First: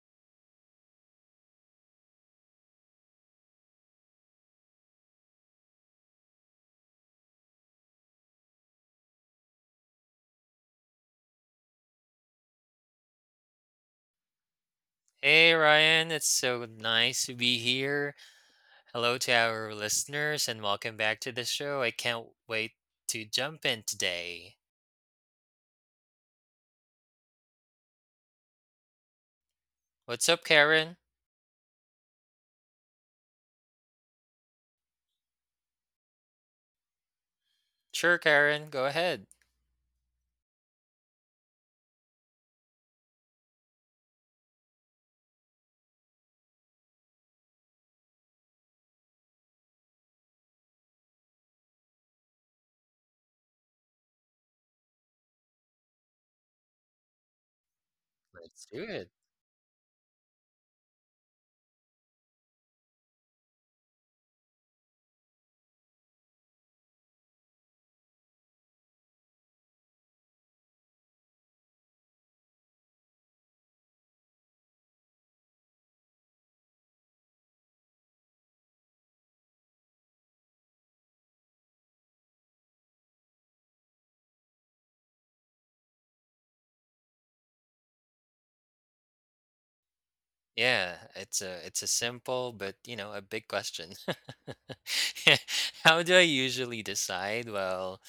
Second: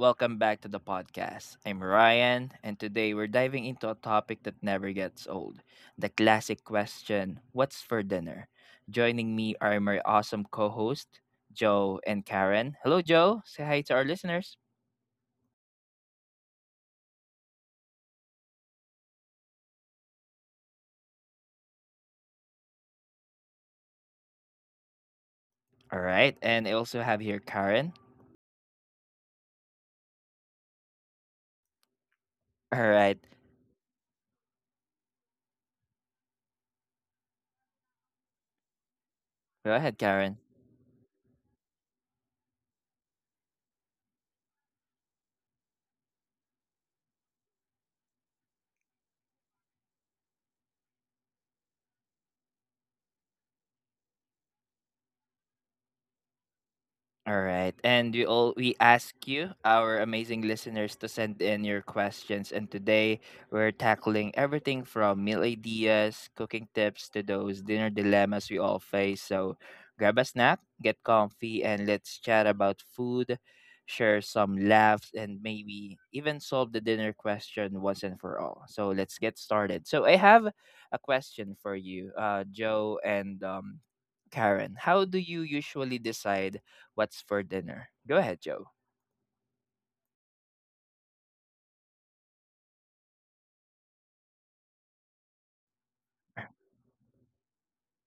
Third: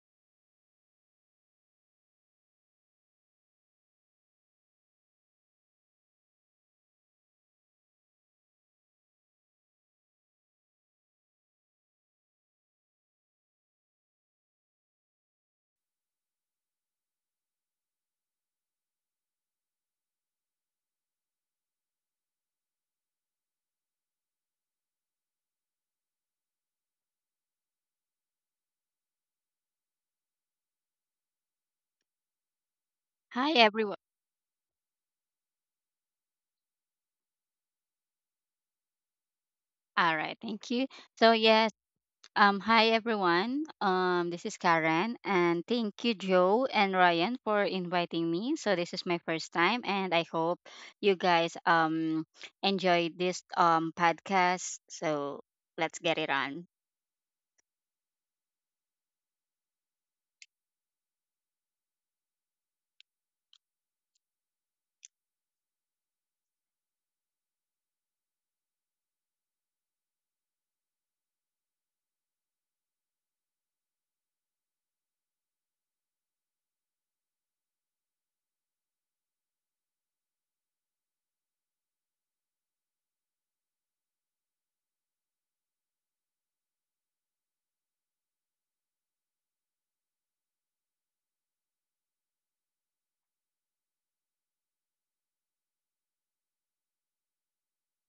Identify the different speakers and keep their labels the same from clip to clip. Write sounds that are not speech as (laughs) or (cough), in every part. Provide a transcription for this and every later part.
Speaker 1: welcome back to the podcast. I'm Ryan, and today we're diving into a topic that never gets old, the classic question, what's for dinner? Joining me are my awesome co host, Joe and Karen. Hello, Joe. Say hi to our listeners.
Speaker 2: Hey Ryan, it's so nice to be here. Hello to our listeners and welcome back to the show. I can't wait to jump in today.
Speaker 1: All right, and I also have here Karen.
Speaker 2: What's up, Karen?
Speaker 1: All right,
Speaker 3: Hi everyone.
Speaker 2: Sure, Karen, go ahead.
Speaker 1: go ahead,
Speaker 3: All right,
Speaker 1: Karen.
Speaker 3: thank you. So yes, hi everyone. This is Karen, and thank you Joe and Ryan for inviting me. So this is my first time, and I hope you guys enjoy this podcast. So let's get it on.
Speaker 1: All right. And we all
Speaker 2: Let's
Speaker 1: we
Speaker 2: do it.
Speaker 1: ask you, our amazing listeners, to send in your questions. And today we're tackling everything from meal ideas, cooking tips, to those dinner dilemmas we all face. So grab a snack, get comfy, and let's chat about food, share some laughs, and maybe even solve the dinner question once and for all. So let's get started. So I have a question for you, Joe and Karen. How do you usually decide? What's for dinner? Go ahead, Joe.
Speaker 2: Yeah, it's a simple but you know a big question. (laughs) How do I usually decide? Well,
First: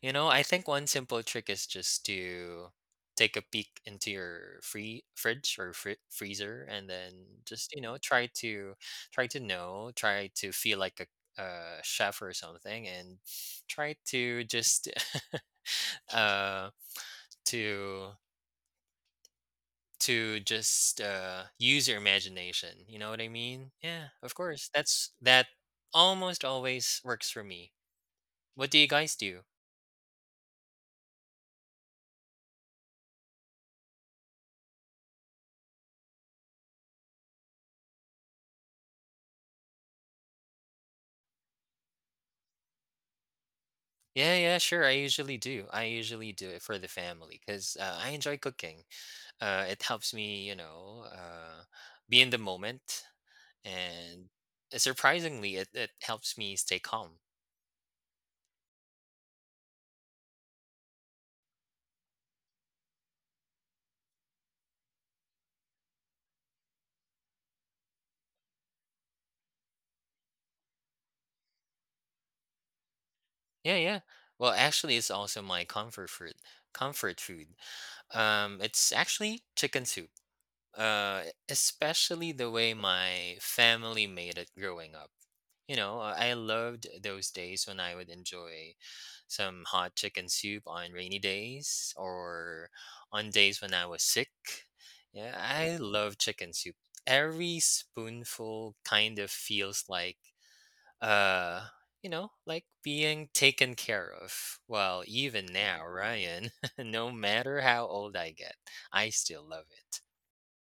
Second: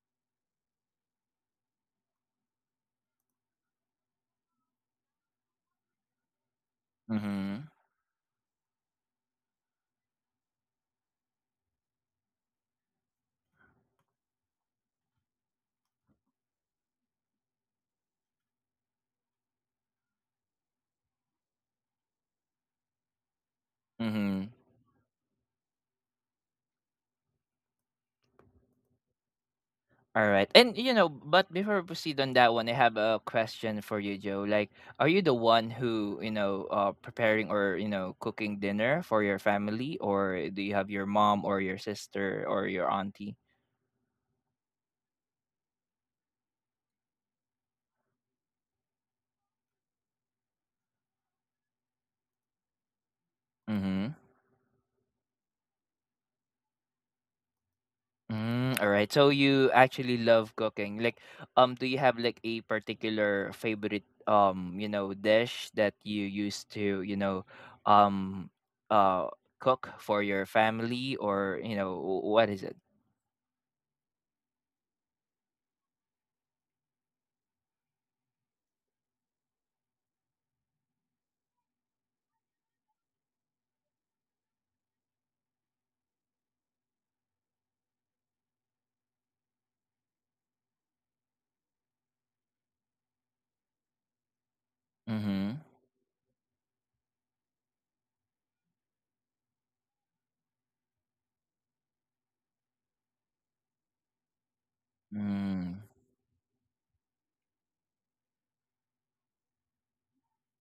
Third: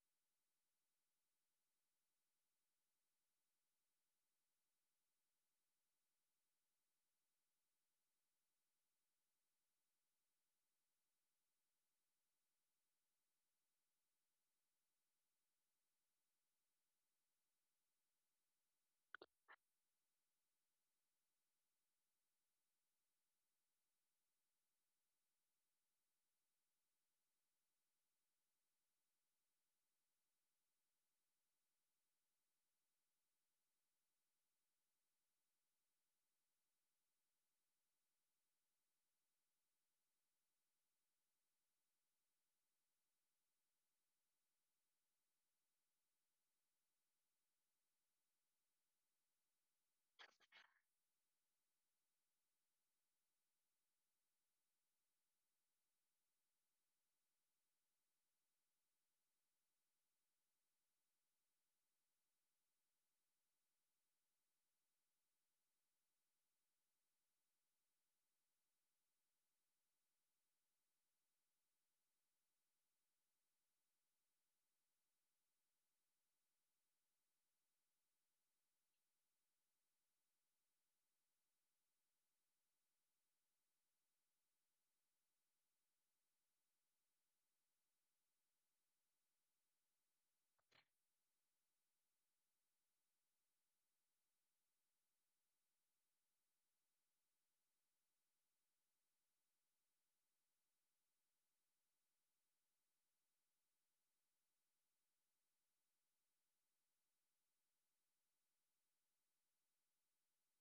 Speaker 2: you know, I think one simple trick is just to take a peek into your free fridge or fri freezer, and then
Speaker 1: Mm-hmm.
Speaker 2: just you know try to try to feel like a chef or something, and try to just (laughs) uh to to just, use your imagination, you know what I mean? Yeah, of
Speaker 1: Mm-hmm.
Speaker 2: course, that almost always works for me. What do you guys do?
Speaker 1: All right. And you know, but before we proceed on that one, I have a question for you, Joe. Like, are you the one who, you know, preparing or, you know, cooking dinner for your family, or do you have your mom or your sister or your auntie?
Speaker 2: Yeah, yeah, sure, I usually do. I usually do it for the family 'cause, I enjoy cooking. It helps me, you know, be in the moment,
Speaker 1: Mm-hmm.
Speaker 2: and surprisingly, it helps me stay calm.
Speaker 1: Mm, all right. So you actually love cooking. Like, do you have like a particular favorite you know, dish that you used to, you know, um, uh, cook for your family, or you know, what is it?
Speaker 2: Yeah, yeah. Well, actually, it's also my comfort food. It's actually chicken soup. uh, Especially the way my family made it growing up. You know, I loved those days when I would enjoy some hot chicken soup on rainy days or on days when I was sick. Yeah,
Speaker 1: Mm-hmm.
Speaker 2: I love chicken soup. Every spoonful kind of feels like, uh, you know, like being taken care of. Well, even
Speaker 1: Mm.
Speaker 2: now, Ryan, (laughs) no matter how old I get, I still love it.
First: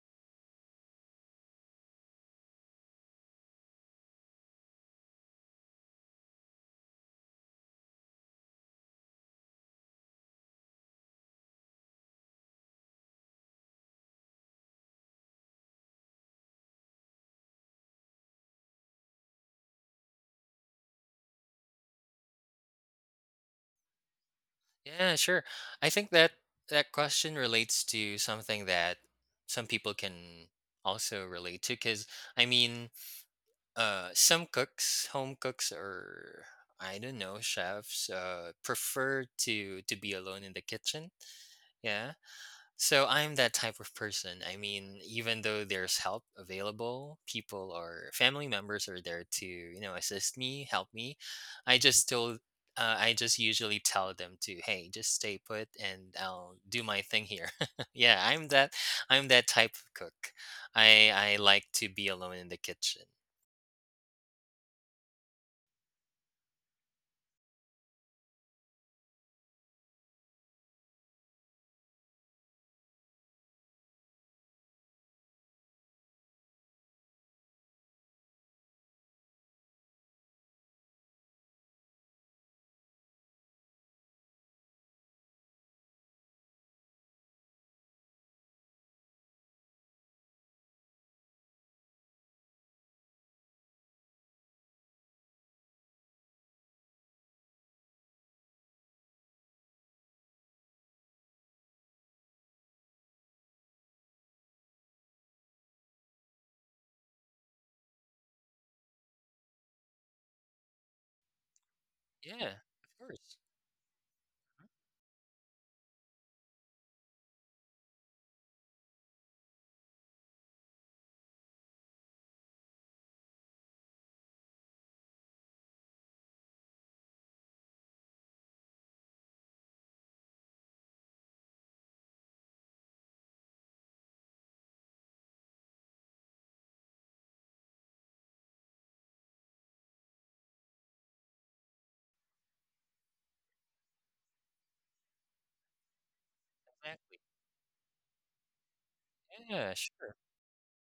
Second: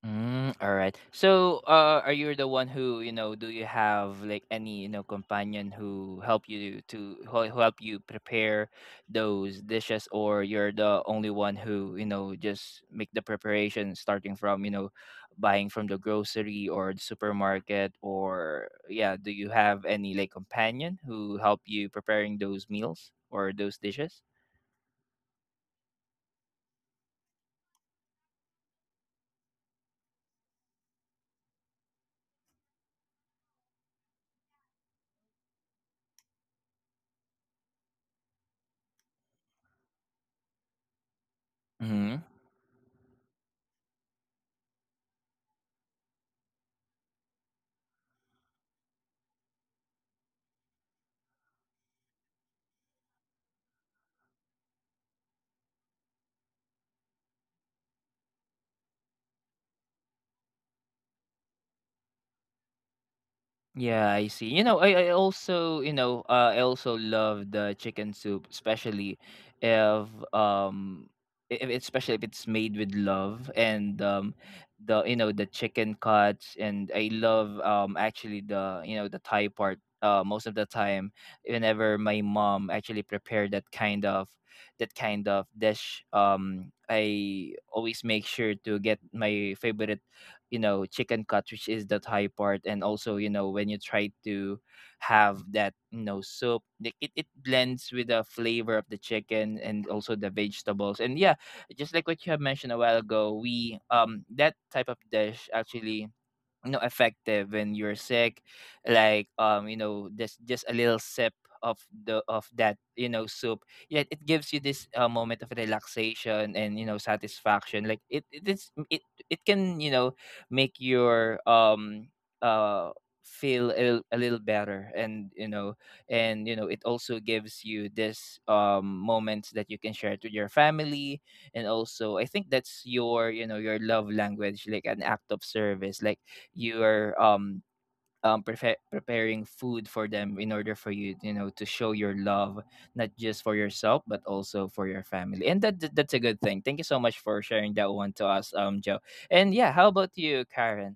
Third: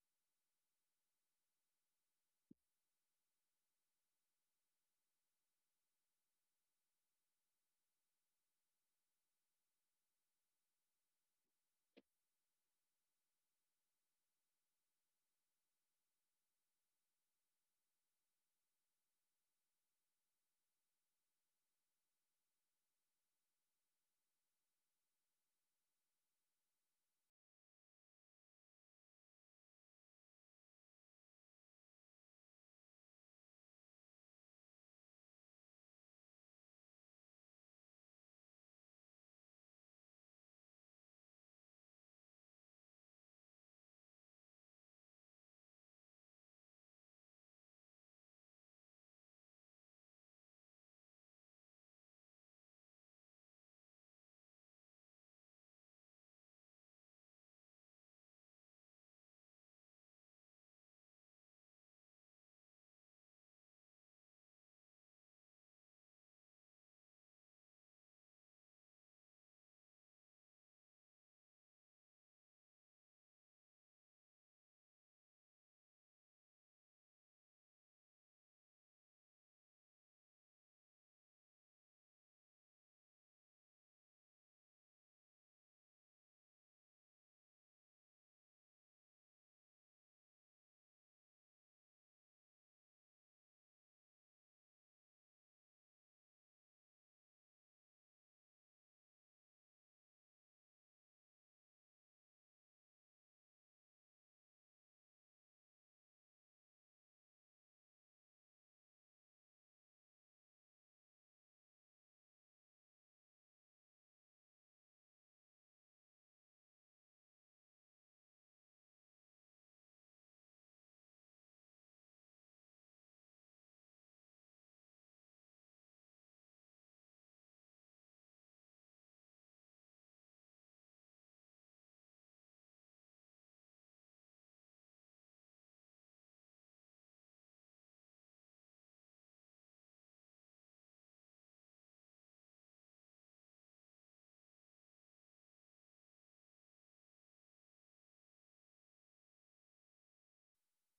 Speaker 1: Mm, all right. So, are you the one who, you know, do you have like any, you know, companion who help you to who help you prepare those dishes, or you're the only one who, you know, just make the preparation starting from, you know, buying from the grocery or the supermarket, or yeah, do you have any like companion who help you preparing those meals or those dishes?
Speaker 2: Yeah, sure. I think that question relates to something that some people can also relate to because I mean, some cooks, home cooks, or I don't know, chefs, prefer to be alone in the kitchen. Yeah, so I'm that type of person. I mean, even though there's help available, people or family members are there to, you know, assist me, help me. I just still, I just usually tell them to, hey, just stay put, and I'll do my thing here. (laughs) Yeah, I'm that type of cook. I like to be alone in the kitchen.
Speaker 1: Yeah, I see. You know, I also, you know, I also love the chicken soup, especially if um if especially if it's made with love, and the, you know, the chicken cuts. And I love, actually, the, you know, the Thai part, most of the time whenever my mom actually prepared that kind of, that kind of dish, I always make sure to get my favorite, you know, chicken cut, which is the thai part. And also, you know, when you try to have that, you know, soup, like, it blends with the flavor of the chicken and also the vegetables. And yeah, just like what you have mentioned a while ago, we, that type of dish, actually, you know, effective when you're sick. Like, you know, just a little sip of the, of
Speaker 2: Yeah,
Speaker 1: that,
Speaker 2: of
Speaker 1: you know,
Speaker 2: course,
Speaker 1: soup, yet it gives you this moment of relaxation and, you know, satisfaction. Like, it it can, you know, make your uh feel a little better. And, you know, it also gives you this moments that you can share to your family. And also, I think that's your, you know, your love language, like an act of service. Like, you're preparing food for them in order for you, you know, to show your love, not just for yourself but also for your family. And that, that's a good thing. Thank you so
Speaker 2: exactly.
Speaker 1: much for sharing that one to us, Joe. And yeah,
Speaker 2: Yeah,
Speaker 1: how about
Speaker 2: sure.
Speaker 1: you, Karen?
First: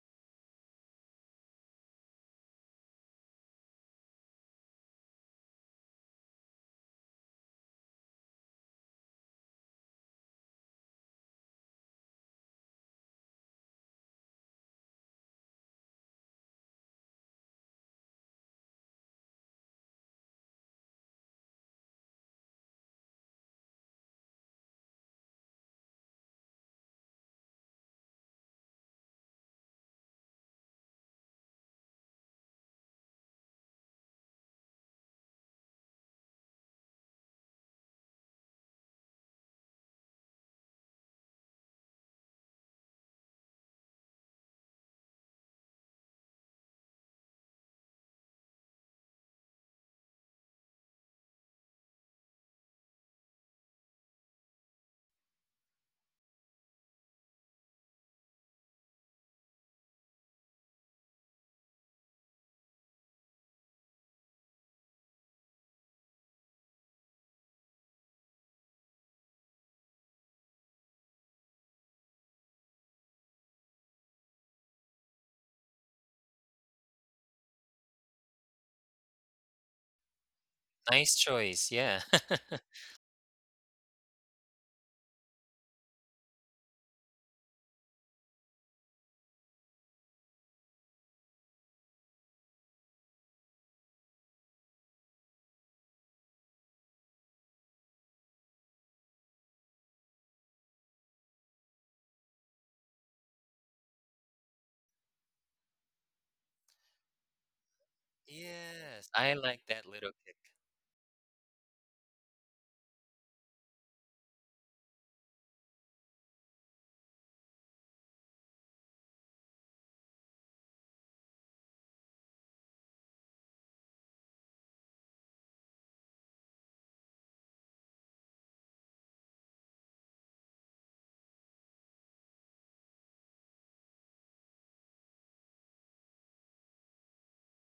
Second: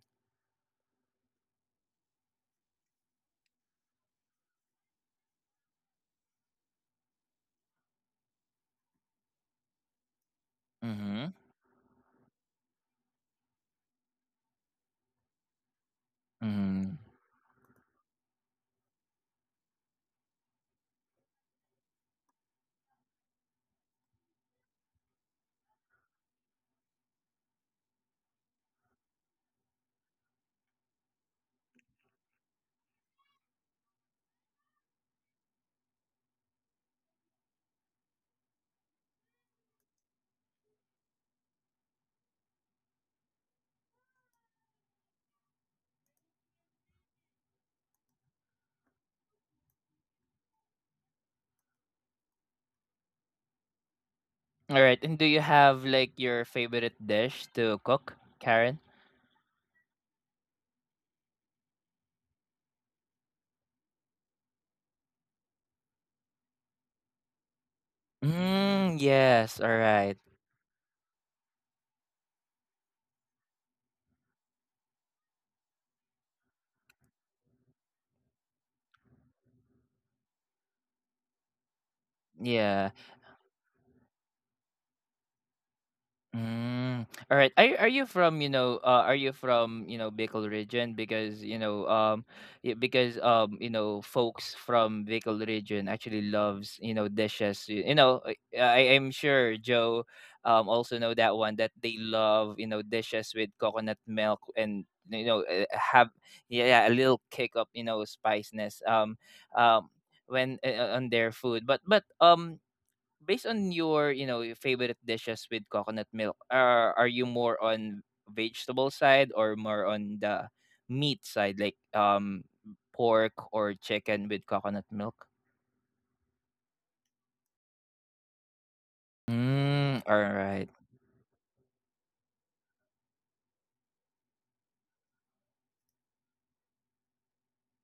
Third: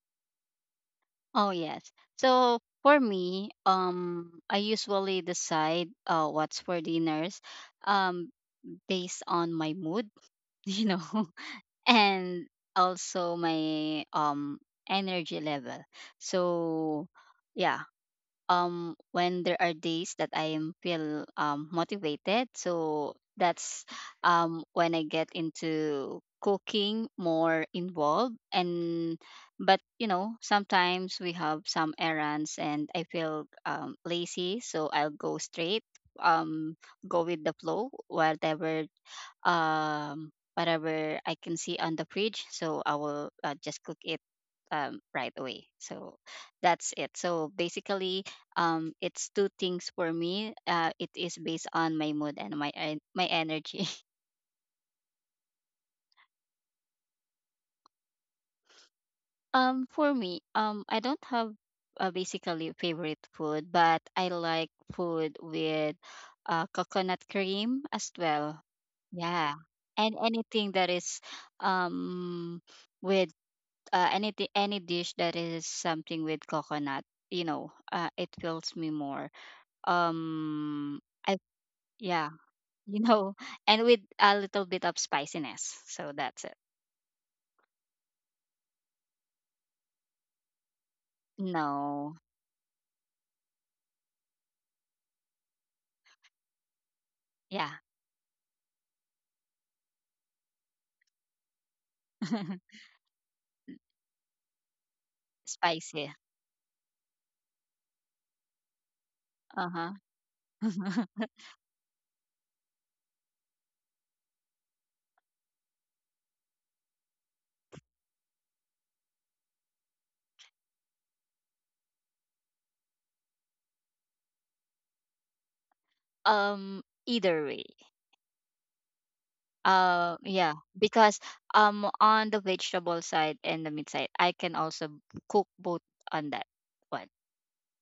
Speaker 3: Oh yes. So for me, I usually decide what's for dinners, um, based on my mood. (laughs) You
Speaker 1: Mm-hmm,
Speaker 3: know, and also my energy level
Speaker 1: mm-hmm.
Speaker 3: so yeah, when there are days that I am feel motivated, so that's when I get into cooking more involved. And but you know, sometimes we have some errands and I feel lazy, so I'll go straight, um go with the flow, whatever, whatever I can see on the fridge. So I will just cook it right away. So that's it. So basically, it's two things for me. It is based on my mood and my energy.
Speaker 1: All right, and do you have like your favorite dish to cook, Karen?
Speaker 3: (laughs) For me, I don't have basically favorite food, but I like food with coconut cream as well.
Speaker 1: Mm,
Speaker 3: Yeah,
Speaker 1: yes. All
Speaker 3: and
Speaker 1: right,
Speaker 3: anything that is um with any dish that is something with coconut, you know, it fills me more. Um
Speaker 2: Nice
Speaker 3: I
Speaker 2: choice. Yeah.
Speaker 3: Yeah,
Speaker 2: (laughs)
Speaker 1: yeah.
Speaker 3: you know, (laughs) and with a little bit of spiciness, so that's it.
Speaker 1: Mm. All right. Are you from, you know, are you from, you know, Bicol region? Because, you know,
Speaker 3: No.
Speaker 1: because you know, folks from Bicol region actually loves, you know, dishes.
Speaker 3: Yeah.
Speaker 1: You know, I'm sure Joe also know that one, that they love, you know,
Speaker 3: (laughs)
Speaker 1: dishes with coconut milk. And you know,
Speaker 3: Spicy.
Speaker 1: have yeah, a little kick of, you know, spiciness.
Speaker 2: Yes, I like
Speaker 1: Um
Speaker 2: that
Speaker 3: Uh-huh.
Speaker 2: little kick.
Speaker 1: when on
Speaker 3: (laughs)
Speaker 1: their food. But based on your, you know, your favorite dishes with coconut milk, are you more on vegetable side or more on the meat side, like pork or chicken with coconut milk?
Speaker 3: Either way.
Speaker 1: Mm, all
Speaker 3: Yeah,
Speaker 1: right.
Speaker 3: because, on the vegetable side and the meat side, I can also cook both on that one.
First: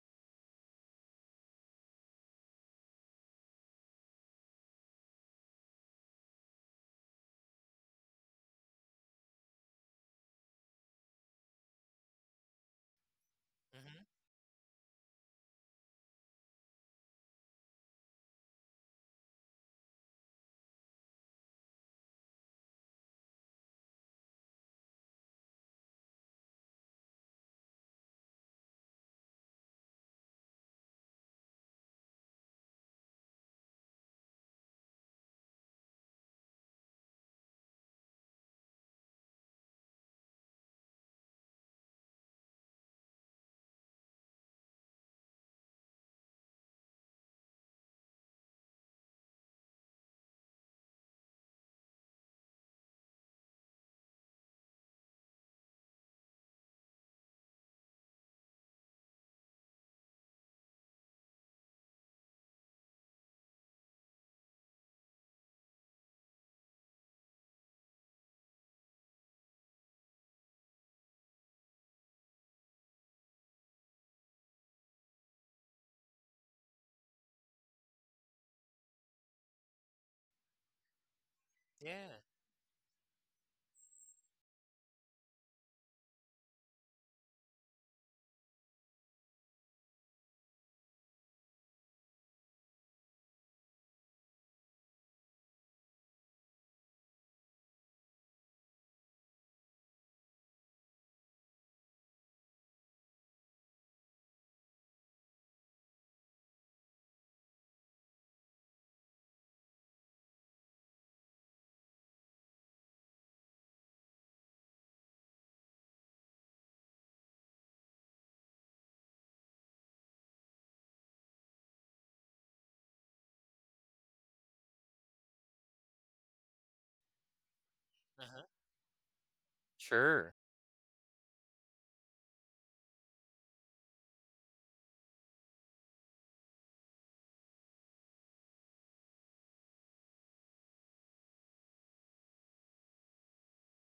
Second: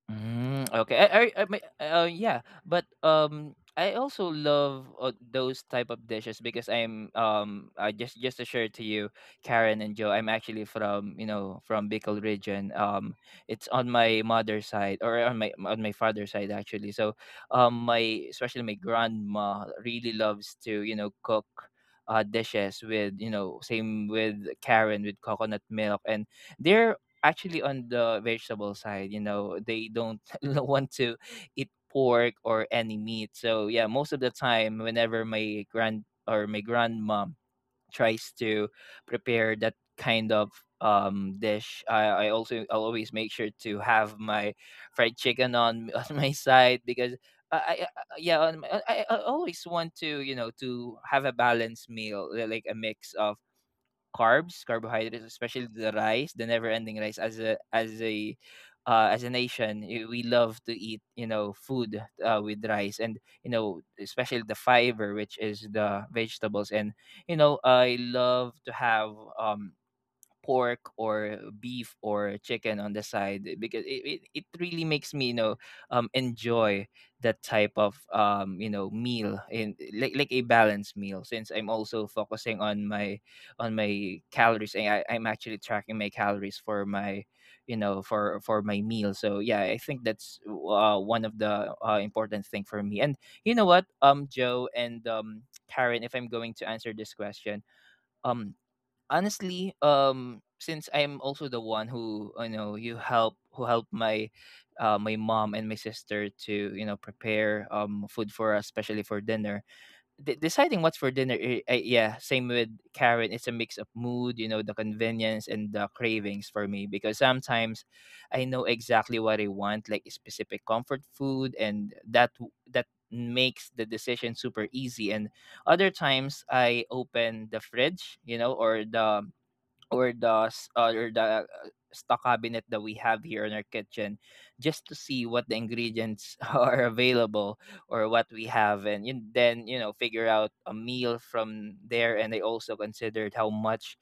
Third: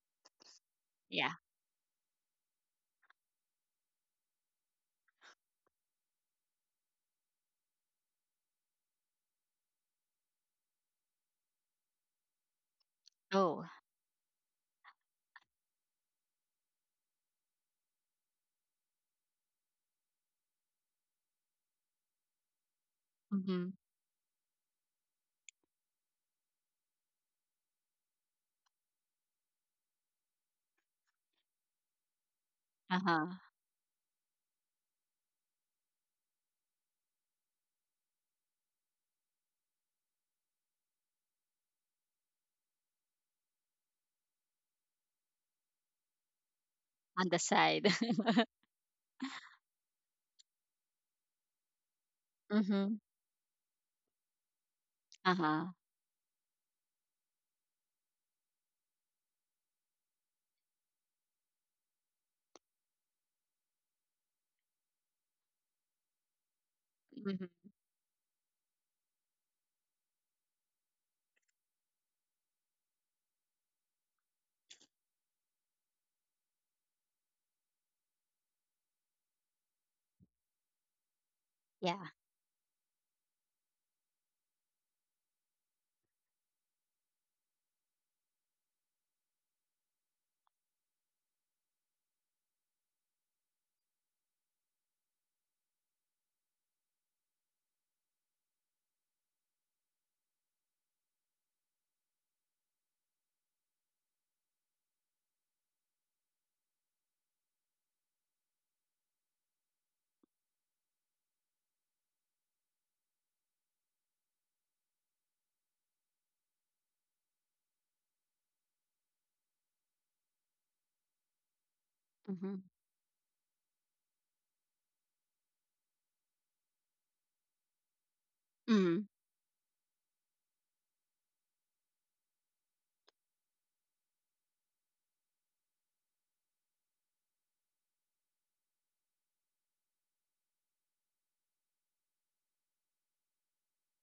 Speaker 1: Mm, okay. I, I,
Speaker 3: Yeah.
Speaker 1: I, yeah, but I also love those type of dishes because I'm, I, just to share to you, Karen and Joe, I'm actually from, you know, from Bicol region.
Speaker 3: Oh.
Speaker 1: It's on my
Speaker 2: Hmm.
Speaker 1: mother's side, or on my father's side, actually. So, my, especially my grandma, really loves to, you know, cook. Dishes with, you know,
Speaker 3: Mm-hmm.
Speaker 1: same with Karen, with coconut milk. And they're actually on the vegetable side. You know, they don't (laughs) want to eat pork or any meat.
Speaker 3: Uh-huh.
Speaker 1: So yeah, most of the time, whenever my grand, or my grandmom, tries to prepare that kind of dish, I also I'll always make sure to have my fried chicken on (laughs) on my side, because.
Speaker 3: On the side. (laughs)
Speaker 1: Yeah, I always want to, you know, to have a balanced meal, like a
Speaker 3: Mm-hmm.
Speaker 1: mix of carbs, carbohydrates,
Speaker 3: Uh-huh.
Speaker 1: especially the rice, the never-ending rice. As a as a nation, we love to eat, you know, food, with rice. And you know, especially the fiber, which is the vegetables. And, you
Speaker 3: Mm-hmm.
Speaker 1: know, I love to have um pork or beef or chicken on the side, eh, because it really makes me, you know, enjoy that type of you know, meal, in like a balanced meal, since I'm also
Speaker 3: Yeah.
Speaker 2: Yeah.
Speaker 1: focusing on my calories. And I'm actually tracking my calories for my, you know, for my meal. So yeah, I think that's one of the important thing for me. And you know what, Joe, and Karen, if I'm going to answer this question, um honestly, since I'm also the one who, you know, you help who helped my my mom and my sister to, you know, prepare food for us, especially for dinner. Deciding what's for dinner, yeah, same with Karen. It's a mix of mood, you know, the convenience and the cravings. For me, because sometimes I know exactly what I want, like specific comfort food, and that,
Speaker 3: Mm-hmm.
Speaker 1: that makes the decision super easy. And other times, I open the fridge, you
Speaker 2: Uh-huh.
Speaker 1: know, or
Speaker 3: Mm-hmm.
Speaker 1: the, or
Speaker 2: Sure.
Speaker 1: the or the, stock cabinet that we have here in our kitchen, just to see what the ingredients (laughs) are available, or what we have, and then, you know, figure out a meal from there. And I also considered how much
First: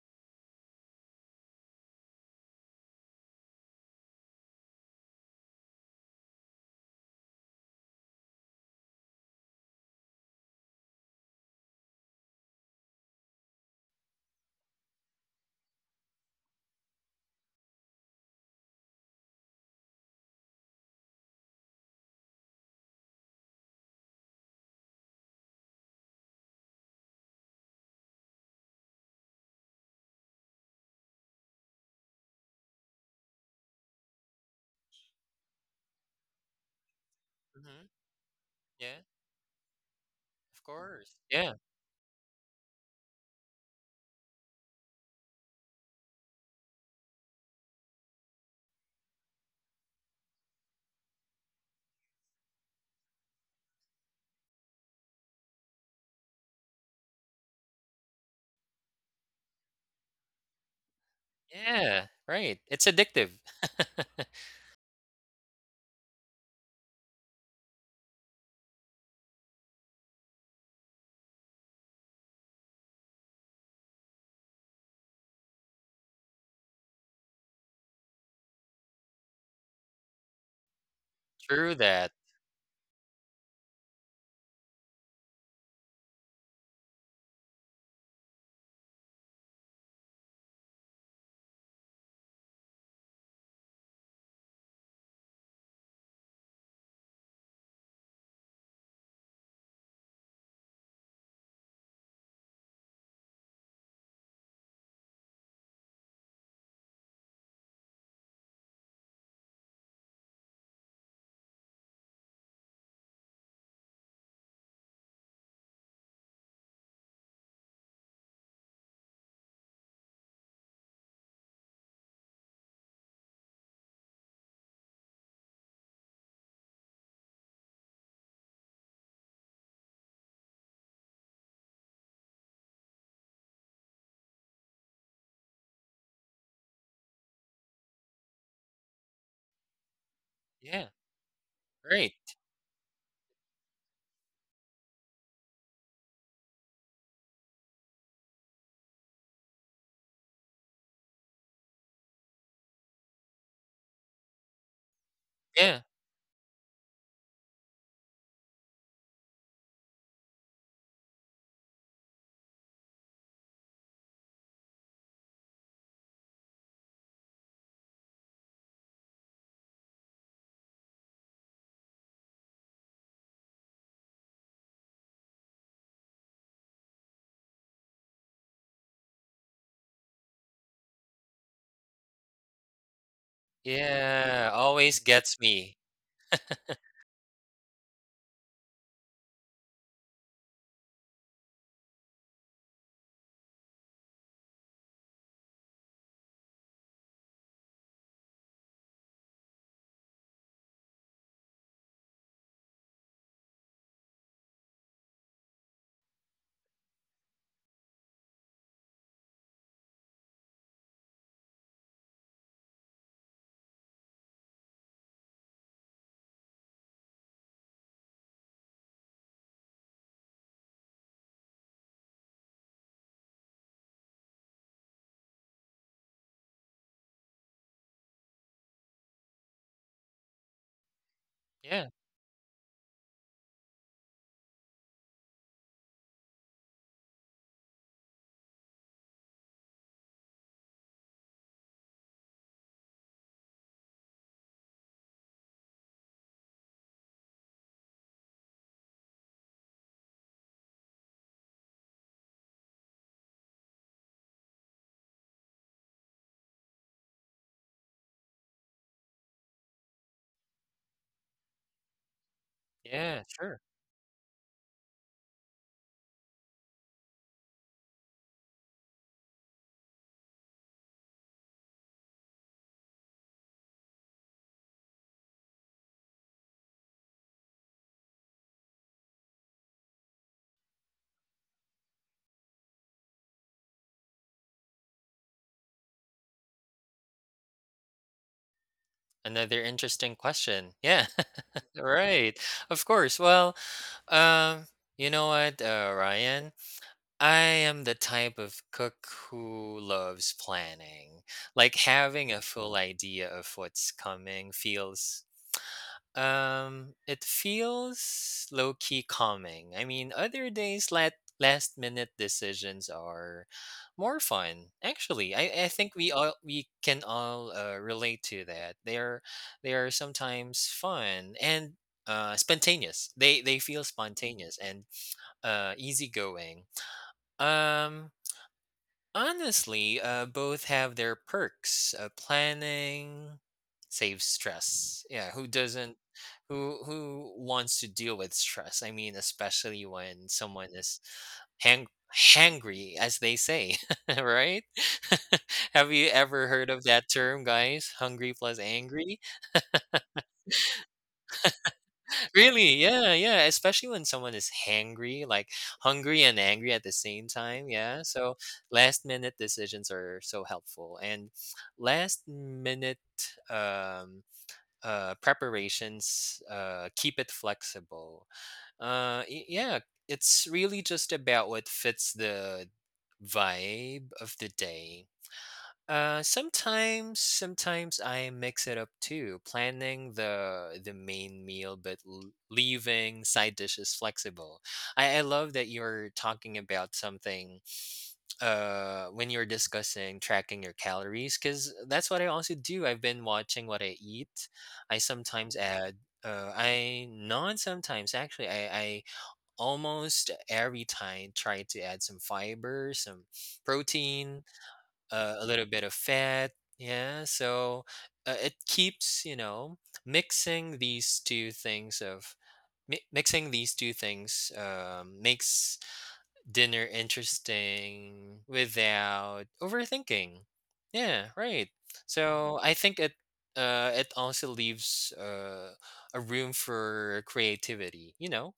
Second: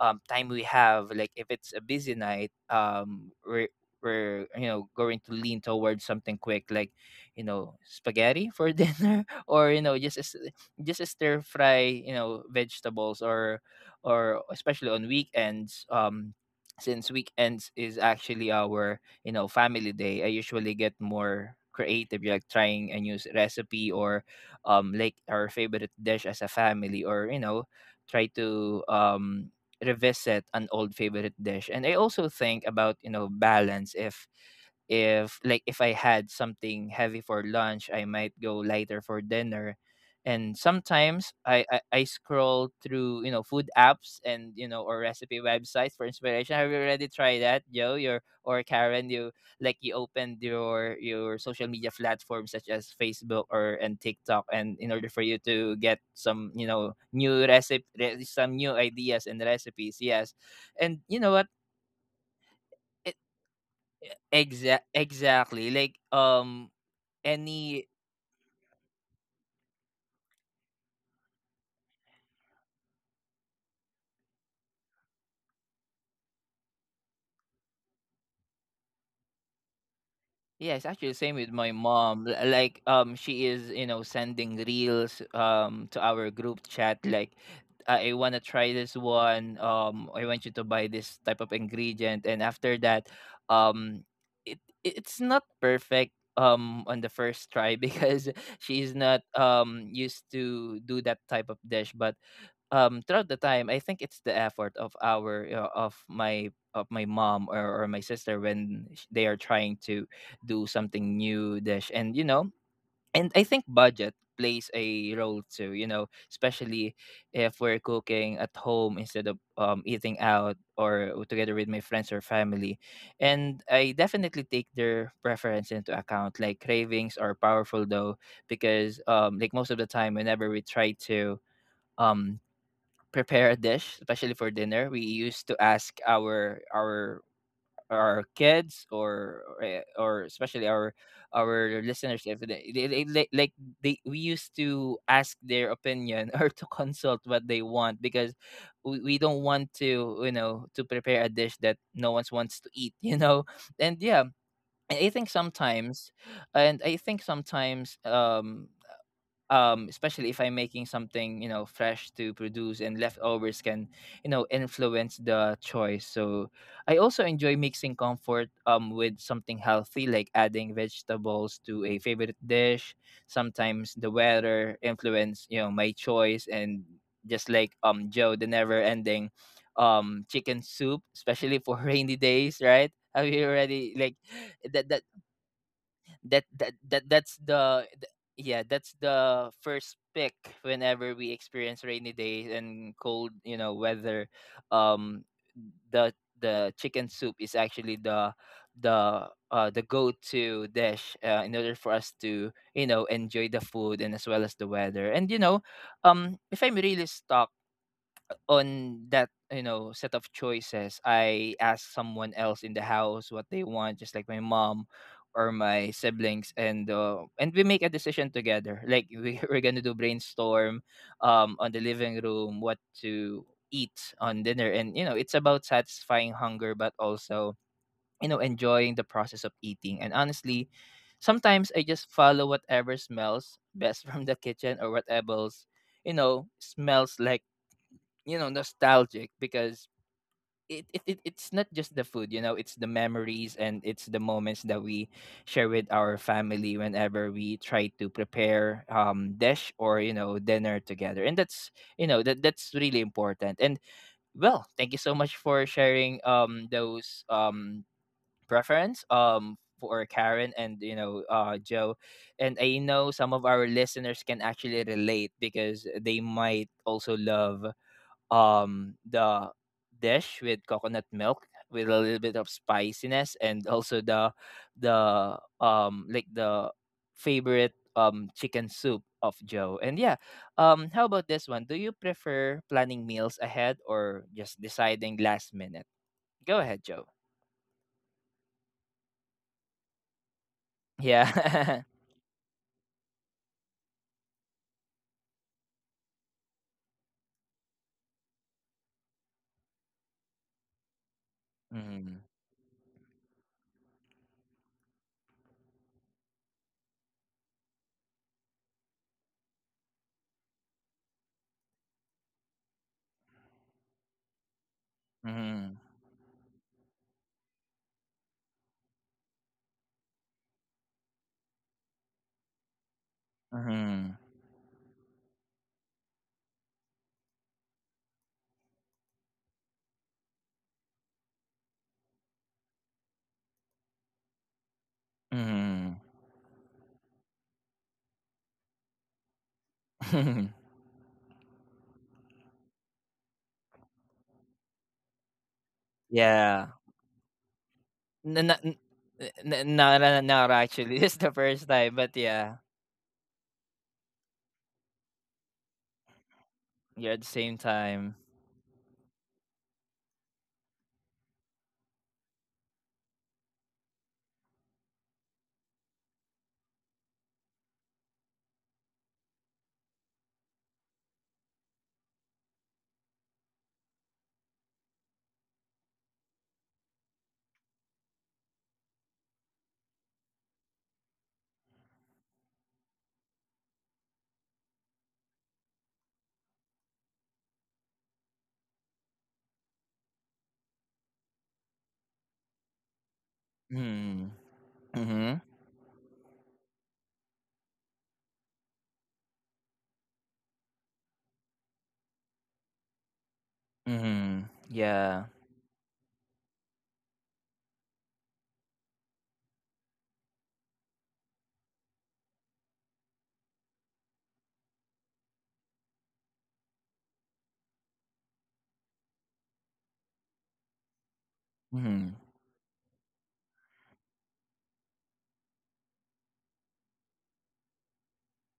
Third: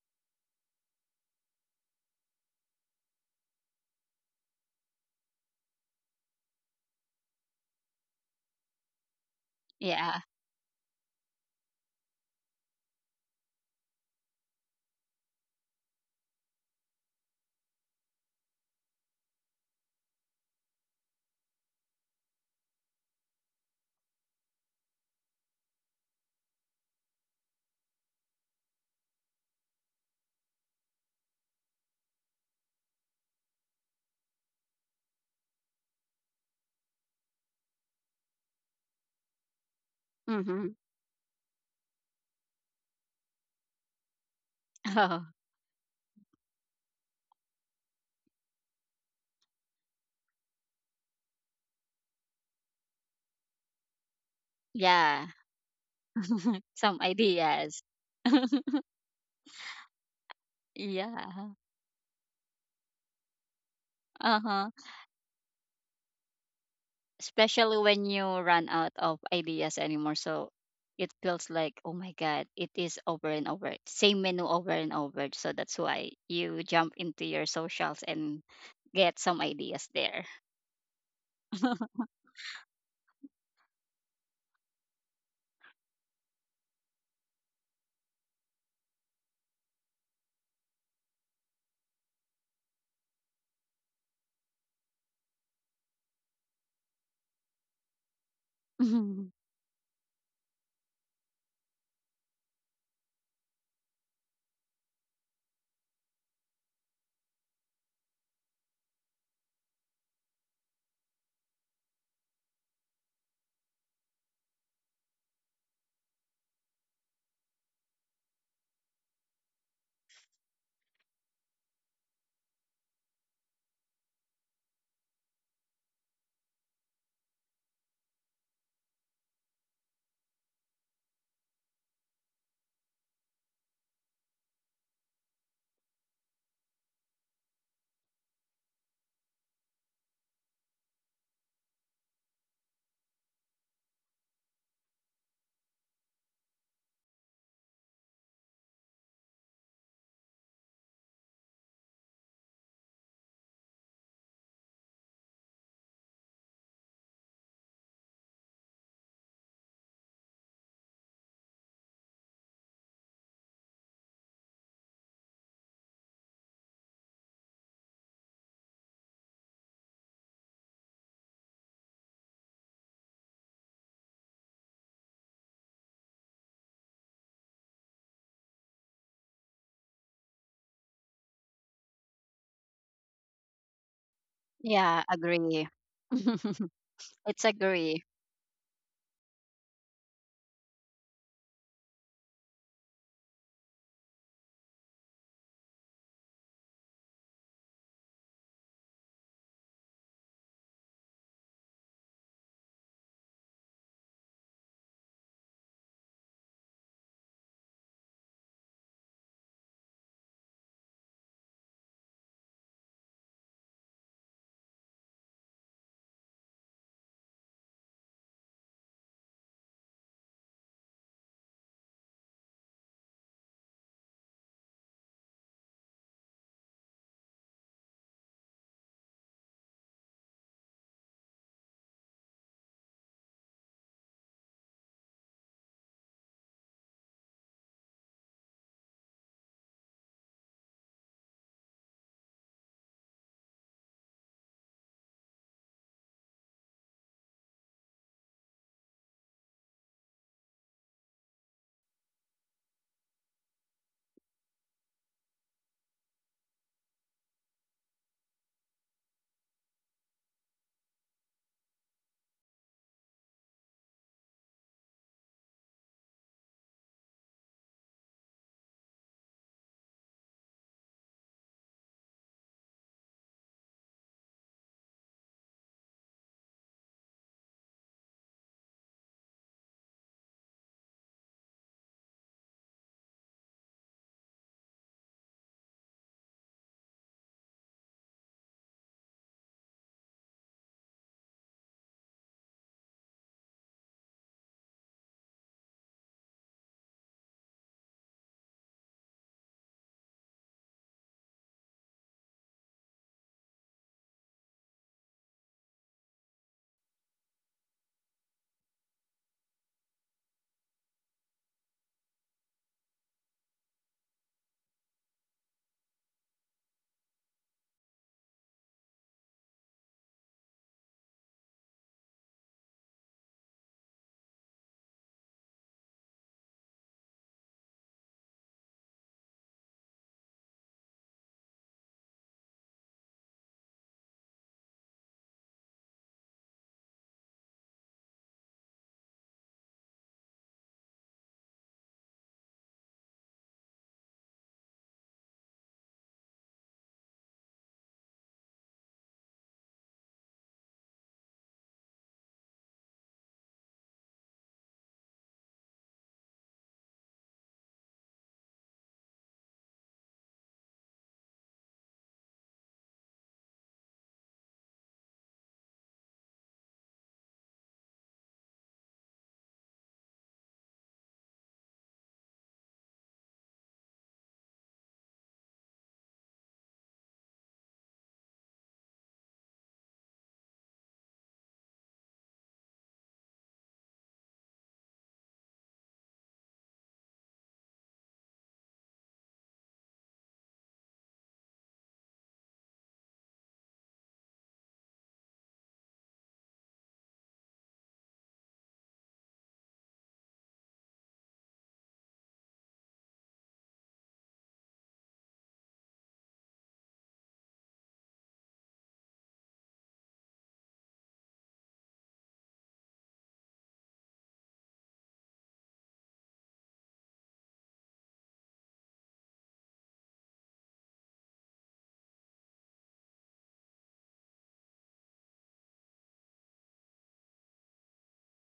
Speaker 1: time we have. Like if it's a busy night, we're you know, going to lean towards something quick, like, you know, spaghetti for (laughs) dinner, or you know, just
Speaker 3: Yeah.
Speaker 1: a s just a stir fry, you know, vegetables. Or especially on weekends, since weekends is actually our, you know, family day, I usually get more creative, like trying a new recipe, or like our favorite dish as a family, or you know, try to revisit an old favorite dish. And I also think about, you know, balance. If, like, if I had something heavy for lunch,
Speaker 2: Mhm.
Speaker 1: I might go lighter
Speaker 2: Yeah,
Speaker 1: for dinner. And
Speaker 2: of
Speaker 3: Mm-hmm. (laughs)
Speaker 2: course.
Speaker 1: sometimes
Speaker 2: Yeah.
Speaker 1: I scroll through, you know, food apps and, you know, or
Speaker 3: Oh,
Speaker 1: recipe websites for inspiration. Have you already tried that, Joe, your, or Karen? You, like, you opened your social media platforms such as Facebook, or, and TikTok, and in order for
Speaker 3: yeah.
Speaker 1: you to get some, you know,
Speaker 3: Some
Speaker 1: new
Speaker 3: ideas.
Speaker 1: recipe, some
Speaker 3: (laughs)
Speaker 1: new ideas and recipes? Yes. And you know what,
Speaker 3: Yeah.
Speaker 2: Yeah, right. It's
Speaker 1: it,
Speaker 2: addictive. (laughs)
Speaker 3: Uh-huh.
Speaker 1: exactly. Like,
Speaker 3: Especially
Speaker 1: any,
Speaker 3: when you run out of ideas anymore. So it feels like, oh my God, it is over and over. Same menu over and over. So that's why you jump into your socials and get some ideas there.
Speaker 1: yeah, it's actually the same with my
Speaker 2: True
Speaker 3: (laughs)
Speaker 2: that.
Speaker 1: mom. Like, she is, you know, sending reels, to our group chat. Like, I want to try this one. I want you to buy this type of ingredient. And after that, um, it, it's not perfect, on the first try (laughs) because she's not,
Speaker 3: Mhm.
Speaker 1: used to do that type of dish. But throughout the time, I think it's the effort of our, of my mom, or my sister when they are trying to do something new dish, and you know and I think budget plays a role too, you know, especially if we're cooking at home instead of eating out or together with my friends or family. And I definitely take their preference into account. Like, cravings are powerful though, because like most of the time whenever we try to um prepare a dish, especially for dinner, we used to ask our our kids or or especially
Speaker 2: Yeah,
Speaker 1: our
Speaker 2: right.
Speaker 1: listeners if they like they we used to ask their opinion (laughs) or to consult what they want, because we don't want to, to prepare a dish that no one wants to eat. (laughs) And yeah, I think
Speaker 2: Yeah.
Speaker 1: sometimes and i think sometimes um especially if I'm making something, you know, fresh to produce, and leftovers can, influence the choice. So I also enjoy mixing comfort with something healthy, like adding vegetables to a favorite dish. Sometimes the weather influence, you know, my choice. And just like Joe, the never-ending chicken soup, especially for (laughs) rainy days, right? Have you already like
Speaker 2: Yeah,
Speaker 1: that
Speaker 2: always
Speaker 1: that
Speaker 3: Yeah,
Speaker 2: gets
Speaker 3: agree.
Speaker 2: me.
Speaker 3: (laughs)
Speaker 1: that's
Speaker 3: It's agree.
Speaker 1: yeah, that's the first pick whenever we experience rainy days and cold, you know, weather. um the chicken soup is actually the the go-to dish, in order for us to, you know, enjoy the food, and as well as the weather. And you know, if I'm really stuck on that, you know, set of choices, I ask someone else in the house what they want, just like my mom or my siblings. And and we make a decision together, like we, (laughs) we're gonna do brainstorm on the living room what to eat on dinner. And you know, it's about satisfying hunger, but also, you know, enjoying the process of eating. And honestly, sometimes I
Speaker 2: Yeah,
Speaker 1: just follow whatever smells best (laughs) from the kitchen, or whatever's, you know, smells like, you know, nostalgic, because it's not just the food, you know, it's the memories and it's the moments that we share with our family whenever we try to prepare dish or, you know, dinner together. And that's, you know, that's really important. And well, thank you so much for sharing those preference for Karen, and you know, Joe. And I know
Speaker 2: yeah,
Speaker 1: some of
Speaker 2: sure.
Speaker 1: our listeners can actually relate, because they might also love the dish with coconut milk, with a little bit of spiciness, and also the like the favorite chicken soup of Joe. And yeah, how about this one? Do you prefer planning meals ahead or just deciding last minute? Go ahead, Joe.
Speaker 2: Another interesting question. Yeah, (laughs)
Speaker 1: Yeah. (laughs)
Speaker 2: right. Of course. Well, um, you know what, Ryan? I am the type of cook who loves planning. Like
Speaker 1: Mm-hmm.
Speaker 2: having a full idea of what's coming feels It feels low key calming. I mean, other days, let last minute decisions are more fun. Actually, I
Speaker 1: Mm-hmm.
Speaker 2: think we can all relate to that. They are sometimes fun and spontaneous. They feel spontaneous and easygoing. Um, honestly, both have their perks. Planning saves stress. Yeah, who doesn't?
Speaker 1: Mm-hmm.
Speaker 2: Who wants to deal with stress? I mean, especially when someone
Speaker 1: (laughs)
Speaker 2: is hang hangry, as they say, (laughs) right? (laughs) Have you ever heard
Speaker 1: Yeah.
Speaker 2: of that term, guys? Hungry
Speaker 1: No,
Speaker 2: plus
Speaker 1: no,
Speaker 2: angry?
Speaker 1: no, no, no, actually, (laughs) this is the first time, but yeah.
Speaker 2: Really? Yeah, yeah. Especially when someone is hangry, like hungry and angry at the
Speaker 1: Yeah, at
Speaker 2: same
Speaker 1: the same
Speaker 2: time. Yeah.
Speaker 1: time.
Speaker 2: So last minute decisions are so helpful, and last minute um, preparations keep it flexible. Yeah, it's really just about what fits the vibe of the day. Sometimes I mix it up too, planning the main meal but leaving side dishes flexible. I love that you're talking about something when you're discussing tracking your calories because that's what I also do. I've been watching what I
Speaker 1: Hmm.
Speaker 2: eat. I
Speaker 1: Mm-hmm.
Speaker 2: sometimes add I not sometimes actually I almost every time try to add some fiber, some protein,
Speaker 1: Mm-hmm. Yeah.
Speaker 2: a little bit of fat. Yeah, so it keeps you know mixing these two things of mixing these two things makes dinner interesting without overthinking. Yeah, right.
Speaker 1: Mm-hmm.
Speaker 2: So I think it also leaves a room for creativity. You know,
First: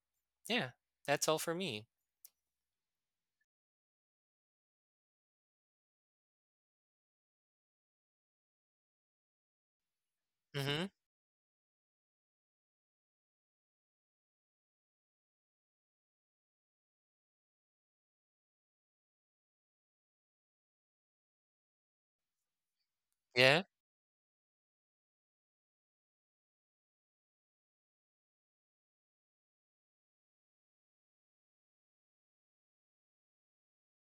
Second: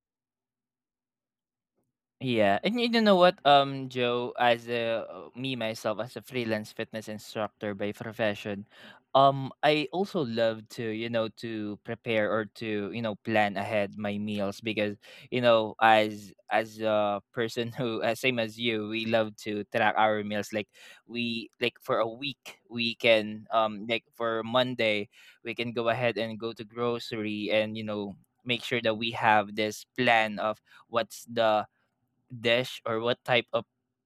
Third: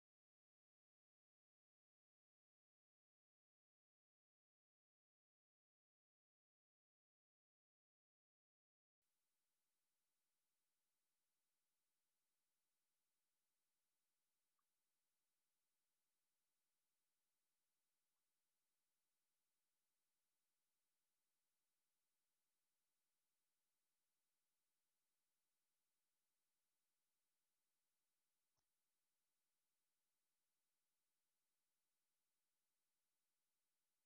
Speaker 2: yeah, that's all for me.
Speaker 1: Yeah, and you know what, Joe, as a me myself as a freelance fitness instructor by profession, I also love to,
Speaker 2: Mhm.
Speaker 1: you know, to prepare or to, you know, plan ahead my meals, because you know, as a person (laughs) who same as you, we love to track our meals. Like, we like for a week, we can
Speaker 2: Yeah,
Speaker 1: like for Monday, we can go ahead and go to grocery, and you know, make sure that we have this plan of what's the dish, or what type of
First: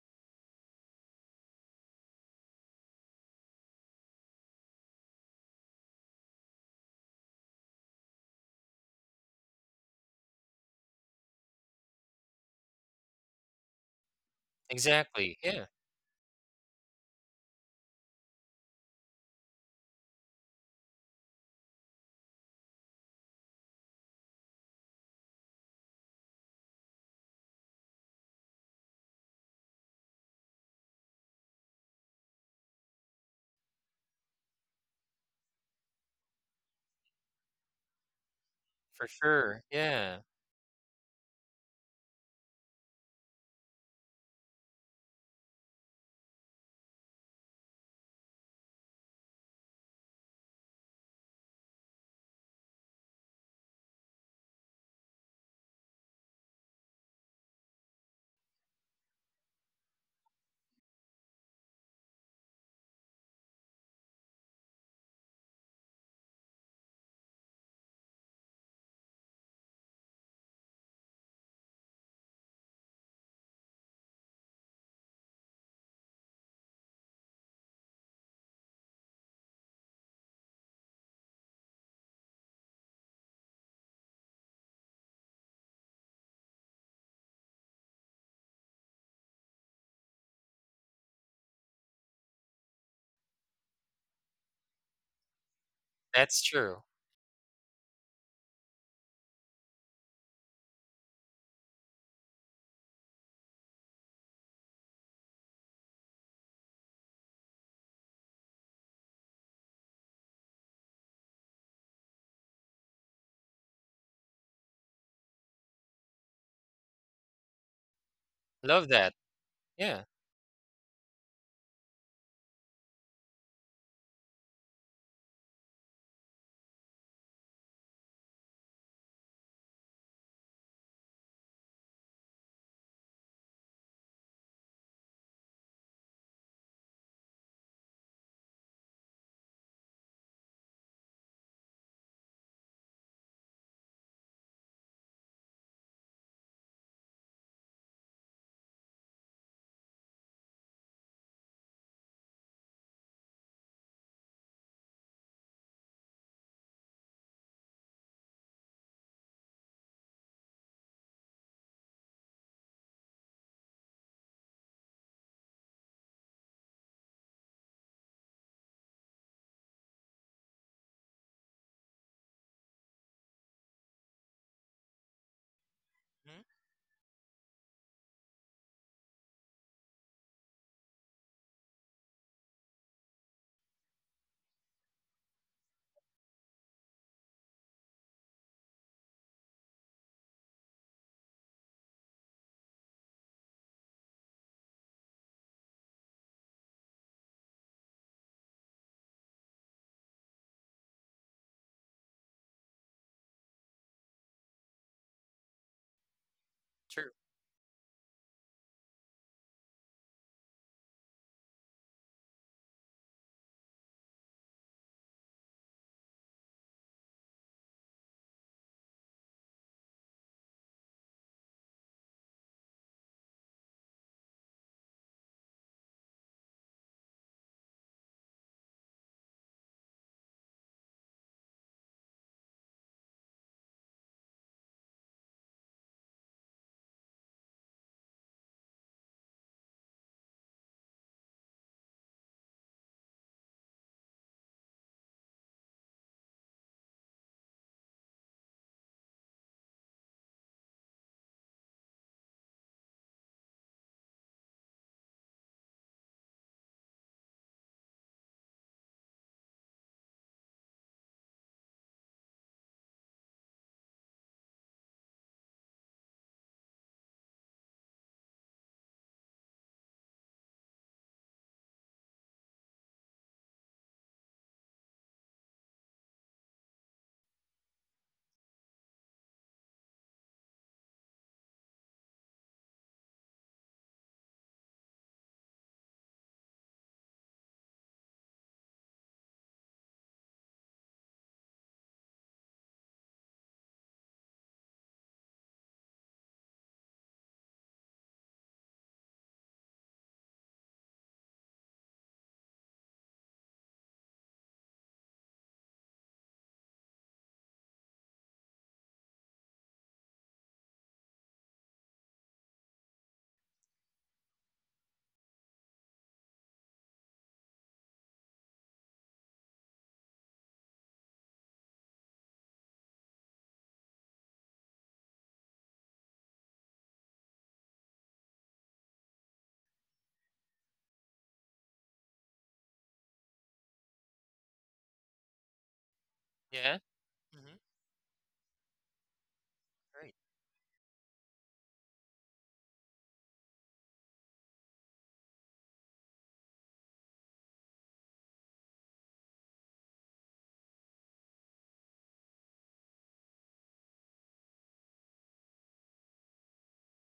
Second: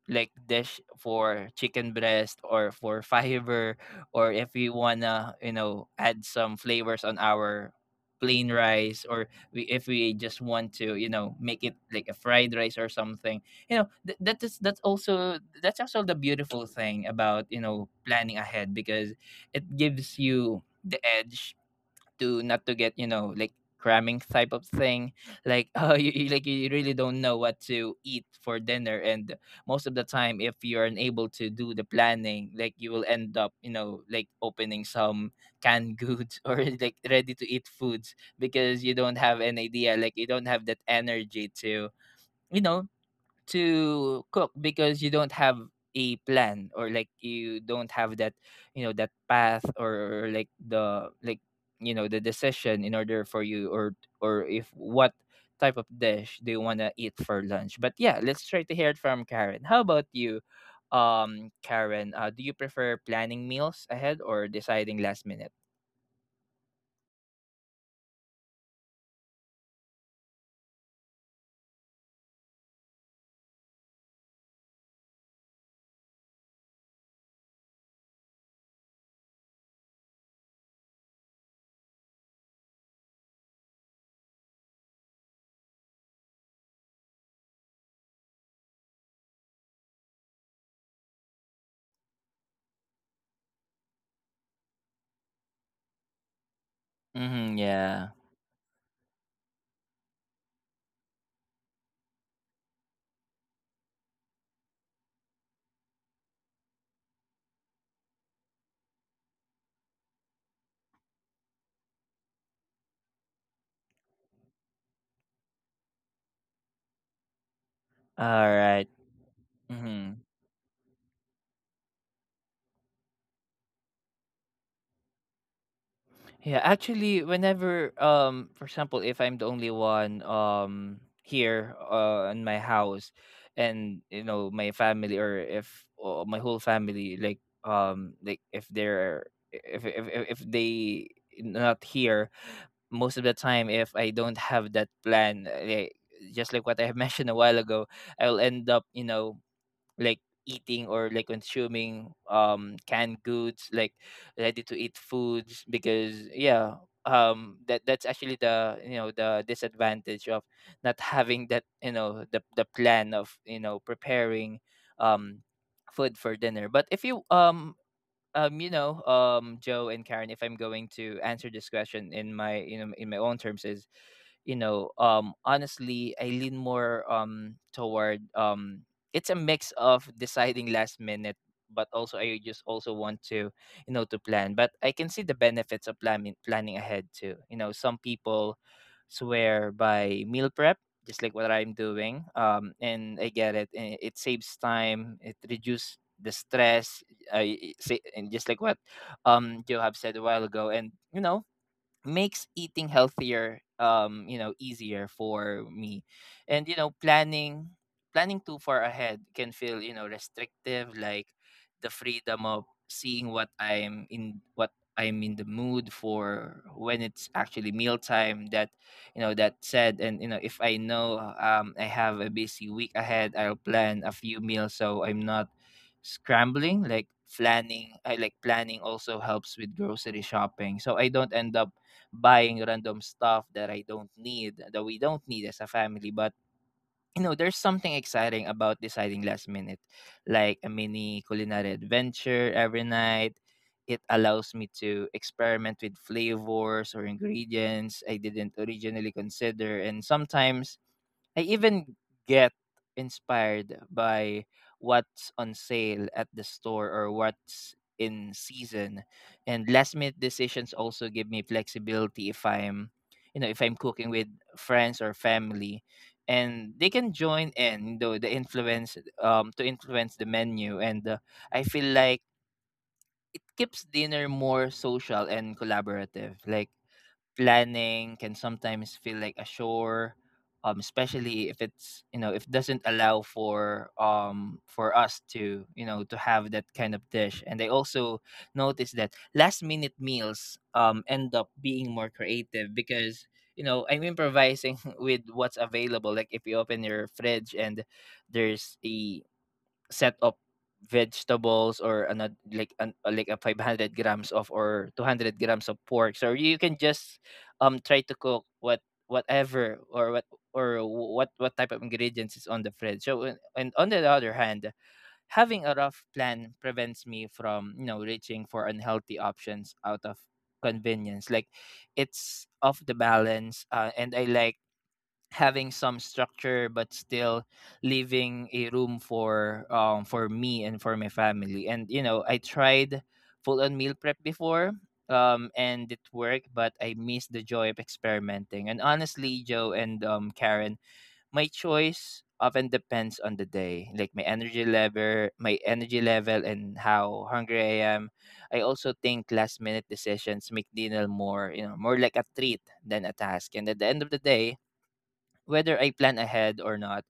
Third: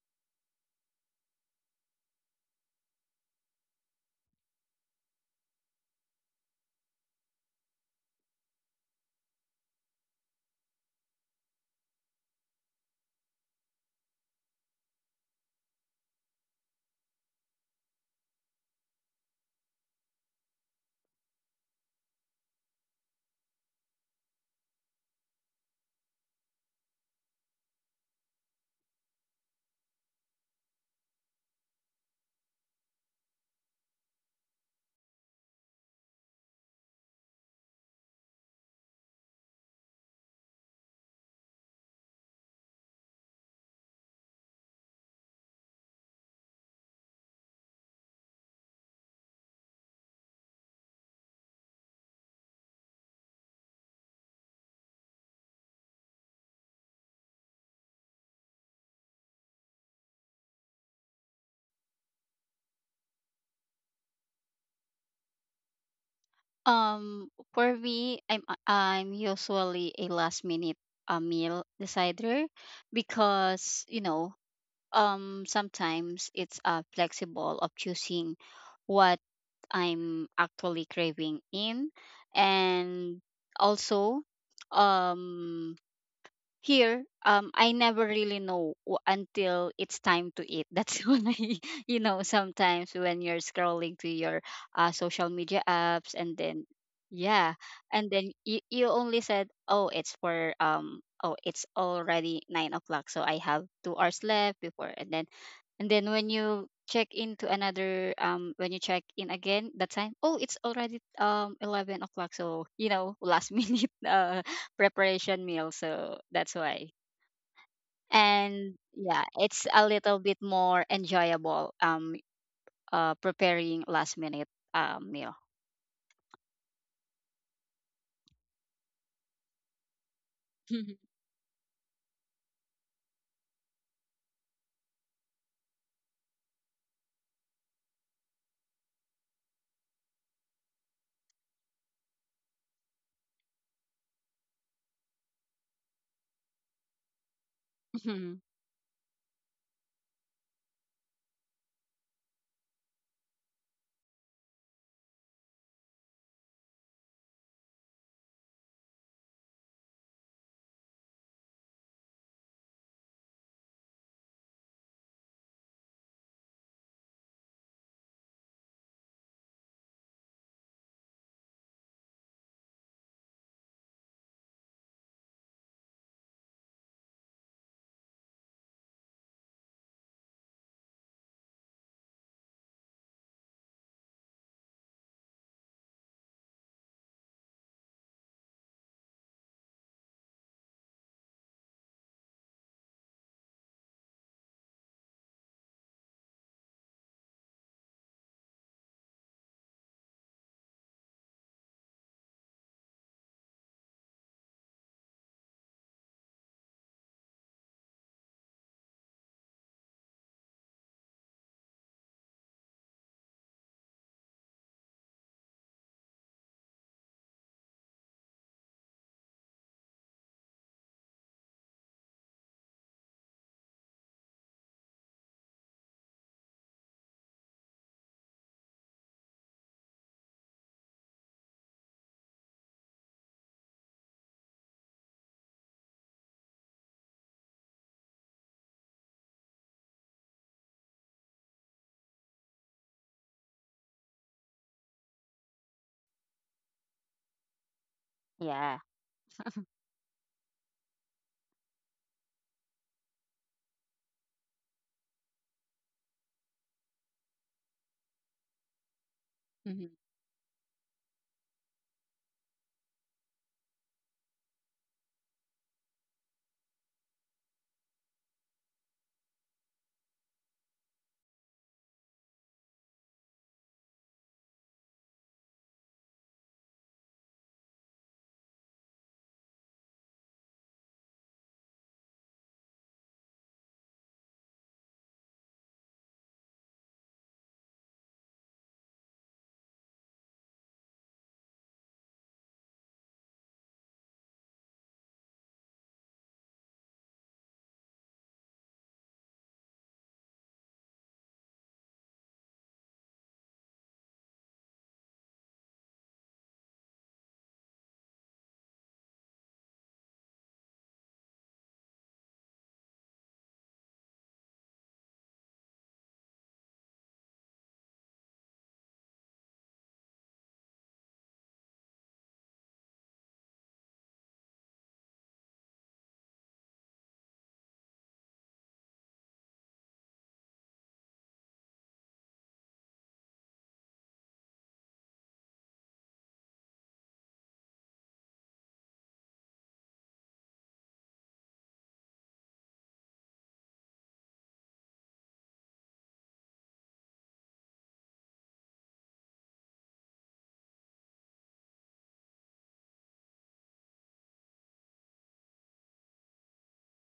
Speaker 1: like dish for chicken breast or for fiber, or if we wanna, you know, add some flavors on our plain rice, or if we just want to, you know, make it like a fried rice or something. You know, that is, that's
Speaker 2: exactly.
Speaker 1: also,
Speaker 2: Yeah,
Speaker 1: that's also the beautiful thing about, you know, planning ahead, because it gives you the edge to not to get, you know, like cramming type of thing. Like (laughs) oh, you like you really don't know what to eat for dinner. And most of the time, if you're unable to do the planning, like you will end up, you know, like opening some canned goods (laughs) or like ready to eat foods, because you
Speaker 2: for
Speaker 1: don't have an
Speaker 2: sure.
Speaker 1: idea, like
Speaker 2: Yeah,
Speaker 1: you don't have that energy to, you know, to cook, because you don't have a plan, or like you don't have that, you know, that path, or like the like, you know, the decision in order for you, or if what type of dish do you want to eat for lunch. But yeah, let's try to hear it from Karen. How about you, Karen? Do you prefer planning meals ahead or deciding last minute?
Speaker 3: Um, for me, I'm usually a last minute meal decider, because you know, sometimes it's flexible of choosing what I'm actually craving in. And also, um here, I never really know until it's time to eat. (laughs) That's when I, you know, sometimes when you're scrolling to your social media apps, and
Speaker 2: that's
Speaker 3: then,
Speaker 2: true.
Speaker 3: yeah,
Speaker 1: Mm-hmm,
Speaker 3: and
Speaker 1: yeah.
Speaker 3: then you only said, oh, it's for, oh, it's already 9 o'clock. So I have 2 hours left before. And then when you check into another, when you check in again that time, oh, it's already 11 o'clock, so you know, last (laughs) minute preparation meal. So that's why.
Speaker 1: All
Speaker 3: And
Speaker 2: Love
Speaker 1: right.
Speaker 2: that.
Speaker 3: yeah, it's a
Speaker 2: Yeah.
Speaker 3: little bit more enjoyable, preparing last minute meal.
Speaker 1: Yeah, actually, whenever, for example, if I'm the only one,
Speaker 3: (laughs)
Speaker 1: here, in my house, and you know, my family, or if my whole family, like if they're if they not here, most of the time, if I don't have that plan, like, just like what I (laughs) have mentioned a while ago,
Speaker 3: Mhm.
Speaker 1: I'll end up, you know, like eating or like consuming canned goods like ready to eat foods, because yeah, that's actually the, you know, the disadvantage of not having that, you know, the plan of, you know, preparing um food for dinner. But if you you know, Joe and Karen, if I'm going to answer this question in my, you know, in my own terms, is you know, honestly, I
Speaker 2: Mhm.
Speaker 1: lean more toward it's a mix of deciding last minute, but also I just also want to, you know, to plan. But I can see the benefits of planning ahead too. You know, some people swear by meal prep, just like what I'm doing, and I get it. And it saves time, it reduces the stress. I say, and just like what Joe have said a while ago, and you know, makes eating healthier, you know, easier for me. And you know,
Speaker 2: True.
Speaker 1: planning too far ahead can feel, you know, restrictive. Like, the freedom of seeing what I'm in the mood for when it's actually mealtime. That You know, that said, and you know, if I know, I have a busy week ahead, I'll plan a few meals so I'm not scrambling. Like, planning I like planning also helps with grocery shopping, so I don't end up buying random stuff that I don't need, that we don't need as a family. But you know, there's something exciting about deciding last minute, like a mini culinary adventure every night. It allows me to experiment with flavors or ingredients I didn't
Speaker 3: Yeah.
Speaker 1: originally consider, and sometimes I even get inspired by what's on sale at the store or what's in season. And
Speaker 3: Mhm.
Speaker 1: last minute decisions also give me flexibility if I'm, you know, if I'm cooking with friends or family. And they can join in the influence to influence the menu. And I feel like it keeps dinner more social and collaborative. Like, planning can sometimes feel like a chore, especially if it's, you know, if doesn't allow for, for us to, you know, to have that kind of dish. And I also noticed that last minute meals end up being more creative, because you know, I'm improvising (laughs) with what's available. Like if you open your fridge and there's a set of vegetables, or another like an, like a 500 grams of, or 200 grams of pork, so you can just try to cook whatever, or what or wh- what type of ingredients is on the fridge. So and on the other hand, having a rough plan prevents me from, you know, reaching for unhealthy options out of convenience. Like, it's off the balance. And I like having some structure, but still leaving a room for, for me and for my family. And you know, I tried full on meal prep before, and it worked, but
Speaker 2: Yeah.
Speaker 1: I missed the
Speaker 2: Mhm.
Speaker 1: joy of experimenting. And honestly, Joe and,
Speaker 2: Great.
Speaker 1: Karen, my choice often depends on the day. Like, my energy level and how hungry I am. I also think last minute decisions make dinner more, you know, more like a treat than a task. And at the end of the day, whether I plan ahead or not,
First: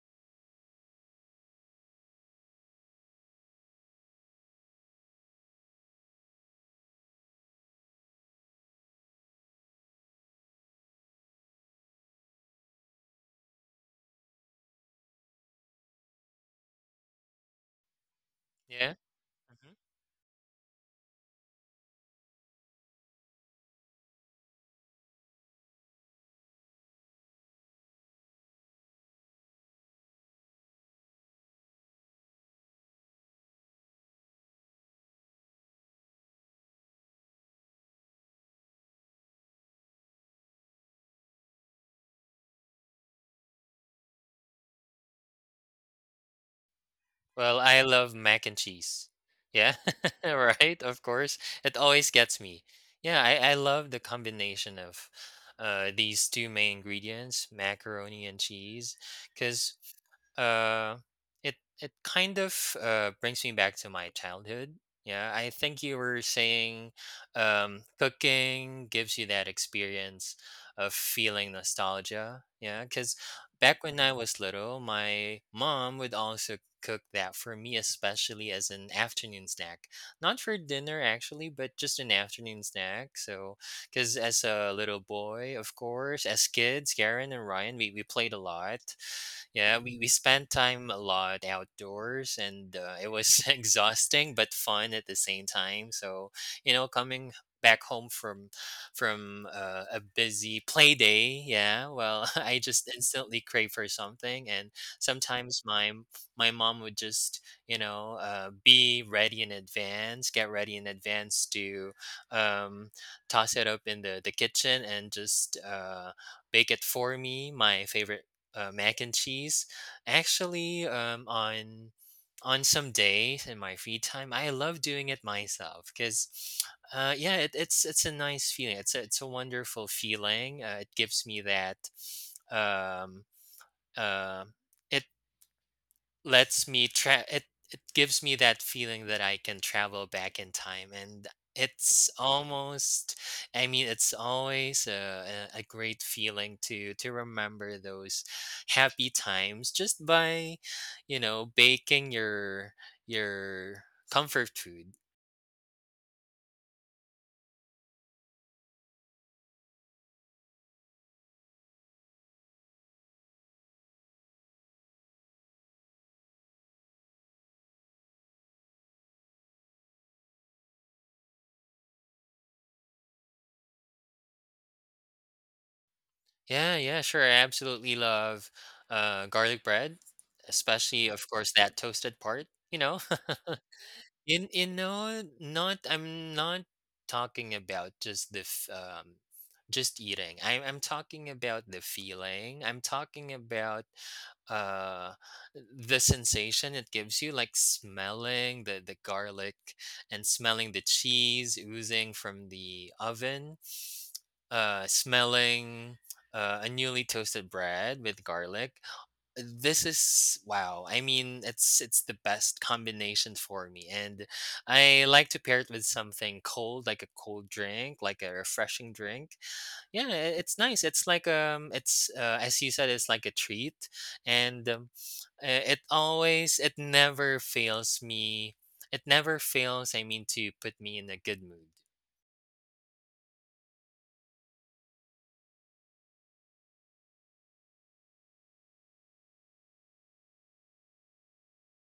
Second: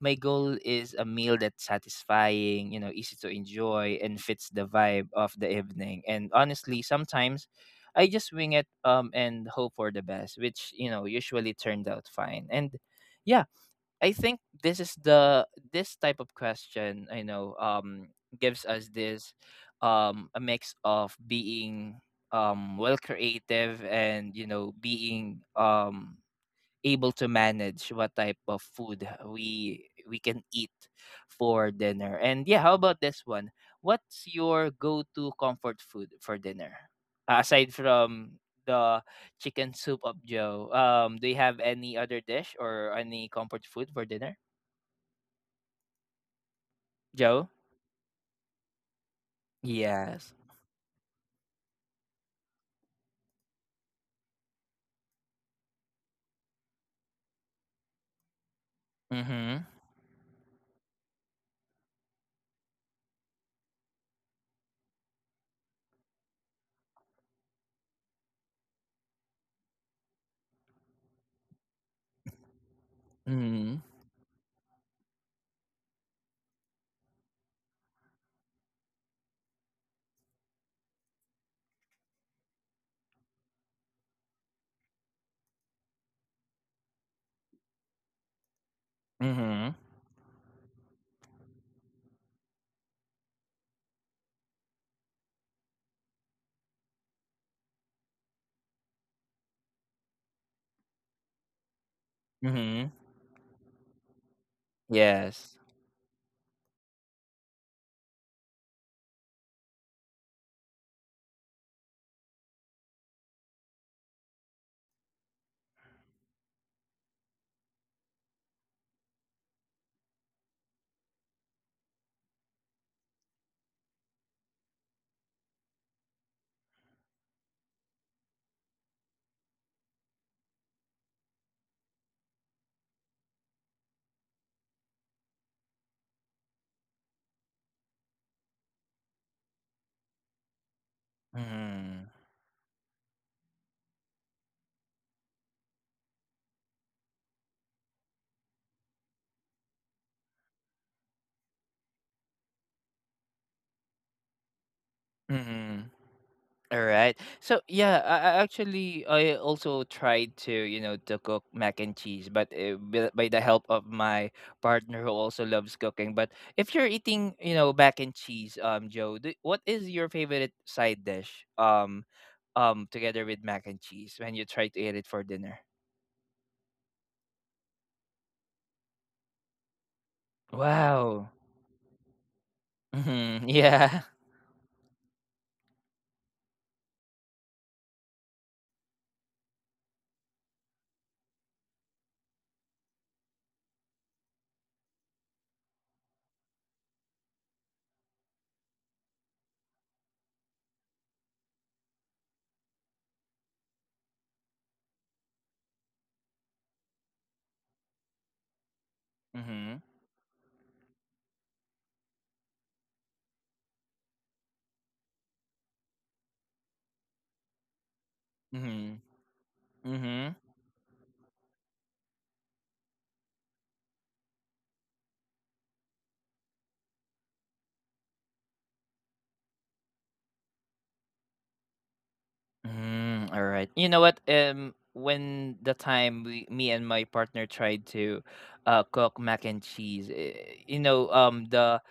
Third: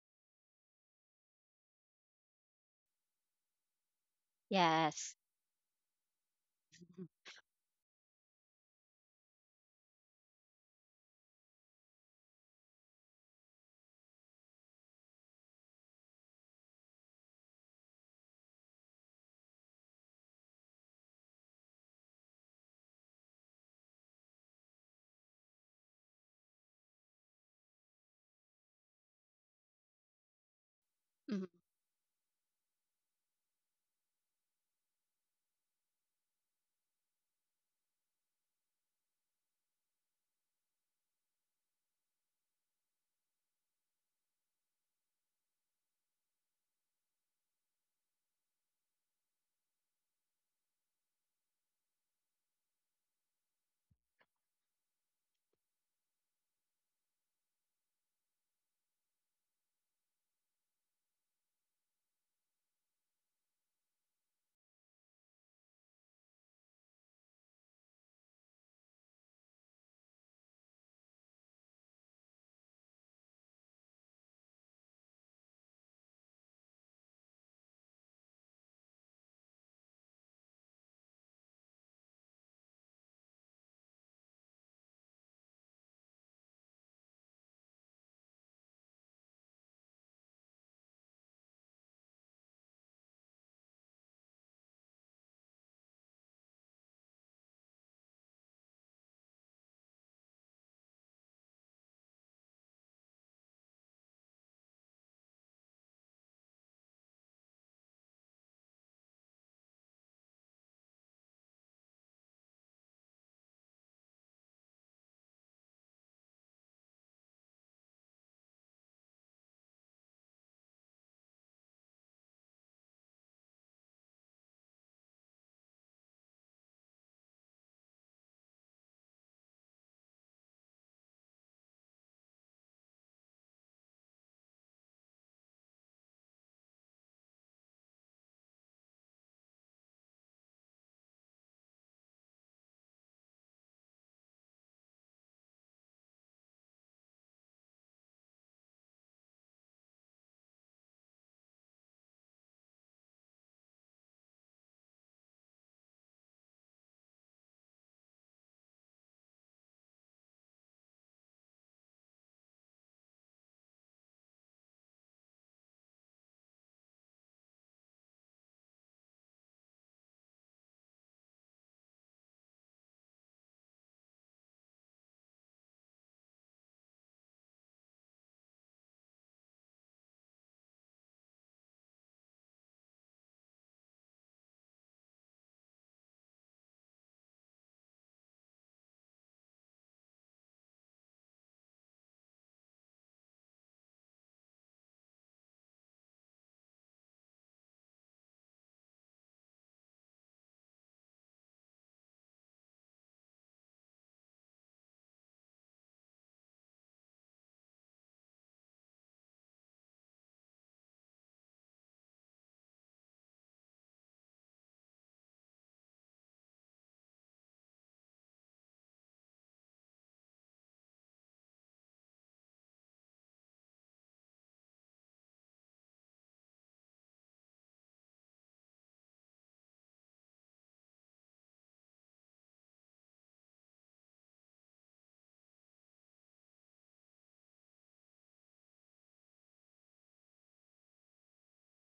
Speaker 1: my goal is a meal that's satisfying, you know, easy to enjoy, and fits the vibe
Speaker 3: Yes.
Speaker 1: of the evening. And honestly,
Speaker 3: Mhm.
Speaker 1: sometimes I just wing it, and hope for the best, which, you know, usually turned out fine. And yeah, I think this is the, this type of question, I know, gives us
Speaker 2: Yeah.
Speaker 1: this
Speaker 2: Mhm.
Speaker 1: a mix of being well, creative, and you know, being able to manage what type of food we can eat
Speaker 3: Mhm.
Speaker 1: for dinner. And yeah, how about this one? What's your go-to comfort food for dinner? Aside from the chicken soup of Joe, do you have any other dish or any comfort food for dinner, Joe?
Speaker 2: Well, I love mac and cheese. Yeah, (laughs)
Speaker 1: Yes.
Speaker 2: right, of course. It always gets me. Yeah, I love the combination of these two main ingredients, macaroni and cheese,
Speaker 1: Mm-hmm.
Speaker 2: because uh, it kind of brings me back to my childhood. Yeah, I think you were saying cooking gives you that experience of feeling nostalgia. Yeah, because
Speaker 1: Mm-hmm.
Speaker 2: back when I was little, my mom would also cook that for me, especially as an afternoon snack. Not for dinner, actually, but just an afternoon snack. So, because as a little boy, of course, as kids, Karen and Ryan, we played a lot.
Speaker 1: Mm-hmm.
Speaker 2: Yeah, we spent time a lot outdoors and it was (laughs) exhausting but fun at the same time. So, you know, coming back home from a busy play day, yeah, well, (laughs) I
Speaker 1: Mm-hmm.
Speaker 2: just instantly crave for something and
Speaker 1: Yes.
Speaker 2: sometimes my mom would just, you know, be ready in advance, get ready in advance to um, toss it up in the kitchen and just bake it for me my favorite mac and cheese. Actually, on some days in my free time, I love doing it myself because, yeah, it's a nice feeling. It's a wonderful feeling. It gives me that. Um, uh, it lets me tra it gives me that feeling that I can travel back in time and
Speaker 1: Mm-hmm.
Speaker 2: it's almost I mean it's always a great feeling to remember those happy times just by you know baking your comfort food.
Speaker 1: Mm-hmm. All right. So yeah, I actually I also tried to, you know, to cook mac and cheese, but by the help of my partner who also loves cooking. But if you're eating mac and cheese, Joe, what is your favorite side dish? Together with mac and cheese when you try to eat it for dinner.
Speaker 2: Yeah, yeah, sure. I absolutely love garlic bread, especially
Speaker 1: Wow.
Speaker 2: of course that toasted part, you know.
Speaker 1: Mm-hmm. Yeah. (laughs)
Speaker 2: (laughs) You know, not I'm not talking about just just eating. I'm talking about the feeling. I'm talking about uh the sensation it gives you, like smelling the garlic and smelling the cheese oozing from the oven, smelling a newly toasted bread with garlic. This
Speaker 1: Mm-hmm.
Speaker 2: is wow. I mean, it's the best combination for me, and I like to pair it with something cold, like a cold drink, like a refreshing
Speaker 1: Mm-hmm.
Speaker 2: drink. Yeah,
Speaker 1: Mm-hmm.
Speaker 2: it's nice. It's like it's as you said, it's like a treat, and uh, it always, it never fails me. It never fails. I mean, to put me in a good mood.
Speaker 1: All right. You know what? When the time me and my partner tried to, cook mac and cheese, you know, the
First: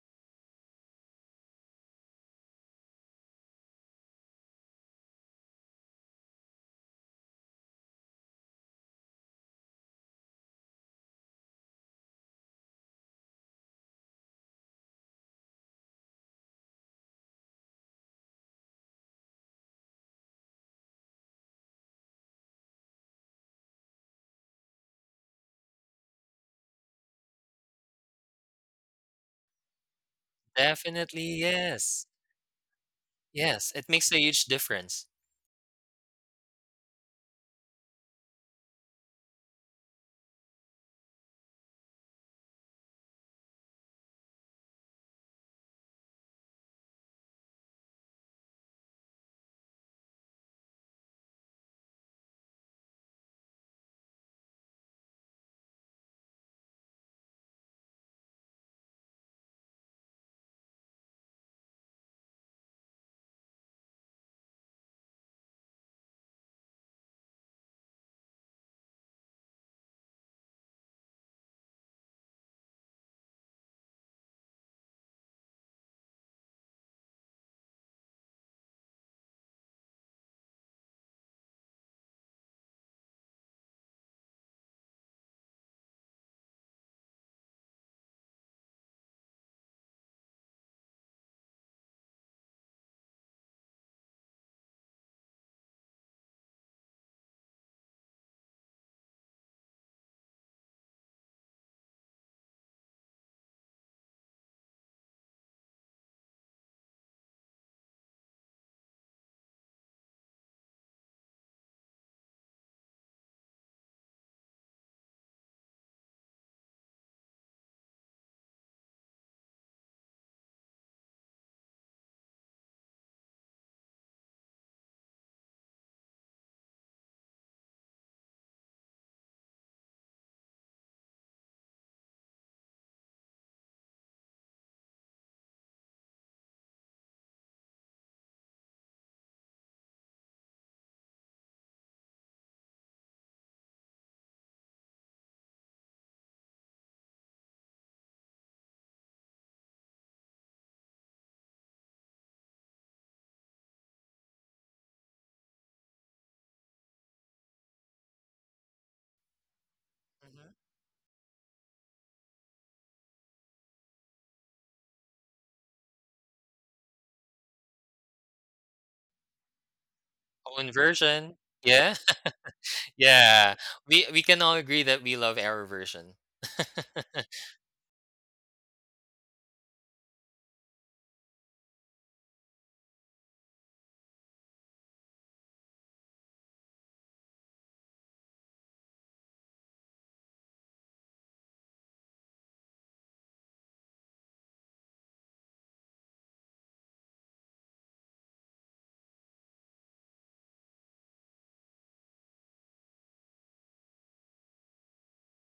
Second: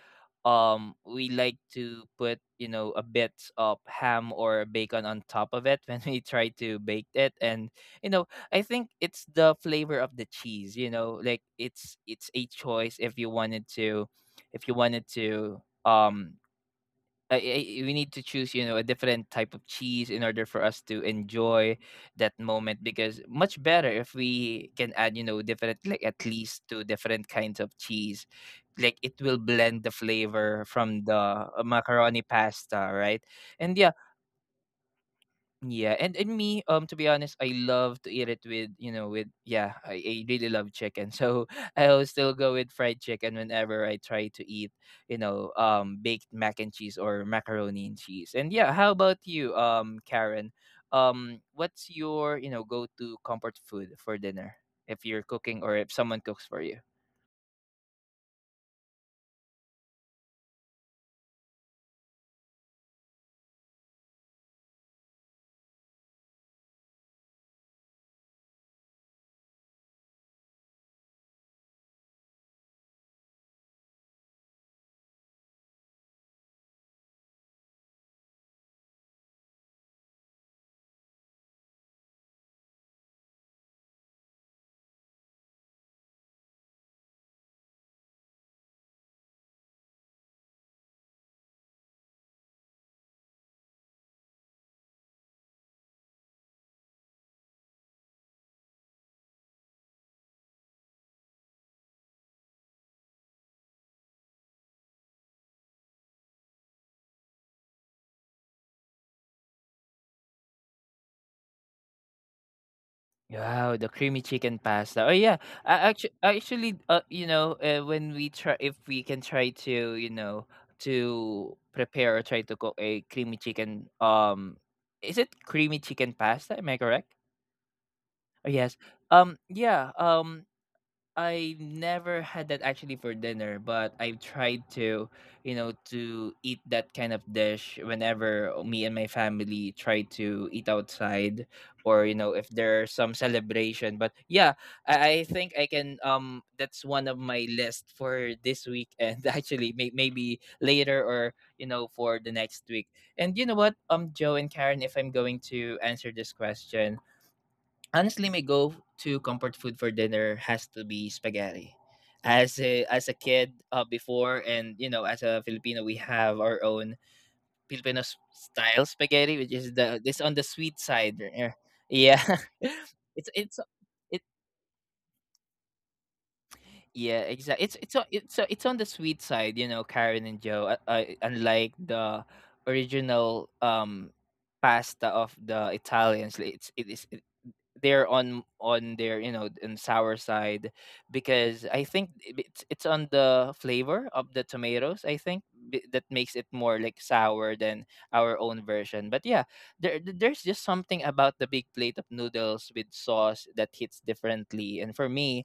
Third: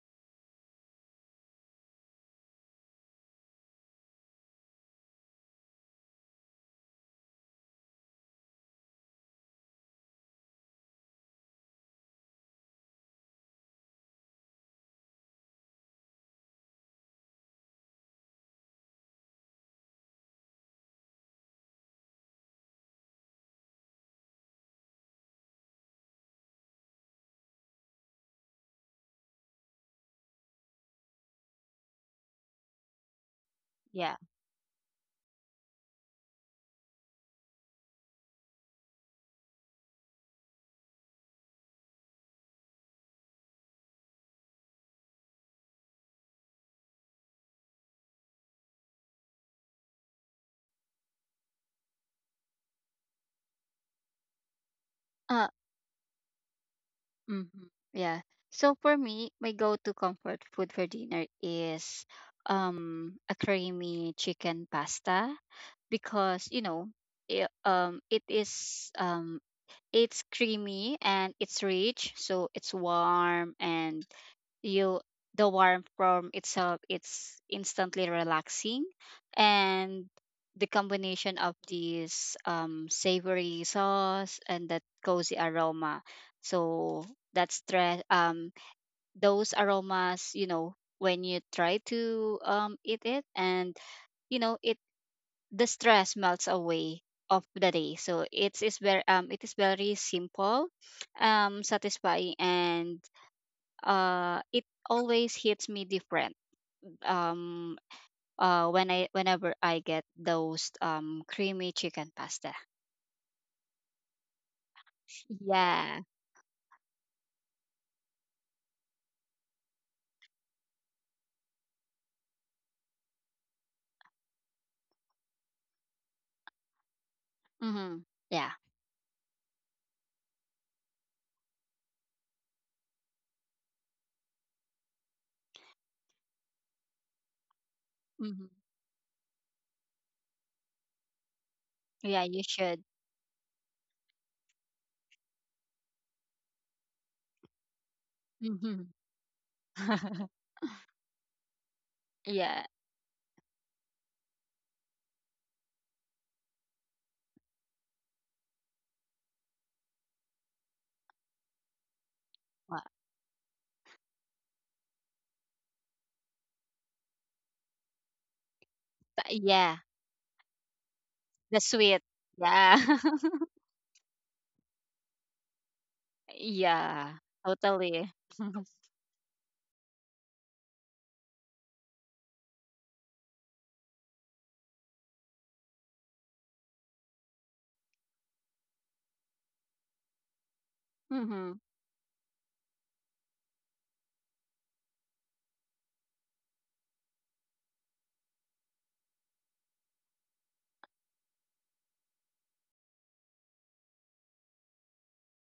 Speaker 1: we like to put a bit of ham or bacon on top of it (laughs) when we try to bake it, and you know, I think it's the flavor of the cheese. You know, like it's a choice if you wanted to, if you wanted to we need to choose, you know, a different type of cheese in order for us to enjoy that moment. Because much better if we can add, you know, different, like at least two different kinds of cheese. Like it will blend the flavor from the
Speaker 2: Definitely, yes,
Speaker 1: macaroni pasta, right?
Speaker 2: yes.
Speaker 1: And yeah,
Speaker 2: It makes
Speaker 3: Yeah.
Speaker 2: a huge difference.
Speaker 1: yeah, and me, to be honest, I love to eat it with yeah, I really love chicken, so (laughs) I'll still go with fried chicken whenever I try to eat baked mac and cheese or macaroni and cheese. And yeah, how about you, Karen? What's your go to comfort food for dinner if you're cooking or if someone cooks for you?
Speaker 3: Mm-hmm. Yeah. So for me, my go-to comfort food for dinner is a creamy chicken pasta, because you know, it, um it is um it's creamy and it's rich, so it's warm. And you The warmth from itself, it's instantly relaxing, and the combination of these savory sauce and that cozy aroma, so that's stress those aromas, you know, when you try to eat it, and you know, it the stress melts away of the day. So it's is very it is very simple, satisfying, and it always hits me different, um whenever I get those creamy chicken pasta.
Speaker 1: Wow, the creamy chicken pasta. Oh yeah,
Speaker 3: Yeah.
Speaker 1: actually, you know, when we try, if we can try to, you know, to prepare or try to cook a creamy chicken. Is it creamy chicken pasta? Am I correct?
Speaker 3: Mm-hmm.
Speaker 1: Oh,
Speaker 3: Yeah.
Speaker 1: yes. Yeah. I never had that actually for dinner, but I've tried to, you know, to eat that kind of dish
Speaker 3: Mm-hmm.
Speaker 1: whenever me and my family try to eat outside or, you
Speaker 3: Yeah,
Speaker 1: know,
Speaker 3: you
Speaker 1: if
Speaker 3: should.
Speaker 1: there's some celebration. But yeah, I think I can that's one of my list for this weekend (laughs) actually,
Speaker 3: Mm-hmm. (laughs)
Speaker 1: maybe later or, you know, for the next
Speaker 3: Yeah.
Speaker 1: week. And you know what, Joe and Karen, if I'm going to answer this question, honestly, my go-to comfort food for dinner
Speaker 2: Mhm.
Speaker 1: has to be spaghetti.
Speaker 3: Wa-
Speaker 1: As a kid before, and you know, as a Filipino, we have our own Filipino style
Speaker 3: ta-
Speaker 1: spaghetti, which is
Speaker 3: yeah,
Speaker 1: the this on the
Speaker 2: Own
Speaker 1: sweet side.
Speaker 2: version,
Speaker 3: the
Speaker 2: yeah.
Speaker 3: sweet.
Speaker 1: Yeah,
Speaker 3: Yeah.
Speaker 1: (laughs) it's
Speaker 3: (laughs)
Speaker 1: it's
Speaker 2: Yeah,
Speaker 1: it.
Speaker 2: we can all agree that we love our version. (laughs)
Speaker 3: Yeah.
Speaker 1: Yeah, exactly.
Speaker 3: Totally.
Speaker 1: It's on
Speaker 3: (laughs)
Speaker 1: the sweet side, you know, Karen and Joe. Unlike the original pasta of the Italians, like, it is they're on their on sour side
Speaker 3: Mm-hmm.
Speaker 1: because I think it's on the flavor of the tomatoes I think that makes it more like sour than our own version. But yeah, there's just something about the big plate of noodles with sauce that hits differently. And for me,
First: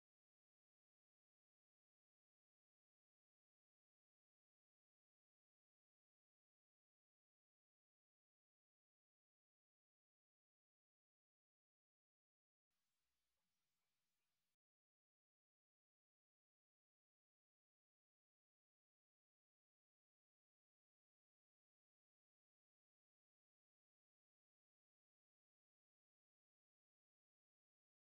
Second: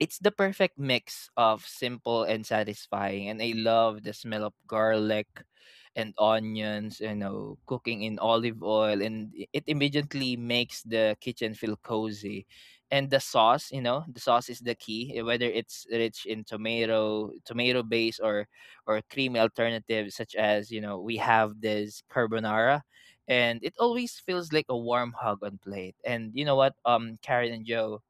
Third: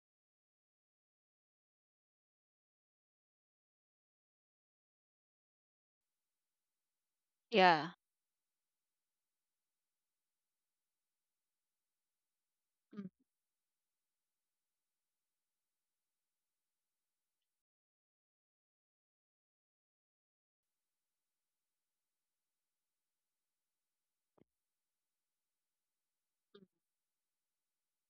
Speaker 1: it's the perfect mix of simple and satisfying, and I love the smell of garlic and onions, you know,
Speaker 3: Yeah.
Speaker 1: cooking in olive oil, and it immediately makes the kitchen feel cozy.
Speaker 3: Mm.
Speaker 1: And the sauce, you know, the sauce is the key, whether it's rich in tomato base or creamy alternatives such as, you know, we have this carbonara and it always feels like a warm hug on plate. And you know what, Karen and Joe,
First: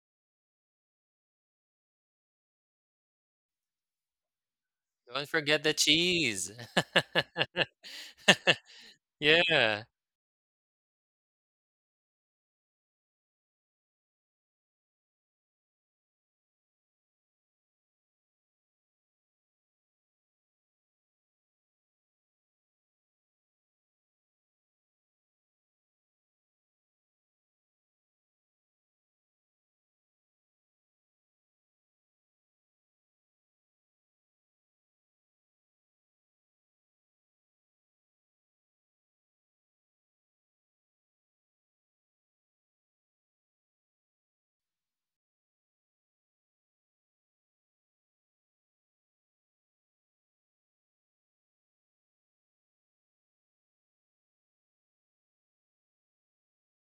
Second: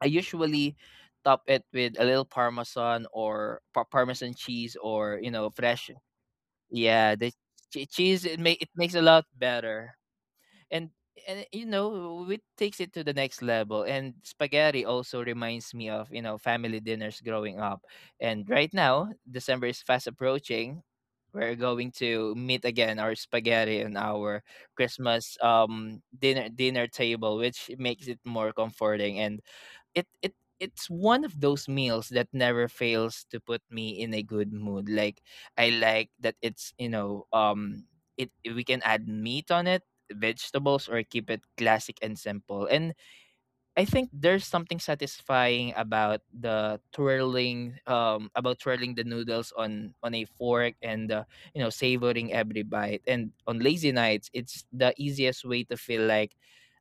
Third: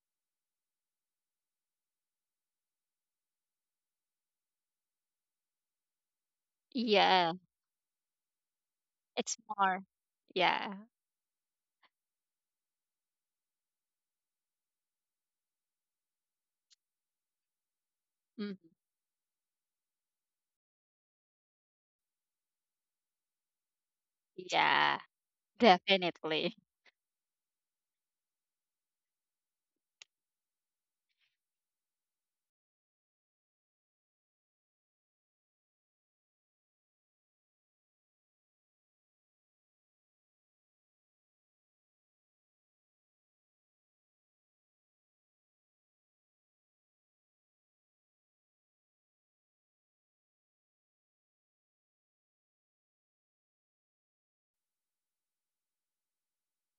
Speaker 1: I usually top it with a little parmesan or parmesan cheese or
Speaker 2: Don't
Speaker 1: you know
Speaker 2: forget the
Speaker 1: fresh.
Speaker 2: cheese.
Speaker 1: Yeah, the
Speaker 3: Yeah,
Speaker 2: (laughs)
Speaker 1: cheese it makes a lot
Speaker 3: it's more.
Speaker 2: Yeah.
Speaker 1: better,
Speaker 3: Yeah.
Speaker 1: and and you know it takes it to the next level. And spaghetti also reminds me of you know family dinners growing up, and right
Speaker 3: Mm.
Speaker 1: now December is fast approaching. We're going to meet again our spaghetti and our
Speaker 3: Yeah.
Speaker 1: Christmas dinner
Speaker 3: Definitely.
Speaker 1: dinner table, which makes it more comforting and it it it's one of those meals that never fails to put me in a good mood. Like I like that it's it we can add meat on it, vegetables, or keep it classic and simple. And I think there's something satisfying about the twirling about twirling the noodles on a fork and you know savoring every bite. And on lazy nights, it's the easiest way to feel like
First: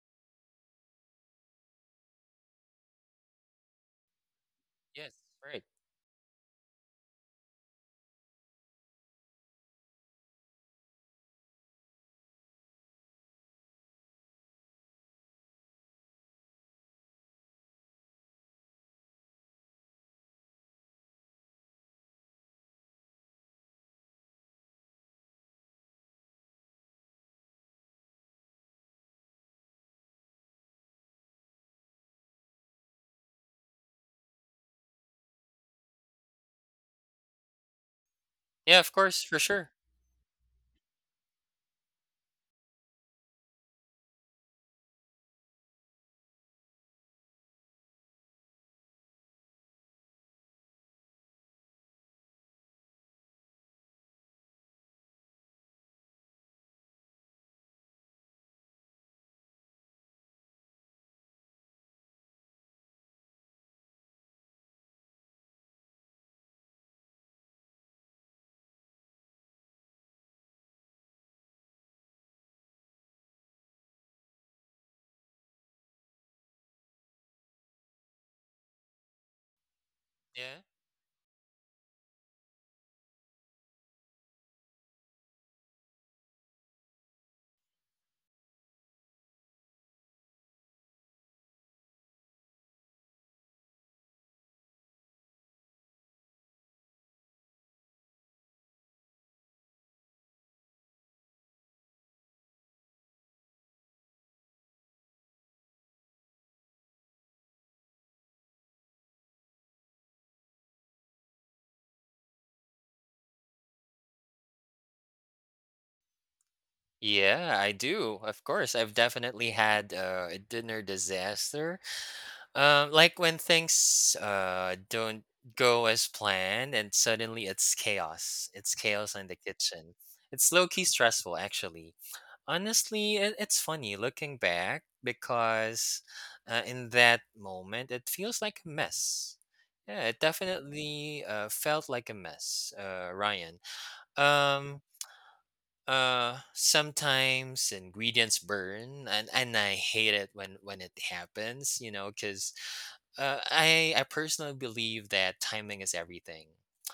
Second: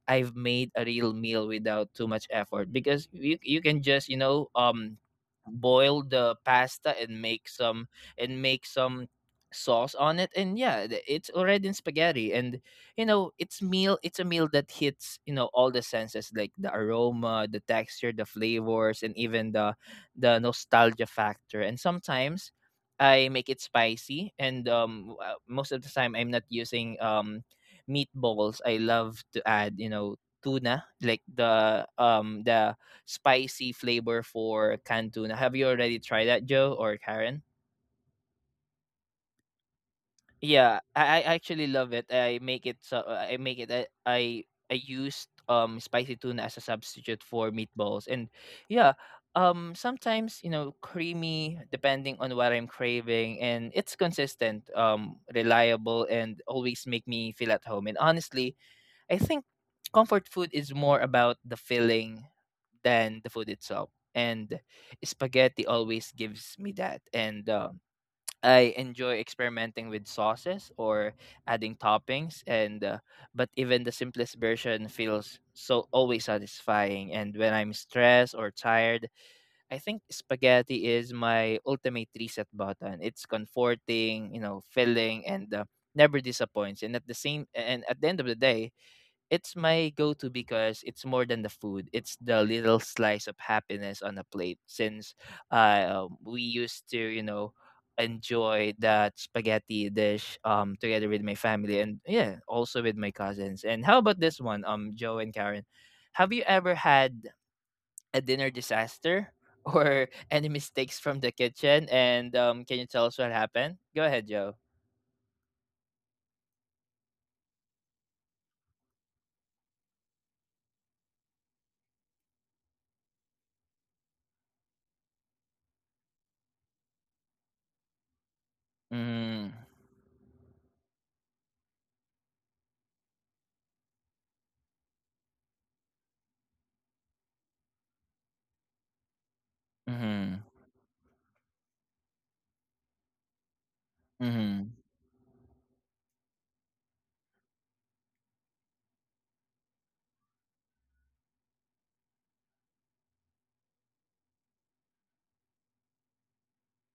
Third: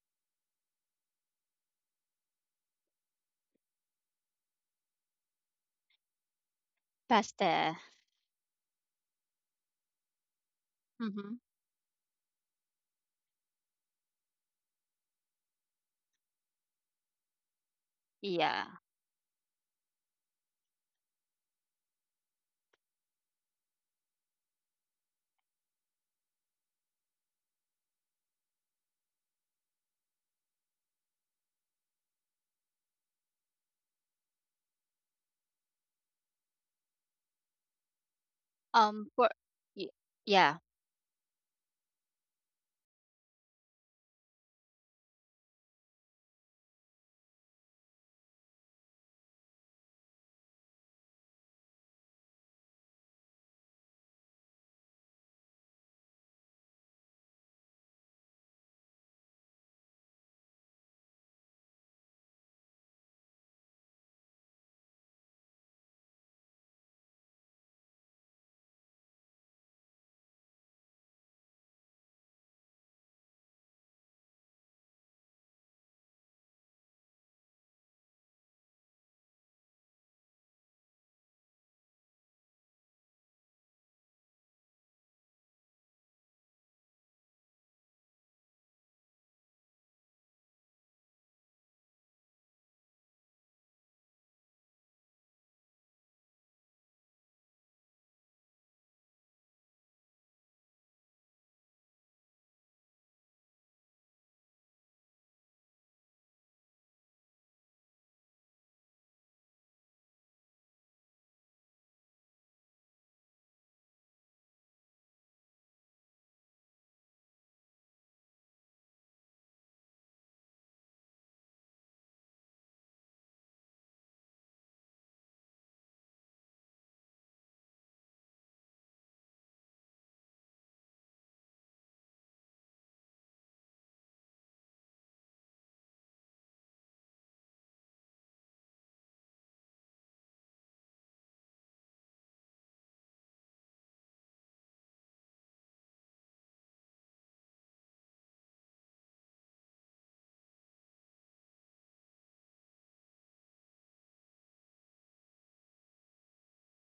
Speaker 1: I've made a real meal without too much effort because you can just you know
Speaker 2: Yes, right.
Speaker 1: boil the pasta
Speaker 3: Pasta.
Speaker 1: and make some sauce on it and yeah it's
Speaker 3: Mm-hmm.
Speaker 1: already in spaghetti and you know it's a meal that hits you know all the senses like the aroma the texture the
Speaker 3: Yeah.
Speaker 1: flavors and even the nostalgia factor and sometimes I make it spicy and most of the time I'm not using meatballs I love to add you know tuna like the spicy flavor for canned tuna. Have you already tried that, Joe or Karen?
Speaker 2: Yeah, of course,
Speaker 3: For
Speaker 2: for sure.
Speaker 3: y- yeah,
Speaker 1: Yeah, I actually love it. I make it so I make it I used spicy tuna as a substitute for meatballs and yeah, sometimes you know creamy depending on what I'm craving and it's consistent, reliable and always make me feel at home. And honestly, I think comfort food is more about the feeling than the food itself. And spaghetti always gives me that. And I enjoy experimenting with sauces or adding toppings. And but even the simplest version feels so always satisfying. And when I'm stressed or tired, I think
Speaker 2: Yeah.
Speaker 1: spaghetti is my ultimate reset button. It's comforting, you know, filling, and never disappoints. And at the end of the day, it's my go-to because it's more than the food. It's the little slice of happiness on a plate. Since we used to, you know, enjoy that spaghetti dish together with my family and yeah, also with my cousins. And how about this one, Joe and Karen? Have you ever had a dinner disaster (laughs) or any mistakes from the kitchen? And can you tell us what happened? Go ahead, Joe.
Speaker 2: Yeah, I do. Of course, I've definitely had a dinner disaster. Like when things don't go as planned, and suddenly it's chaos. It's chaos in the
Speaker 1: Mm-hmm.
Speaker 2: kitchen. It's low key stressful, actually. Honestly, it's funny looking back because in that moment it feels like a mess. Yeah, it definitely felt like a mess, Ryan.
Speaker 1: Mm-hmm.
Speaker 2: Um, sometimes ingredients burn, and I hate it when it happens. You know, because I personally believe that timing is everything.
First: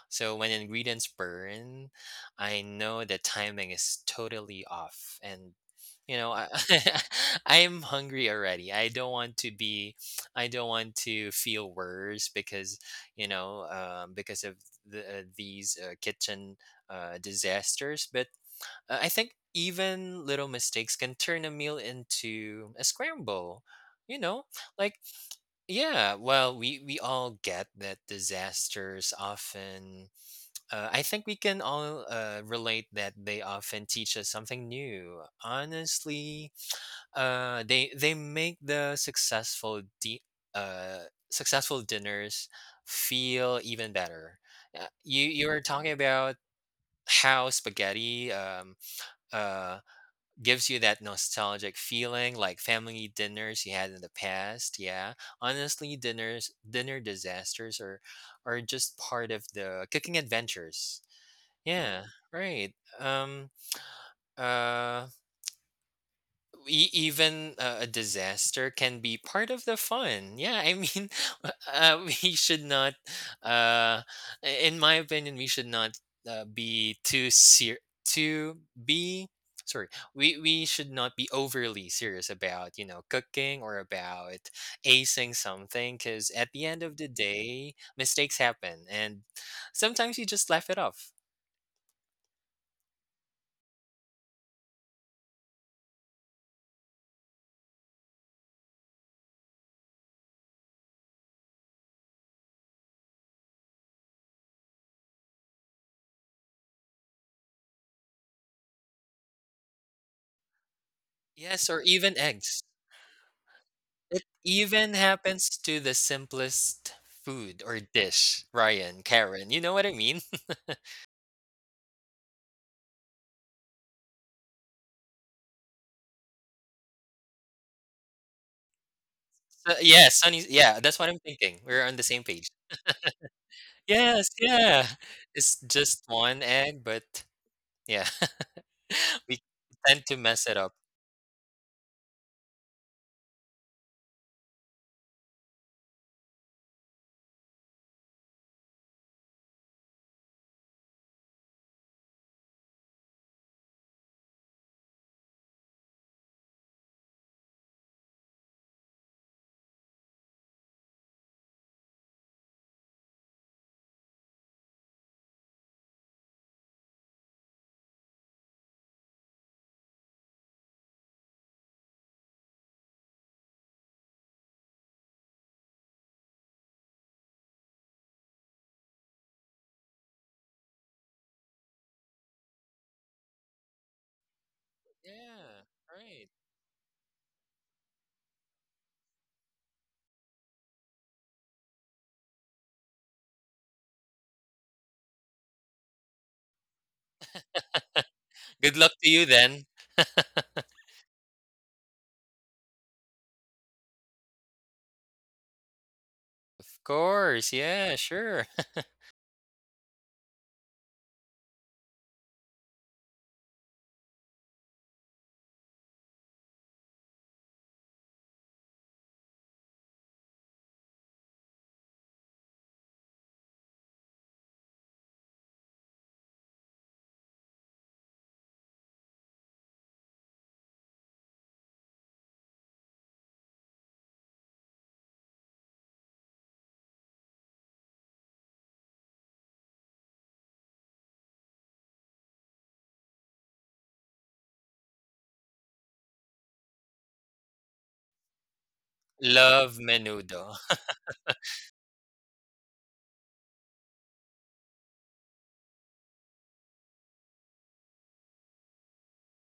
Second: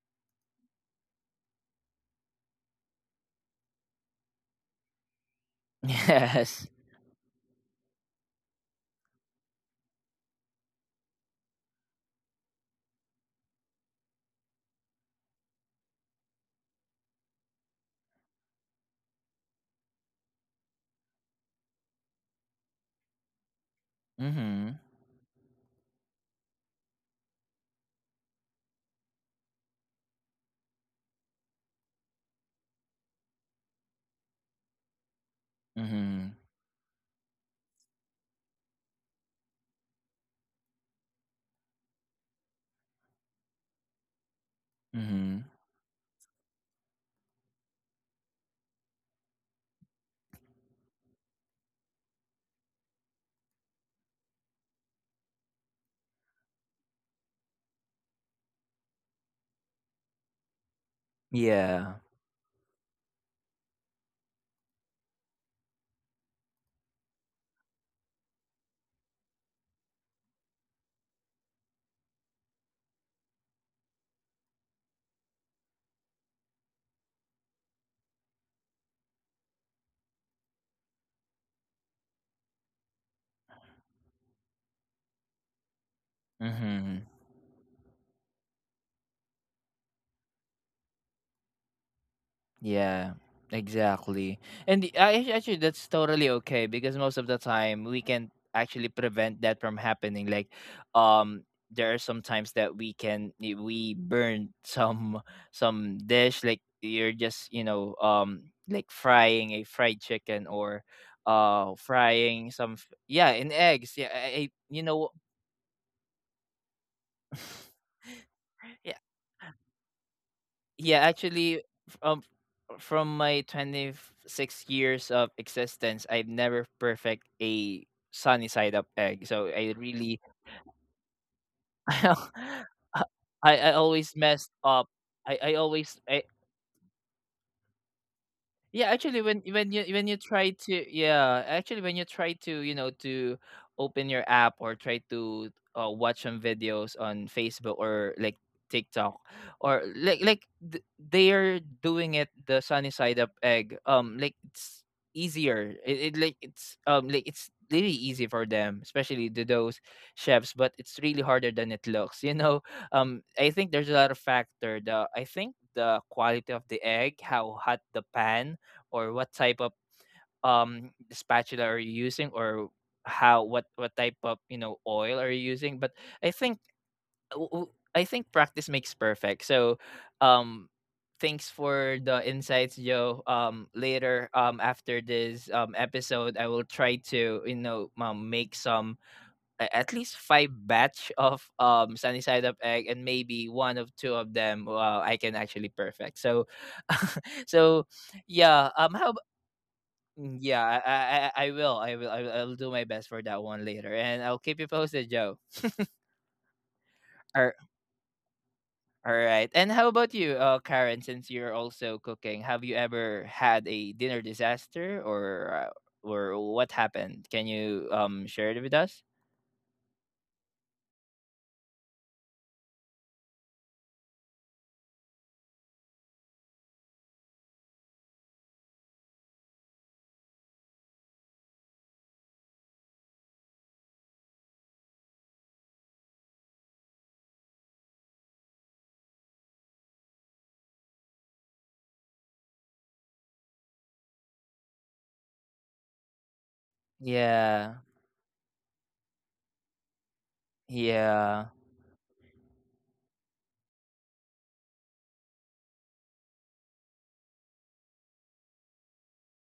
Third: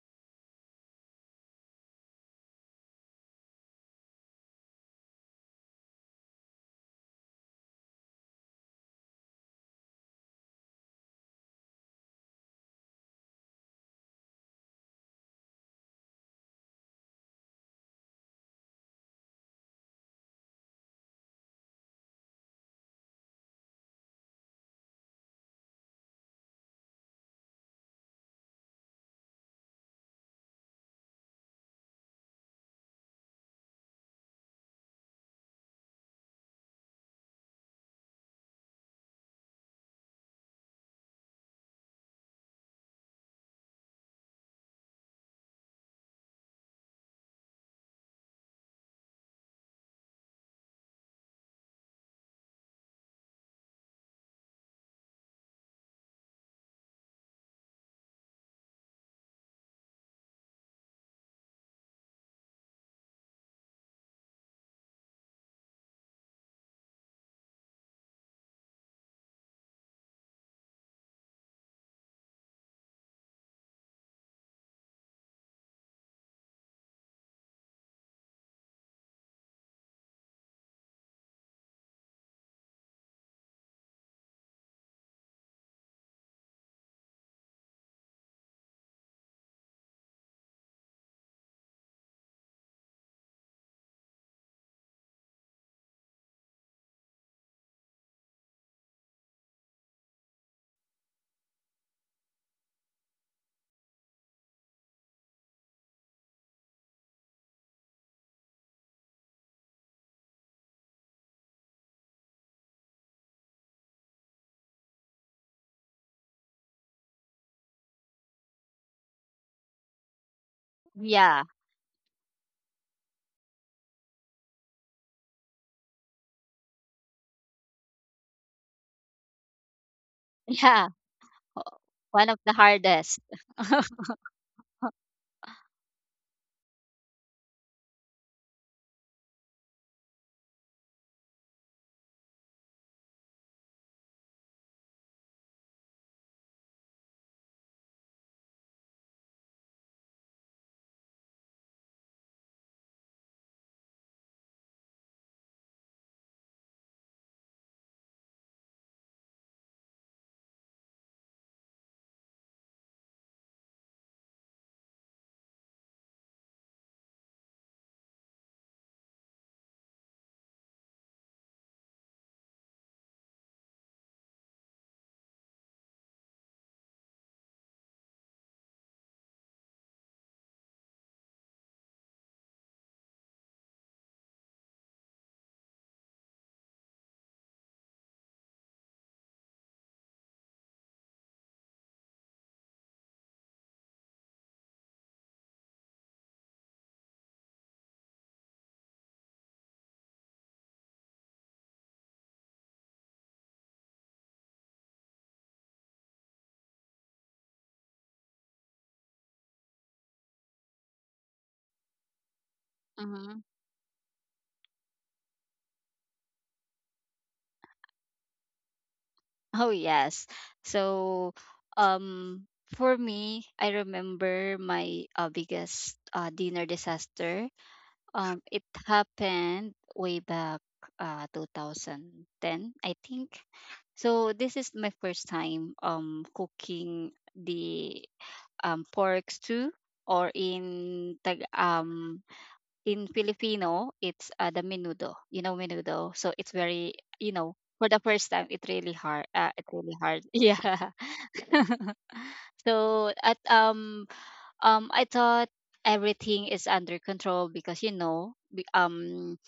Speaker 2: So when ingredients burn, I know that timing is totally off, and
Speaker 1: (laughs)
Speaker 2: you know I
Speaker 1: Yes.
Speaker 2: (laughs) I'm hungry already. I don't want to feel worse because you know because of these kitchen disasters. But I think even little mistakes can turn a meal into a scramble. You know, like yeah, well, we all get that disasters often. I think we can all relate that they often teach us something new.
Speaker 1: Mhm.
Speaker 2: Honestly, they make uh, successful dinners feel even better.
Speaker 1: Mhm.
Speaker 2: You were talking about how spaghetti uh, gives you that nostalgic feeling like family dinners you had in the past. Yeah, honestly, dinner disasters are just part of the cooking adventures.
Speaker 1: Yeah.
Speaker 2: Yeah, right. um uh Even a disaster can be part of the fun. Yeah, I mean, (laughs) we should not, uh, in my opinion, we should not uh, be too ser- too be sorry. We should not be overly serious about you know cooking or about acing something because at the end of
Speaker 1: Mhm.
Speaker 2: the day, mistakes happen, and sometimes you just laugh it off.
Speaker 1: Yeah. Exactly. Actually that's totally okay because most of the time we can actually prevent that from happening. Like um there are some times that we can we burn some dish like you're just, you know, like frying a fried chicken or
Speaker 2: Yes, or even
Speaker 1: frying
Speaker 2: eggs.
Speaker 1: some yeah, in eggs. Yeah,
Speaker 2: It
Speaker 1: you
Speaker 2: even
Speaker 1: know
Speaker 2: happens to the simplest food
Speaker 1: (laughs)
Speaker 2: or dish, Ryan,
Speaker 1: (laughs)
Speaker 2: Karen, you know what I mean? (laughs)
Speaker 1: Yeah,
Speaker 3: yeah,
Speaker 1: actually, f- um, from my 26 years of existence, I've never perfect a sunny side up egg. So
Speaker 2: So
Speaker 1: I
Speaker 2: yeah,
Speaker 1: really,
Speaker 2: Sunny
Speaker 3: (laughs)
Speaker 2: yeah,
Speaker 3: yeah,
Speaker 2: that's what I'm thinking. We're on the same
Speaker 3: one of
Speaker 2: page.
Speaker 3: the
Speaker 1: (laughs) I,
Speaker 3: hardest.
Speaker 1: I always
Speaker 2: Yes,
Speaker 1: messed
Speaker 2: yeah.
Speaker 1: up. I,
Speaker 2: It's
Speaker 1: I always,
Speaker 2: just
Speaker 1: I,
Speaker 2: one egg, but yeah.
Speaker 1: Yeah, actually,
Speaker 2: (laughs) We
Speaker 1: when you
Speaker 2: tend
Speaker 1: when
Speaker 2: to
Speaker 1: you
Speaker 2: mess it
Speaker 1: try
Speaker 2: up.
Speaker 1: to yeah, actually when you try to you know to open your app or try to watch some videos on Facebook or like TikTok or they are doing it the sunny side up egg. Like it's easier. It like it's really easy for them, especially to those chefs. But it's really harder than it looks. You know, (laughs) I think there's a lot of factor. The I think the quality of the egg, how hot the pan or what type of the spatula are you using or how what type of you know oil are you using but I think I think practice makes perfect so um thanks for the insights joe later after this
Speaker 2: Yeah, right.
Speaker 1: episode I will try to you know make some at least five batch of sunny side up egg and maybe one of two of them I can actually perfect so (laughs) so yeah
Speaker 2: Good luck
Speaker 1: how
Speaker 2: to you then.
Speaker 1: Mm,
Speaker 2: (laughs)
Speaker 1: yeah, I will. I will. I'll do my best for that one later, and I'll keep you posted, Joe. (laughs)
Speaker 2: Of
Speaker 1: All,
Speaker 2: course, yeah, sure. (laughs)
Speaker 1: all right. And how about you, Karen? Since you're also cooking, have you ever
Speaker 3: Hmm.
Speaker 1: had a dinner disaster, or what happened? Can you share it with us?
Speaker 3: Oh yes. So, um, for me, I remember my biggest dinner disaster. It happened way back 2010, I think. So this is my first time cooking the pork stew, or in Filipino, it's the menudo. You know menudo, so it's very, you know,
Speaker 1: Yeah.
Speaker 3: for the first time it really hard. It
Speaker 2: Love
Speaker 3: really hard. (laughs)
Speaker 2: menudo.
Speaker 3: Yeah.
Speaker 2: (laughs)
Speaker 1: Yeah.
Speaker 3: (laughs) so at I thought everything is under control, because you know,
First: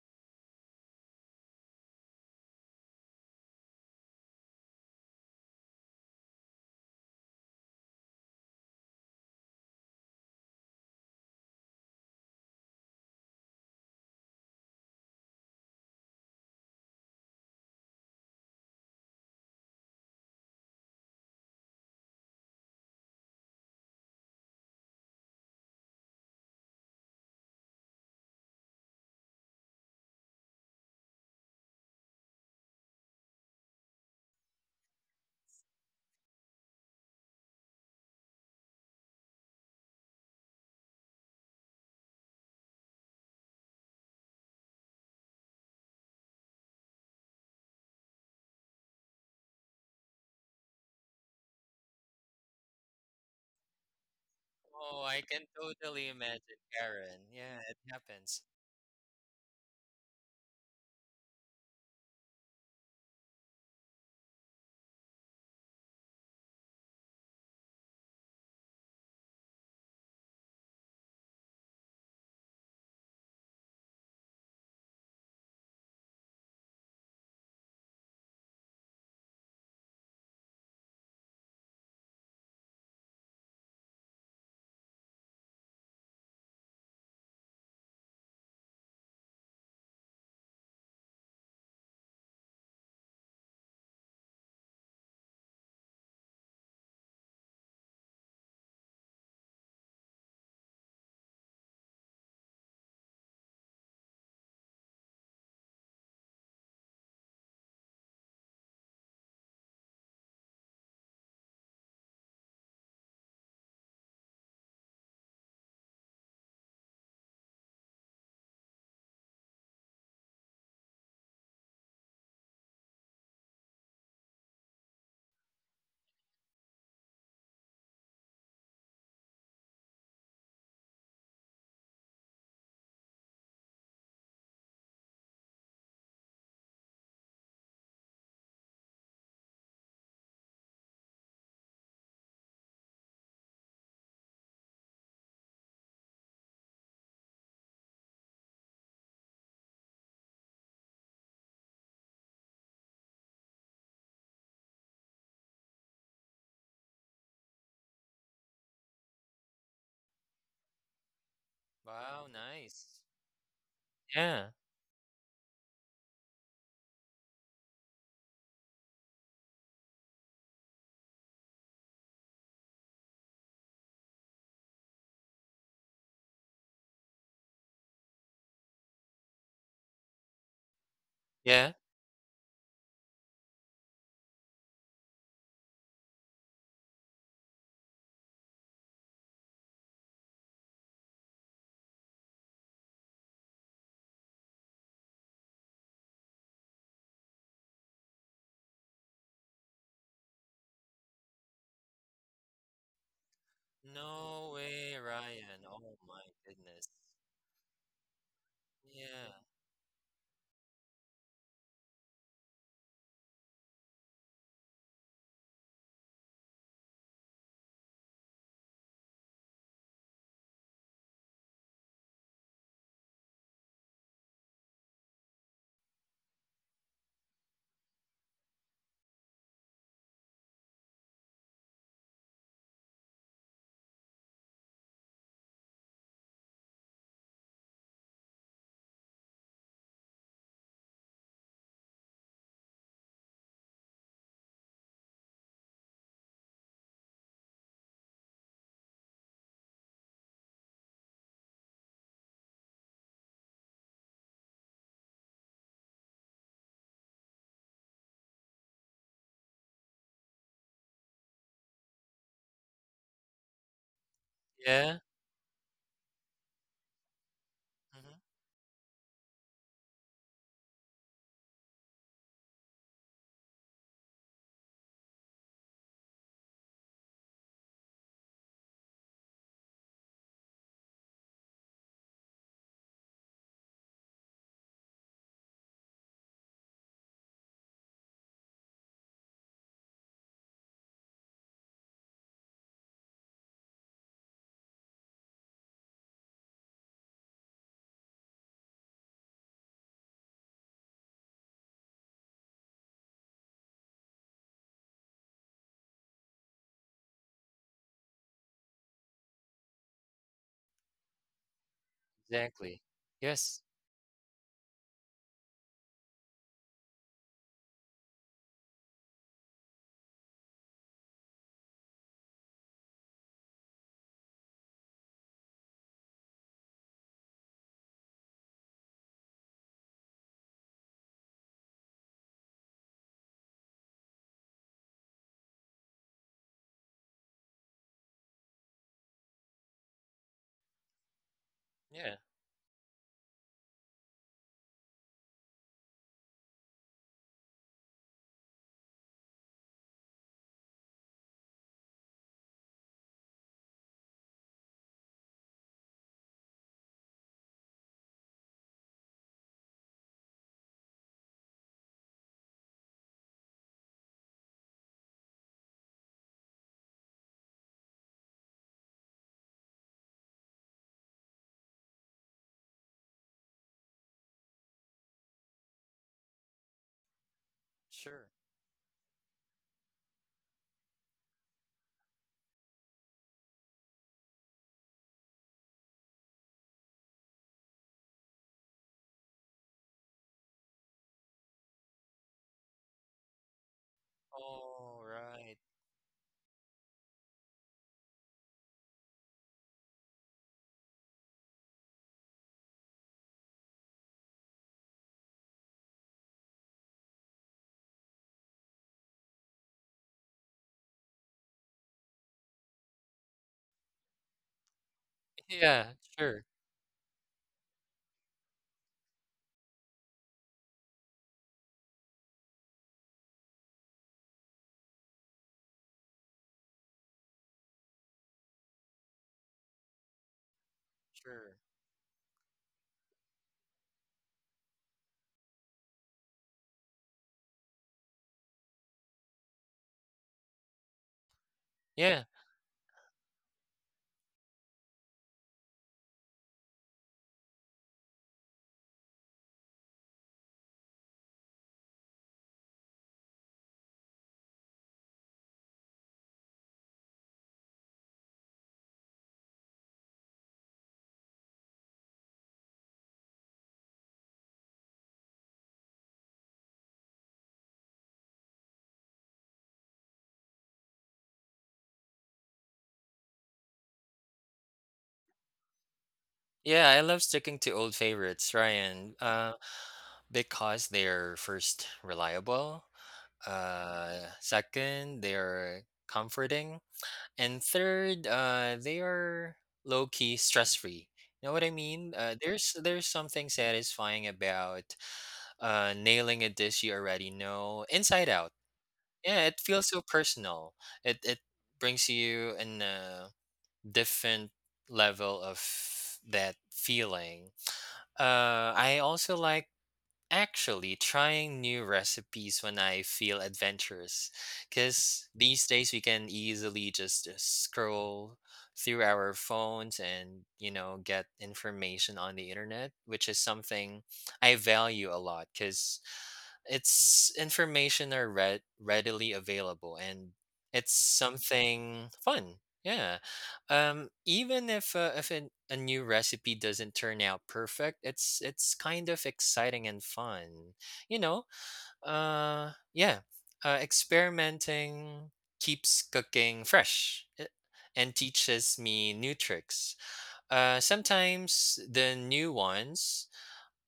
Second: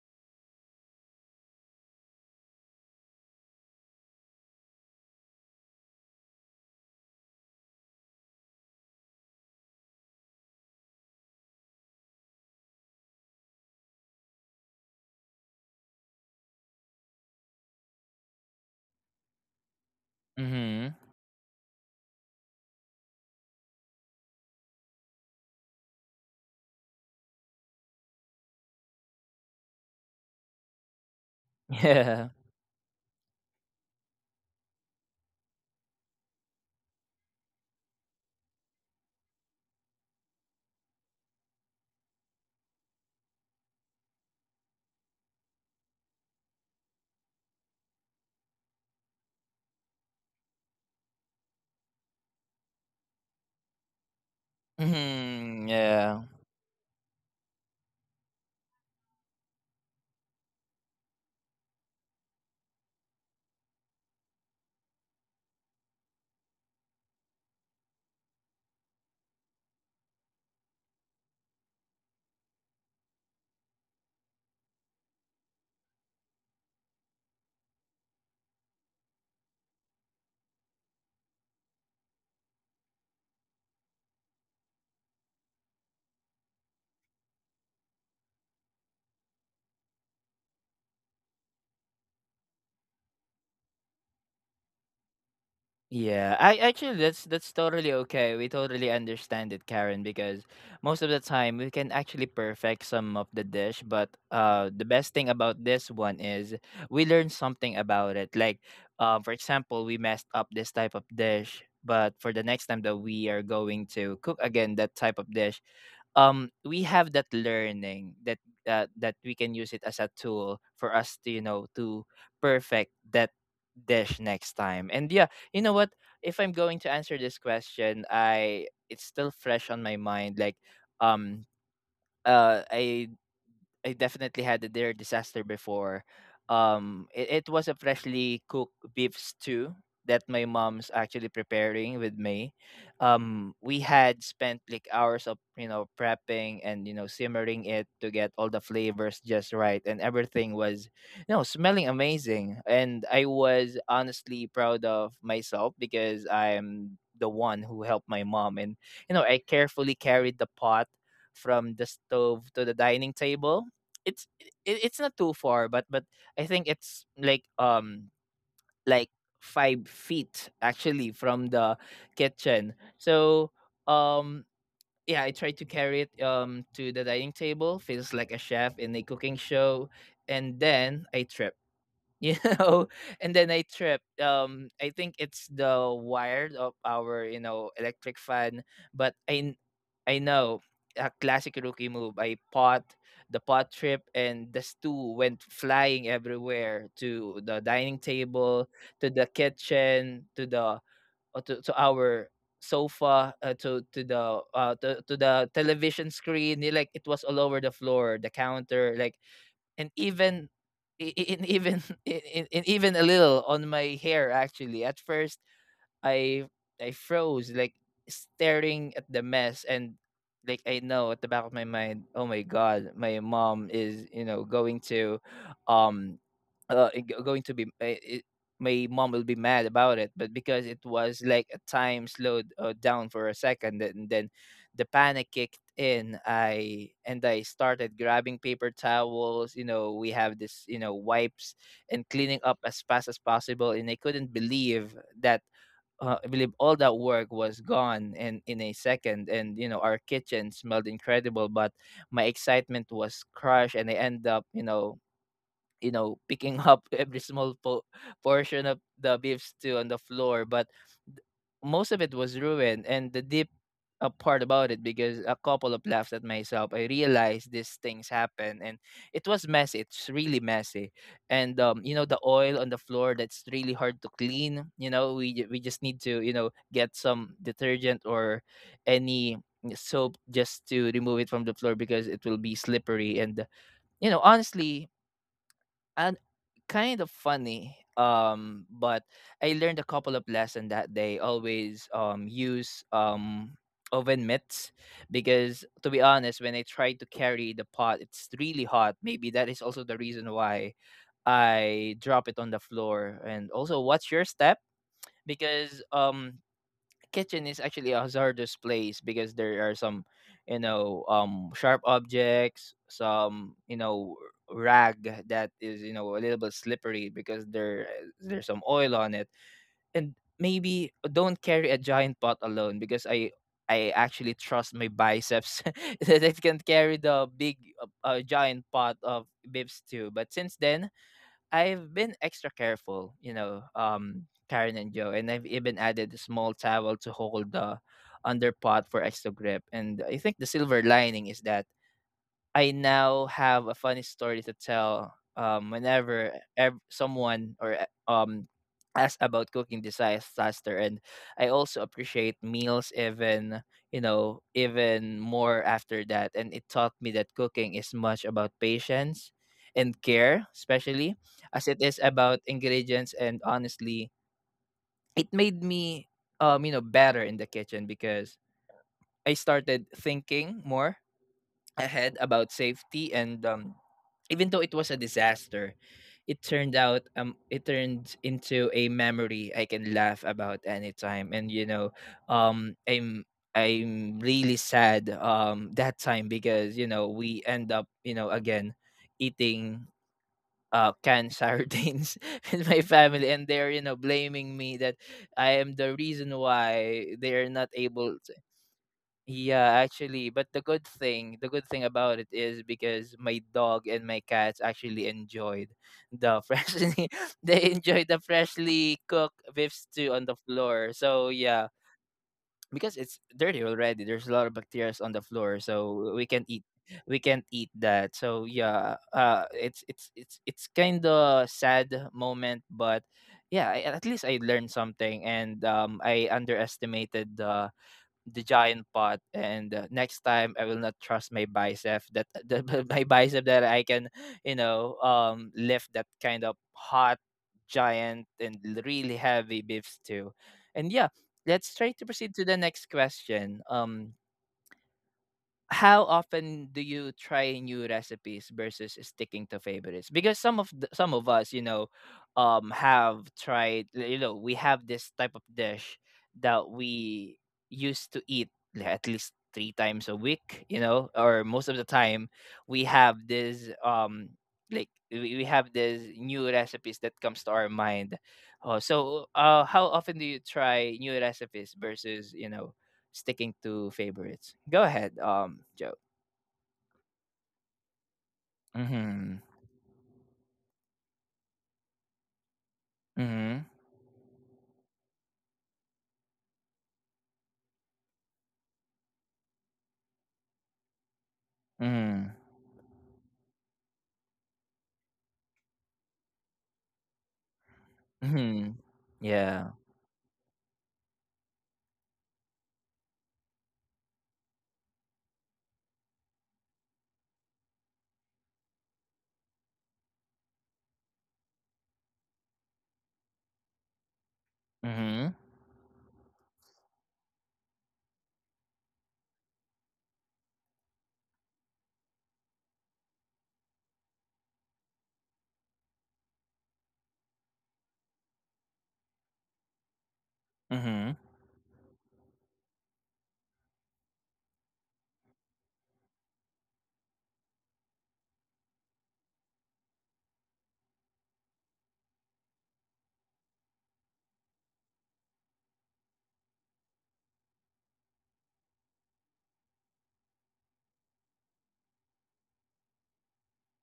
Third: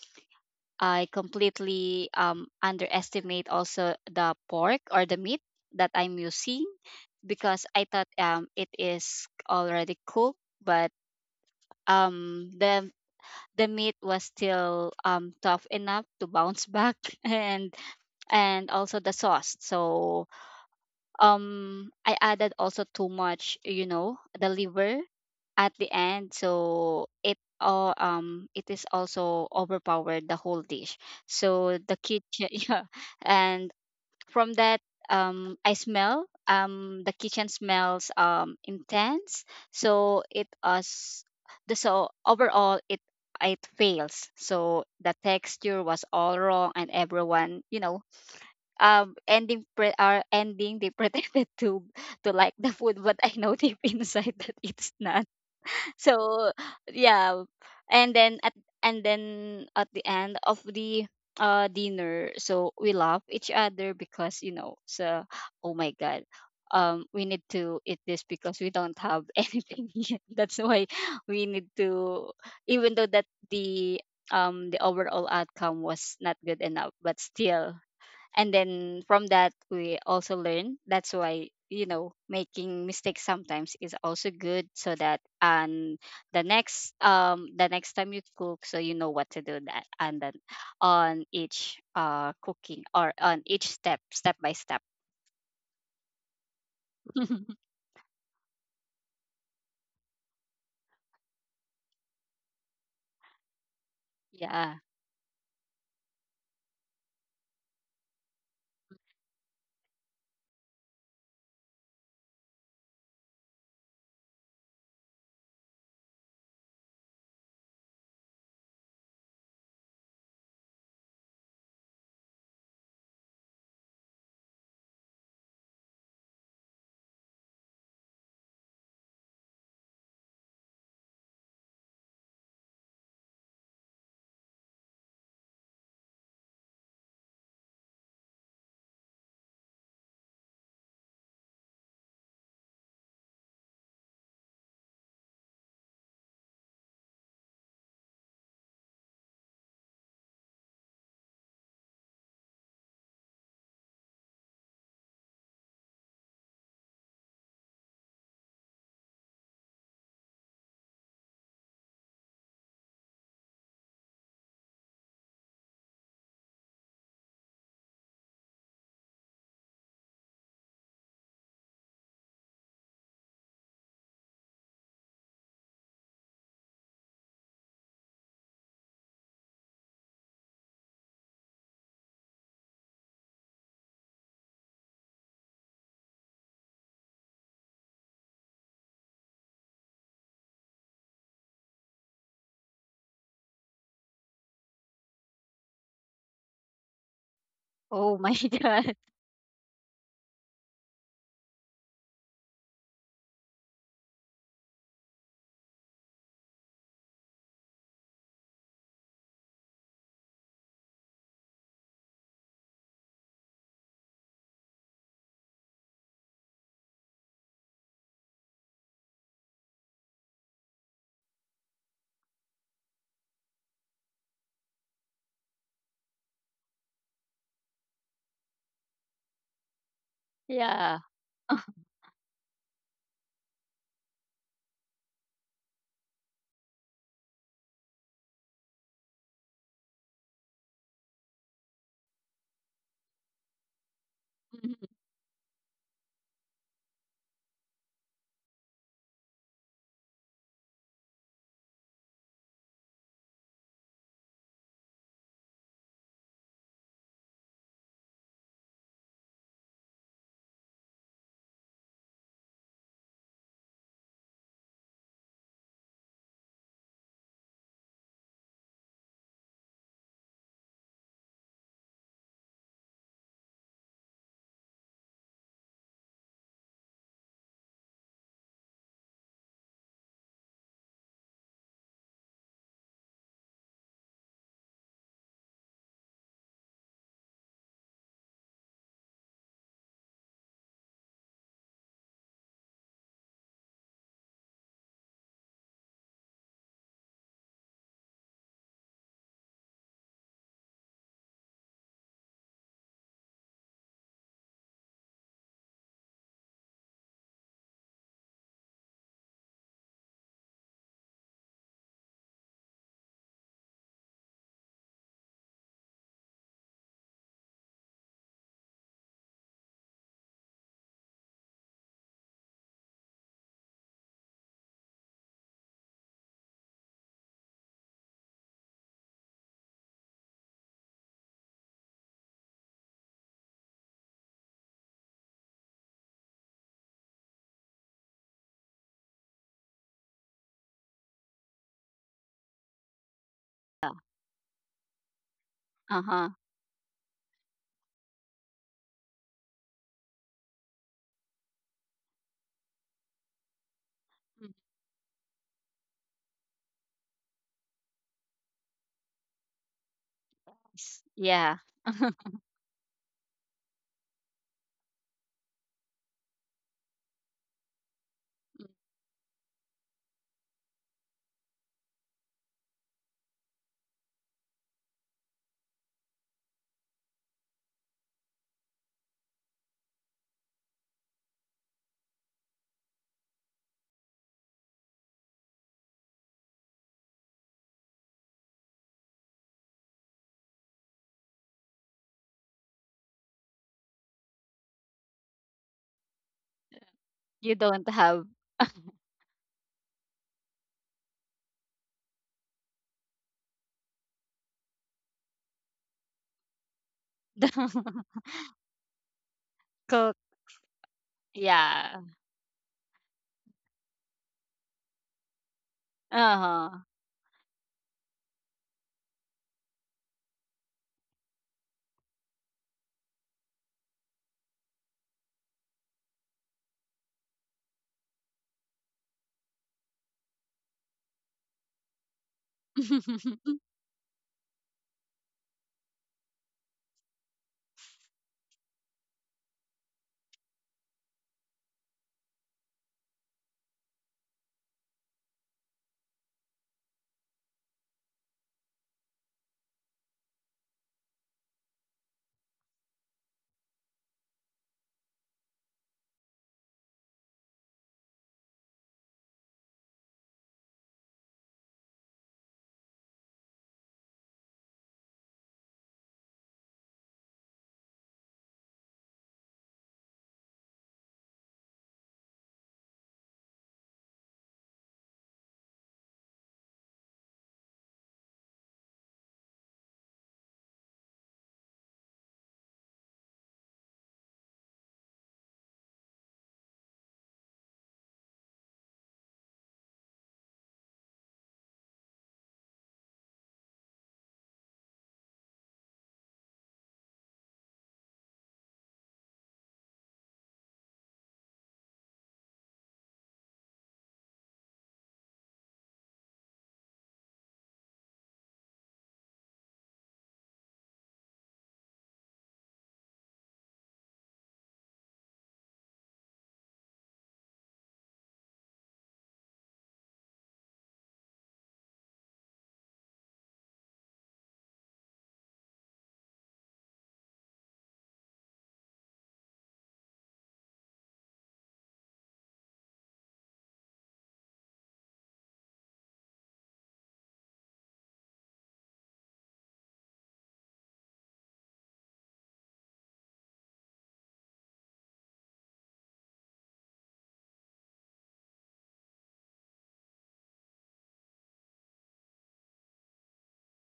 Speaker 3: I completely underestimate also the pork or the meat that I'm using, because I thought it is already cooked. But um the the meat was still tough enough to bounce back (laughs) and and also the sauce. So
Speaker 1: Mm-hmm.
Speaker 3: I added also too much, you know, the liver at the end, so it all it is also overpowered the whole dish. So
Speaker 1: (laughs)
Speaker 3: the
Speaker 1: Yeah.
Speaker 3: kitchen (laughs) yeah, and from that, I smell. The kitchen smells intense, so it us the so overall it, it fails. So the texture was all wrong, and everyone, you know, ending they (laughs) pretended to like the food, but I know deep (laughs) inside that it's
Speaker 2: Oh, I
Speaker 3: not.
Speaker 2: can
Speaker 1: Mm-hmm.
Speaker 3: (laughs)
Speaker 2: totally
Speaker 3: So
Speaker 1: Yeah.
Speaker 2: imagine, Karen.
Speaker 3: yeah,
Speaker 2: Yeah, it
Speaker 3: and then
Speaker 2: happens.
Speaker 3: at and then at the end of the dinner, so we love each other, because you know, so oh my god, we need to eat this because we don't have (laughs) anything yet. That's why we need to, even though that the overall outcome was not good enough, but still. And then from that, we also learn, that's why you know making mistakes sometimes is also good. So that, and the next time you cook, so you know what to do that. And then on each cooking, or on each step, step by step.
Speaker 1: Yeah, I actually that's
Speaker 3: (laughs)
Speaker 1: totally okay. We totally understand it, Karen, because most of the time we can actually perfect some of the dish, but
Speaker 3: Yeah.
Speaker 1: the best thing about this one is we learn something about it. Like for example, we messed up this type of dish, but for the next time that we are going to cook again that type of dish, we have that learning that that we can use it as a tool for us to you know to perfect that dish next time and yeah you know what? If I'm going to answer this question, I it's still fresh on my mind. Um, I I definitely had a their disaster before. It was a freshly cooked beef stew that my mom's actually preparing with me. We had spent like hours of prepping and simmering it to get all the flavors just right, and everything was smelling amazing. And I was honestly proud of myself because I'm the one who helped my mom, and I carefully carried the pot from the
Speaker 2: Wow,
Speaker 1: stove to the
Speaker 2: nice.
Speaker 1: dining table it's
Speaker 2: Yeah.
Speaker 1: it, it's not too far, but I think it's like 5 feet actually from the kitchen. Um yeah, I tried to carry it to the dining table, feels like a chef in a cooking show. And then I trip
Speaker 2: Yeah.
Speaker 1: you (laughs) know and then I tripped. I think it's the wire of our electric fan, but I know, a classic rookie move. I pot the pot trip and the stew went flying everywhere, to the dining
Speaker 3: Oh my (laughs)
Speaker 1: table,
Speaker 3: god.
Speaker 1: to the kitchen, to the to our sofa, uh, to to the
Speaker 2: No
Speaker 1: uh
Speaker 2: way,
Speaker 1: to, to the
Speaker 2: Ryan. Oh
Speaker 1: television
Speaker 2: my
Speaker 1: screen,
Speaker 2: goodness.
Speaker 1: like it was all over the floor, the counter, like,
Speaker 2: Yeah.
Speaker 1: and even I- and even (laughs) I- and even a little on my hair actually. At first I I froze, like staring at the mess, and like, I know at the back of my mind, oh my god, my mom is, you know, going to, um going to be my mom will be mad about it. But because it
Speaker 3: Yeah.
Speaker 1: was like a time slowed down for a second, and then the panic kicked in I and I started grabbing paper towels, you know, we have this, you know, wipes, and cleaning up as fast as possible. And I couldn't
Speaker 3: Mhm.
Speaker 1: believe that I believe all that work was gone in a second. And you know, our kitchen smelled incredible, but my excitement was crushed, and I end up picking (laughs) up every small portion of the beef stew on the floor. But most of it was ruined. And the deep part about it,
Speaker 2: Yeah.
Speaker 1: because a couple of laughs at myself, I realized these things
Speaker 2: Hmm.
Speaker 1: happen. And it was messy, it's really messy. And you know, the oil on the floor, that's really hard to clean. You know, we just need to, you know, get some detergent or any soap just to remove it from the floor, because it will be slippery. And you know, honestly, and kind of funny, but I learned a couple of lessons, that they always use oven mitts, because to be honest, when I try to carry the pot, it's really hot. Maybe that is also the reason why I drop it on the floor. And also, watch your step, because kitchen is actually a hazardous place, because there are some, you know, sharp objects,
Speaker 2: Exactly.
Speaker 1: some,
Speaker 2: Yes.
Speaker 1: you know, rag that is, you know, a little bit slippery, because there's some oil on it. And maybe don't carry a giant pot alone, because i actually trust my biceps (laughs) that it can carry the big giant pot of bibs too. But since then, I've been extra careful, you know, Karen and Joe, and I've even added a small towel to hold the underpot for extra grip. And I think the silver lining is that
Speaker 2: Yeah.
Speaker 1: I now have a
Speaker 3: Yeah.
Speaker 1: funny story to tell
Speaker 3: Uh-huh.
Speaker 1: whenever someone asks about cooking disaster. And I also appreciate meals even, you know,
Speaker 3: Mm.
Speaker 1: even more after that. And it taught me that cooking is much about patience and care,
Speaker 3: S-
Speaker 1: especially
Speaker 3: yeah.
Speaker 1: as it is
Speaker 3: (laughs)
Speaker 1: about ingredients. And honestly, it made me, you know, better in the kitchen, because I started thinking more ahead about safety and even though it was a disaster, it turned
Speaker 2: Sure.
Speaker 1: into a memory I can laugh about anytime. And you know um i'm i'm really sad that time, because you know, we end up, you know, again eating canned sardines (laughs) with my family, and they're, you know, blaming me that
Speaker 2: All right.
Speaker 1: I am the reason why they are
Speaker 3: You
Speaker 1: not
Speaker 3: don't
Speaker 1: able
Speaker 3: have
Speaker 1: to. Yeah, actually, but the good thing about it is because my dog and my cats actually enjoyed the freshly (laughs) they
Speaker 3: the
Speaker 1: enjoyed
Speaker 3: (laughs)
Speaker 1: the freshly cooked beef
Speaker 3: cook.
Speaker 1: stew on the floor. So yeah,
Speaker 3: Yeah.
Speaker 1: because it's dirty already, there's a lot of bacteria on the floor,
Speaker 2: Yeah.
Speaker 1: so
Speaker 2: Sure.
Speaker 3: Uh-huh.
Speaker 1: we can't eat that. So yeah, it's it's kind of sad moment. But yeah, at least I learned something. And I underestimated the giant pot. And next time I will not trust
Speaker 2: Sure.
Speaker 1: my bicep that (laughs) the, my bicep
Speaker 3: (laughs)
Speaker 1: that I can, you know, lift that kind of hot, giant and really heavy beefs too. And yeah, let's try to
Speaker 2: Yeah.
Speaker 1: proceed to the next question. How often do you try new recipes versus sticking to favorites? Because some of the, some of us, you know, have tried, you know, we have this type of dish that we used to eat like at least 3 times a week, you know, or most of the time we have this, we have this new recipes that comes to our mind. So how often do you try new recipes versus, you know, sticking to favorites? Go ahead, Joe.
Speaker 2: Yeah. I love sticking to old favorites, Ryan,
Speaker 1: Mm-hmm.
Speaker 2: because they're first reliable.
Speaker 1: Mm-hmm.
Speaker 2: Second, they're comforting. And third, they are low key stress free. You know what I mean? Uh,
Speaker 1: Mm-hmm.
Speaker 2: there's there's something satisfying about nailing a dish you already know inside out.
Speaker 1: Mm-hmm.
Speaker 2: Yeah, it
Speaker 1: Yeah.
Speaker 2: feels so personal. It brings you in a different level of that feeling. I also like actually trying new recipes when I feel adventurous, because
Speaker 1: Mm-hmm.
Speaker 2: these days we can easily just scroll through our phones and, you know, get information on the internet, which is something I value a lot because it's information are readily available and it's
Speaker 1: Mm-hmm.
Speaker 2: something fun. Yeah. Even if a new recipe doesn't turn out perfect, it's kind of exciting and fun. You know, yeah. Uh, experimenting keeps cooking fresh. And teaches me new tricks. Sometimes the new ones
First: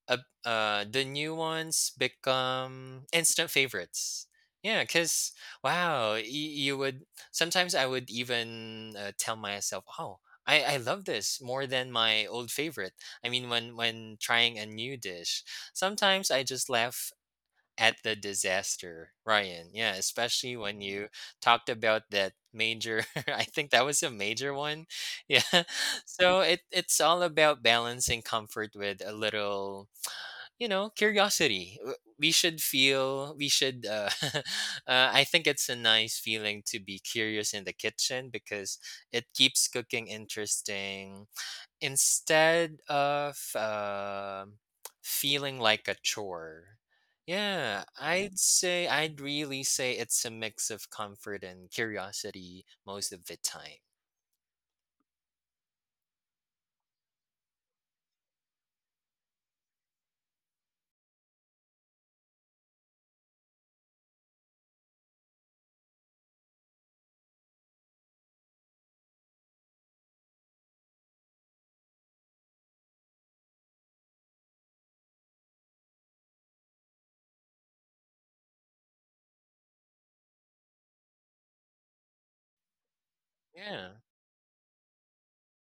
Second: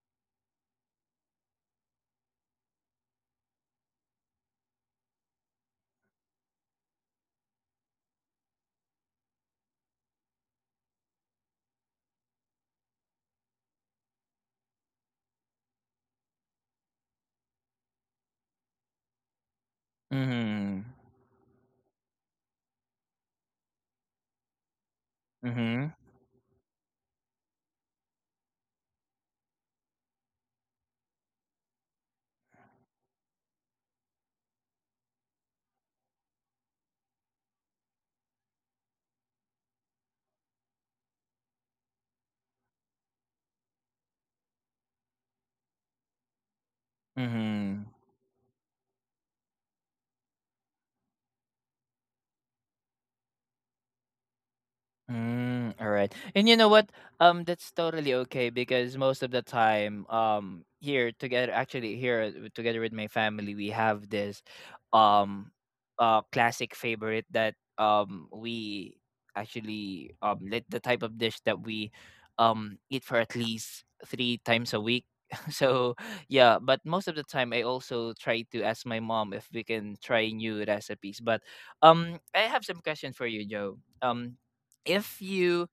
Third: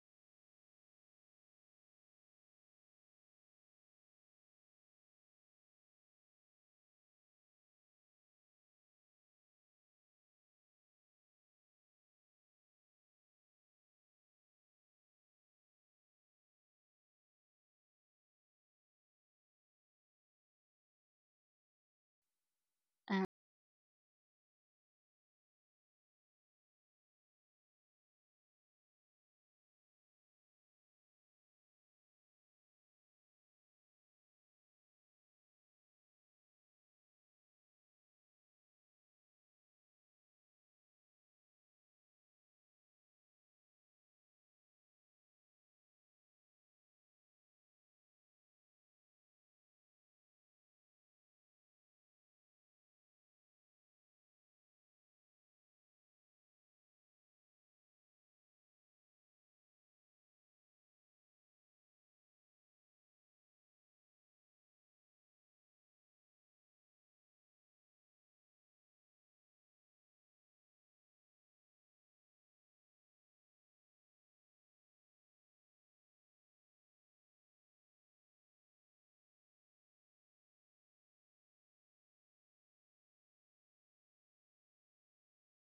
Speaker 2: uh, become instant favorites. Yeah, because wow, you would sometimes, I would even tell myself, oh, I love this more than my old favorite. I mean, when trying a new dish sometimes I just laugh at the disaster, Ryan. Yeah, especially
Speaker 1: Mm-hmm.
Speaker 2: when you talked about that major
Speaker 3: Uh.
Speaker 2: (laughs) I think that was a major one. Yeah.
Speaker 1: Mm-hmm.
Speaker 2: (laughs) So, it, it's all about balancing comfort with a little, you know, curiosity. W- we should feel we should (laughs) uh, I think it's a nice feeling to be curious in the kitchen because it keeps cooking interesting instead of feeling like a chore.
Speaker 1: Mm-hmm.
Speaker 2: Yeah, I'd really say it's a mix of comfort and curiosity most of the time.
Speaker 1: Mm, all right. And you know what? That's totally okay, because most of the time, here together, actually here together with my family, we have this, um, classic favorite that um, we actually let the type of dish that we eat for at least 3 times a week. (laughs) So yeah, but most of the time I also try to ask my mom if we can try new recipes. But I have some question for you, Joe.
Speaker 2: Yeah.
Speaker 1: Um, if you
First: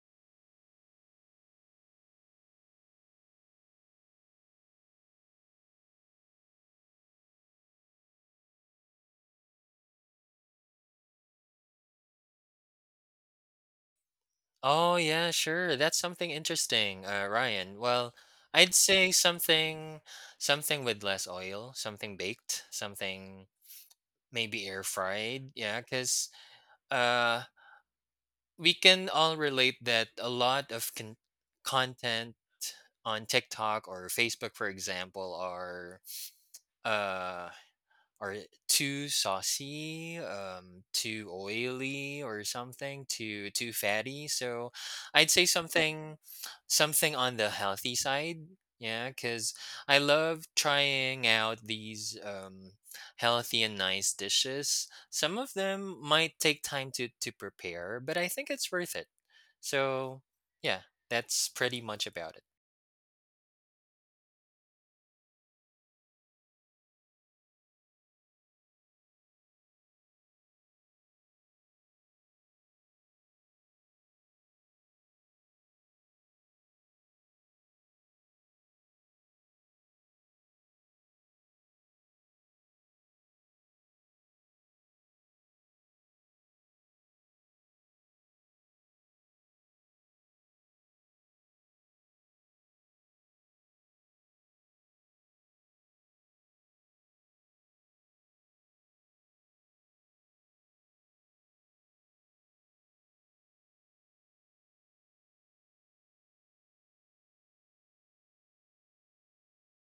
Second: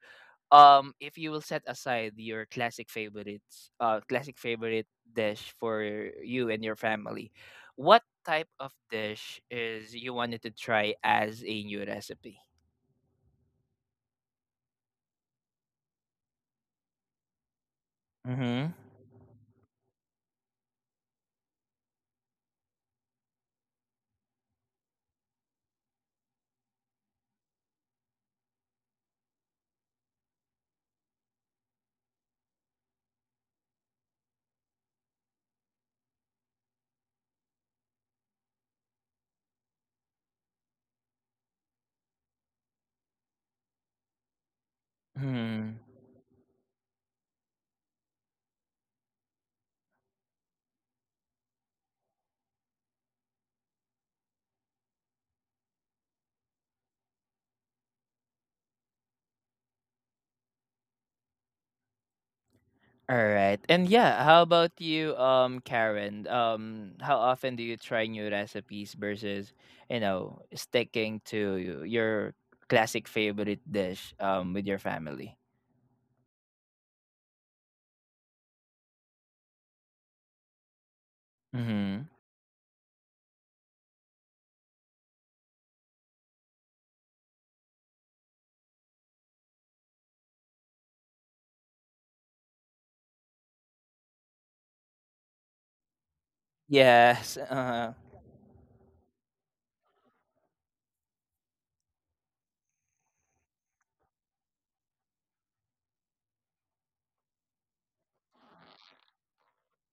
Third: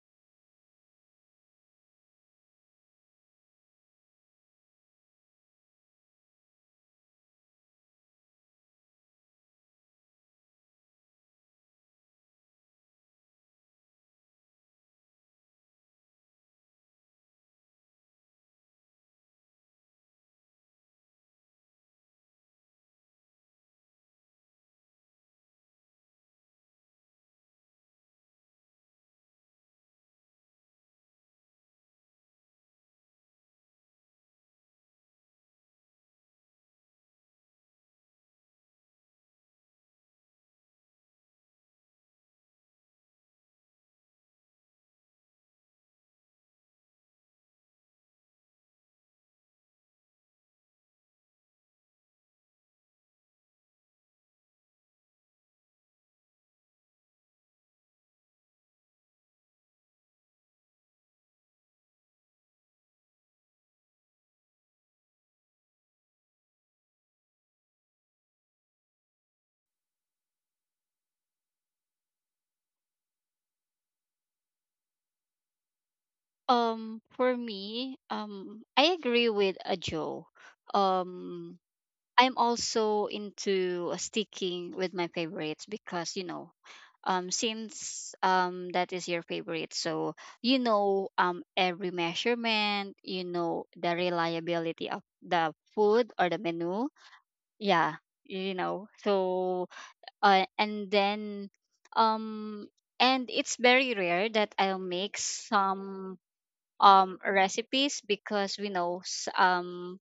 Speaker 1: um if you will set aside your classic favorites, classic favorite dish for you and your family, what type of dish is you wanted to try as a new recipe?
Speaker 2: Oh, yeah, sure. That's something interesting, Ryan. Well,
Speaker 1: Mm-hmm.
Speaker 2: I'd say something with less oil, something baked, something maybe air fried. Yeah, because uh, we can all relate that a lot of content on TikTok or Facebook, for example, are uh, are too saucy, too oily or something, too fatty. So I'd say
Speaker 1: Hmm.
Speaker 2: something on the healthy side. Yeah, because I love trying out these healthy and nice dishes. Some of them might take time to prepare, but I think it's worth it. So, yeah, that's pretty much about it.
Speaker 1: All right. And yeah, how about you, um, Karen? Um, how often do you try new recipes versus, you know, sticking to your classic favorite dish with your family?
Speaker 3: For me, I agree with a Joe. Um,
Speaker 1: Mm-hmm.
Speaker 3: I'm also into sticking with my favorites, because you know, since that is your favorite, so you know, every measurement, you know, the reliability of the food or the menu.
Speaker 1: Yes.
Speaker 3: Yeah, you know. So and then um and it's very rare that I'll make some recipes, because we know s- um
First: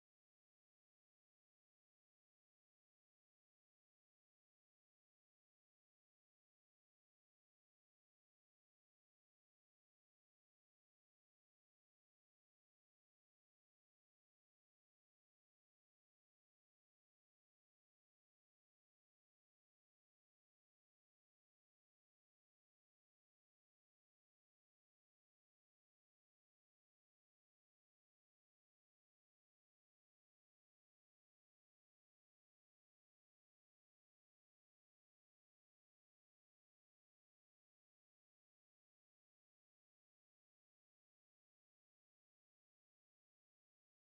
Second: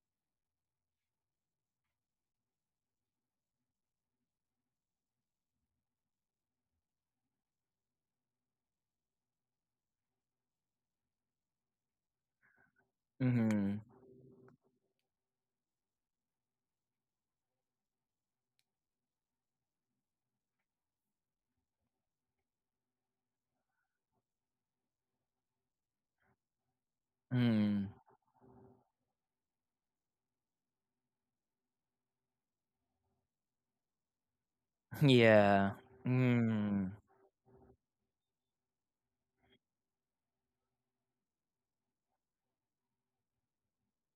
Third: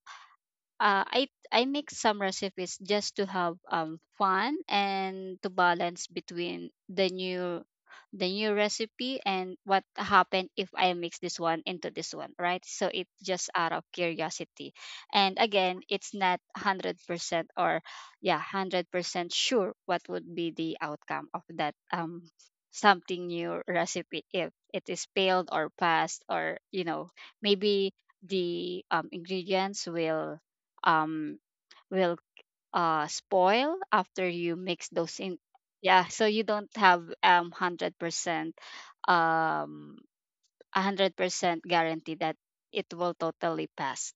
Speaker 3: uh, I I make some recipes just to have fun, and to balance between the new, the new recipe, and what happened if I mix this one into this one, right? So it's just out
Speaker 1: Mhm.
Speaker 3: of curiosity. And again, it's not 100%, or yeah, 100% sure what would be the outcome of that, something new recipe, if it is failed or passed, or you know,
Speaker 1: Mm.
Speaker 3: maybe the ingredients will um will spoil after you mix
Speaker 1: (laughs)
Speaker 3: those in.
Speaker 1: Yeah.
Speaker 3: Yeah, so you don't
Speaker 1: Mm.
Speaker 3: have 100% um 100% guarantee that it will totally pass.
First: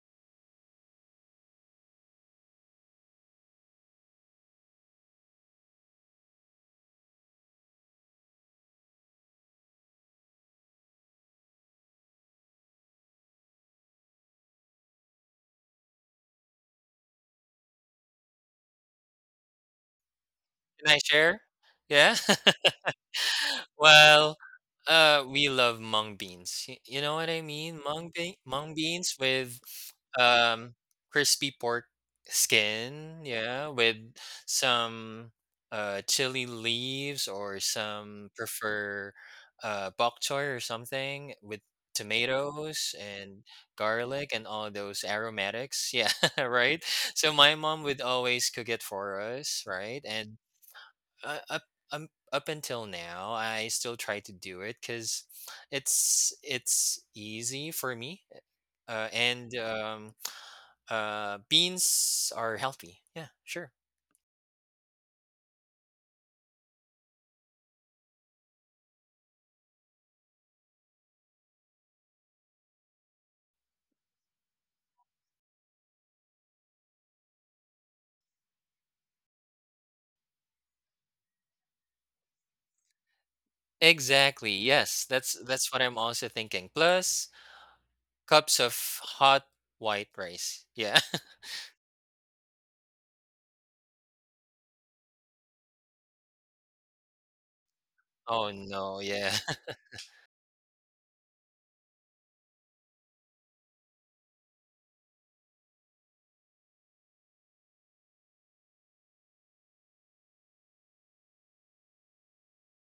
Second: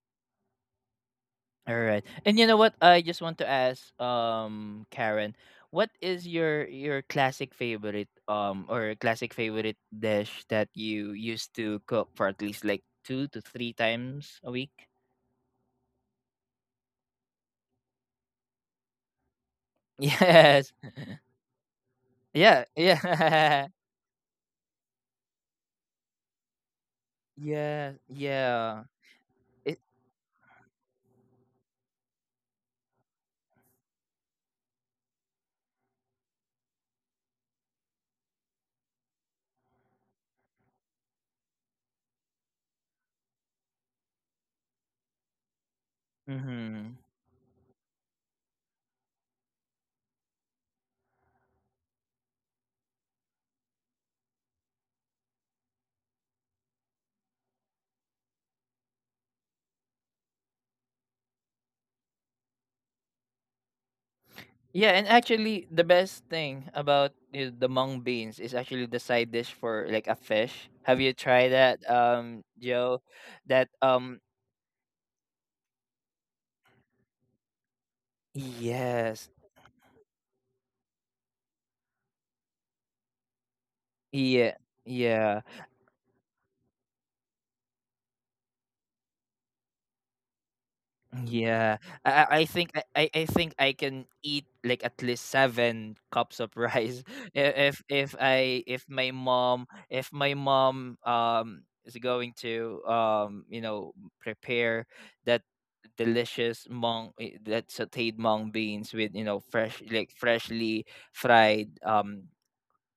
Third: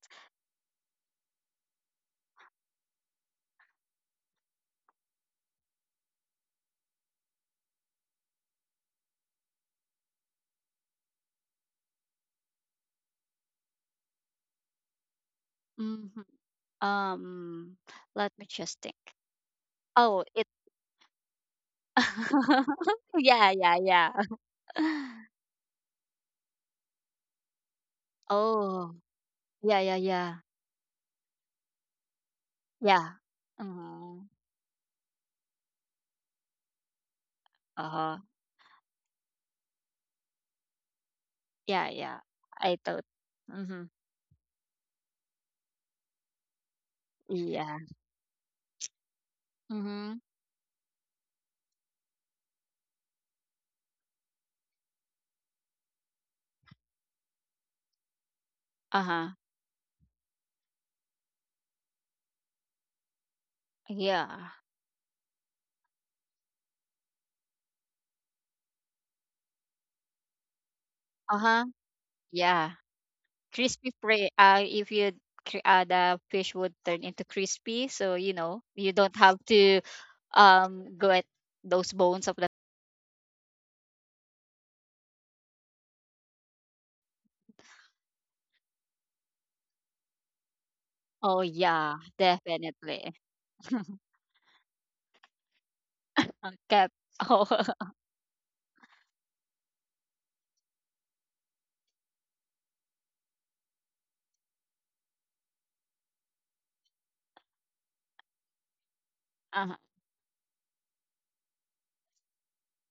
Speaker 1: All right. And you know what? I just want to ask, Karen, what is your classic favorite, or classic favorite dish that you used to cook for at least like 2 to 3 times a week?
Speaker 3: Hmm. um Let me just think.
Speaker 1: (laughs)
Speaker 3: Oh it.
Speaker 1: Yes.
Speaker 2: Can I share? Yeah. (laughs)
Speaker 1: Yeah.
Speaker 3: (laughs) Yeah,
Speaker 1: Yeah.
Speaker 2: (laughs)
Speaker 1: (laughs)
Speaker 3: yeah, yeah.
Speaker 2: Well,
Speaker 3: (laughs)
Speaker 2: we love mung beans. You know what I mean?
Speaker 1: yeah.
Speaker 2: Mung
Speaker 1: Yeah.
Speaker 3: Oh
Speaker 2: beans with
Speaker 1: It.
Speaker 3: yeah. Yeah, yeah,
Speaker 2: um crispy pork
Speaker 3: yeah.
Speaker 2: skin, yeah, with
Speaker 3: Uh-huh.
Speaker 2: some chili leaves or
Speaker 3: Uh-huh.
Speaker 2: some prefer bok choy or something with
Speaker 3: Yeah, yeah. I
Speaker 2: tomatoes
Speaker 3: thought.
Speaker 2: and
Speaker 3: Mm-hmm.
Speaker 2: garlic and all those aromatics. (laughs) Yeah, right?
Speaker 1: Mm-hmm.
Speaker 2: So my
Speaker 3: Yeah.
Speaker 2: mom would always cook it for us, right?
Speaker 3: Mm-hmm.
Speaker 2: And uh, up up until now, I still try to do it because it's easy for me,
Speaker 3: Uh-huh.
Speaker 2: and beans are healthy. Yeah, sure.
Speaker 3: Yeah.
Speaker 1: Yeah, and actually, the best thing about the mung beans is actually the side dish for like a fish. Have you tried
Speaker 3: Uh-huh.
Speaker 1: that,
Speaker 3: Yeah,
Speaker 1: Joe? That
Speaker 3: crispy prey. If you the fish would turn into crispy, so you know you don't
Speaker 1: yes,
Speaker 3: have to go at those bones of the.
Speaker 1: yeah,
Speaker 2: Exactly. Yes,
Speaker 1: yeah.
Speaker 2: that's what I'm also thinking. Plus cups of hot white rice. Yeah. (laughs)
Speaker 3: Oh
Speaker 1: Yeah,
Speaker 3: yeah,
Speaker 1: I I I think I I
Speaker 3: definitely.
Speaker 1: I think I can eat like at least 7 (laughs) cups of
Speaker 3: Cap.
Speaker 1: rice.
Speaker 3: (laughs)
Speaker 1: (laughs)
Speaker 3: Oh,
Speaker 1: I- if if
Speaker 2: Oh
Speaker 1: I if
Speaker 2: no.
Speaker 1: my
Speaker 2: Yeah.
Speaker 1: mom if my mom is going to, um, you know, prepare that delicious that sautéed mung beans with, you know, fresh,
Speaker 3: uh-huh,
Speaker 1: like freshly fried,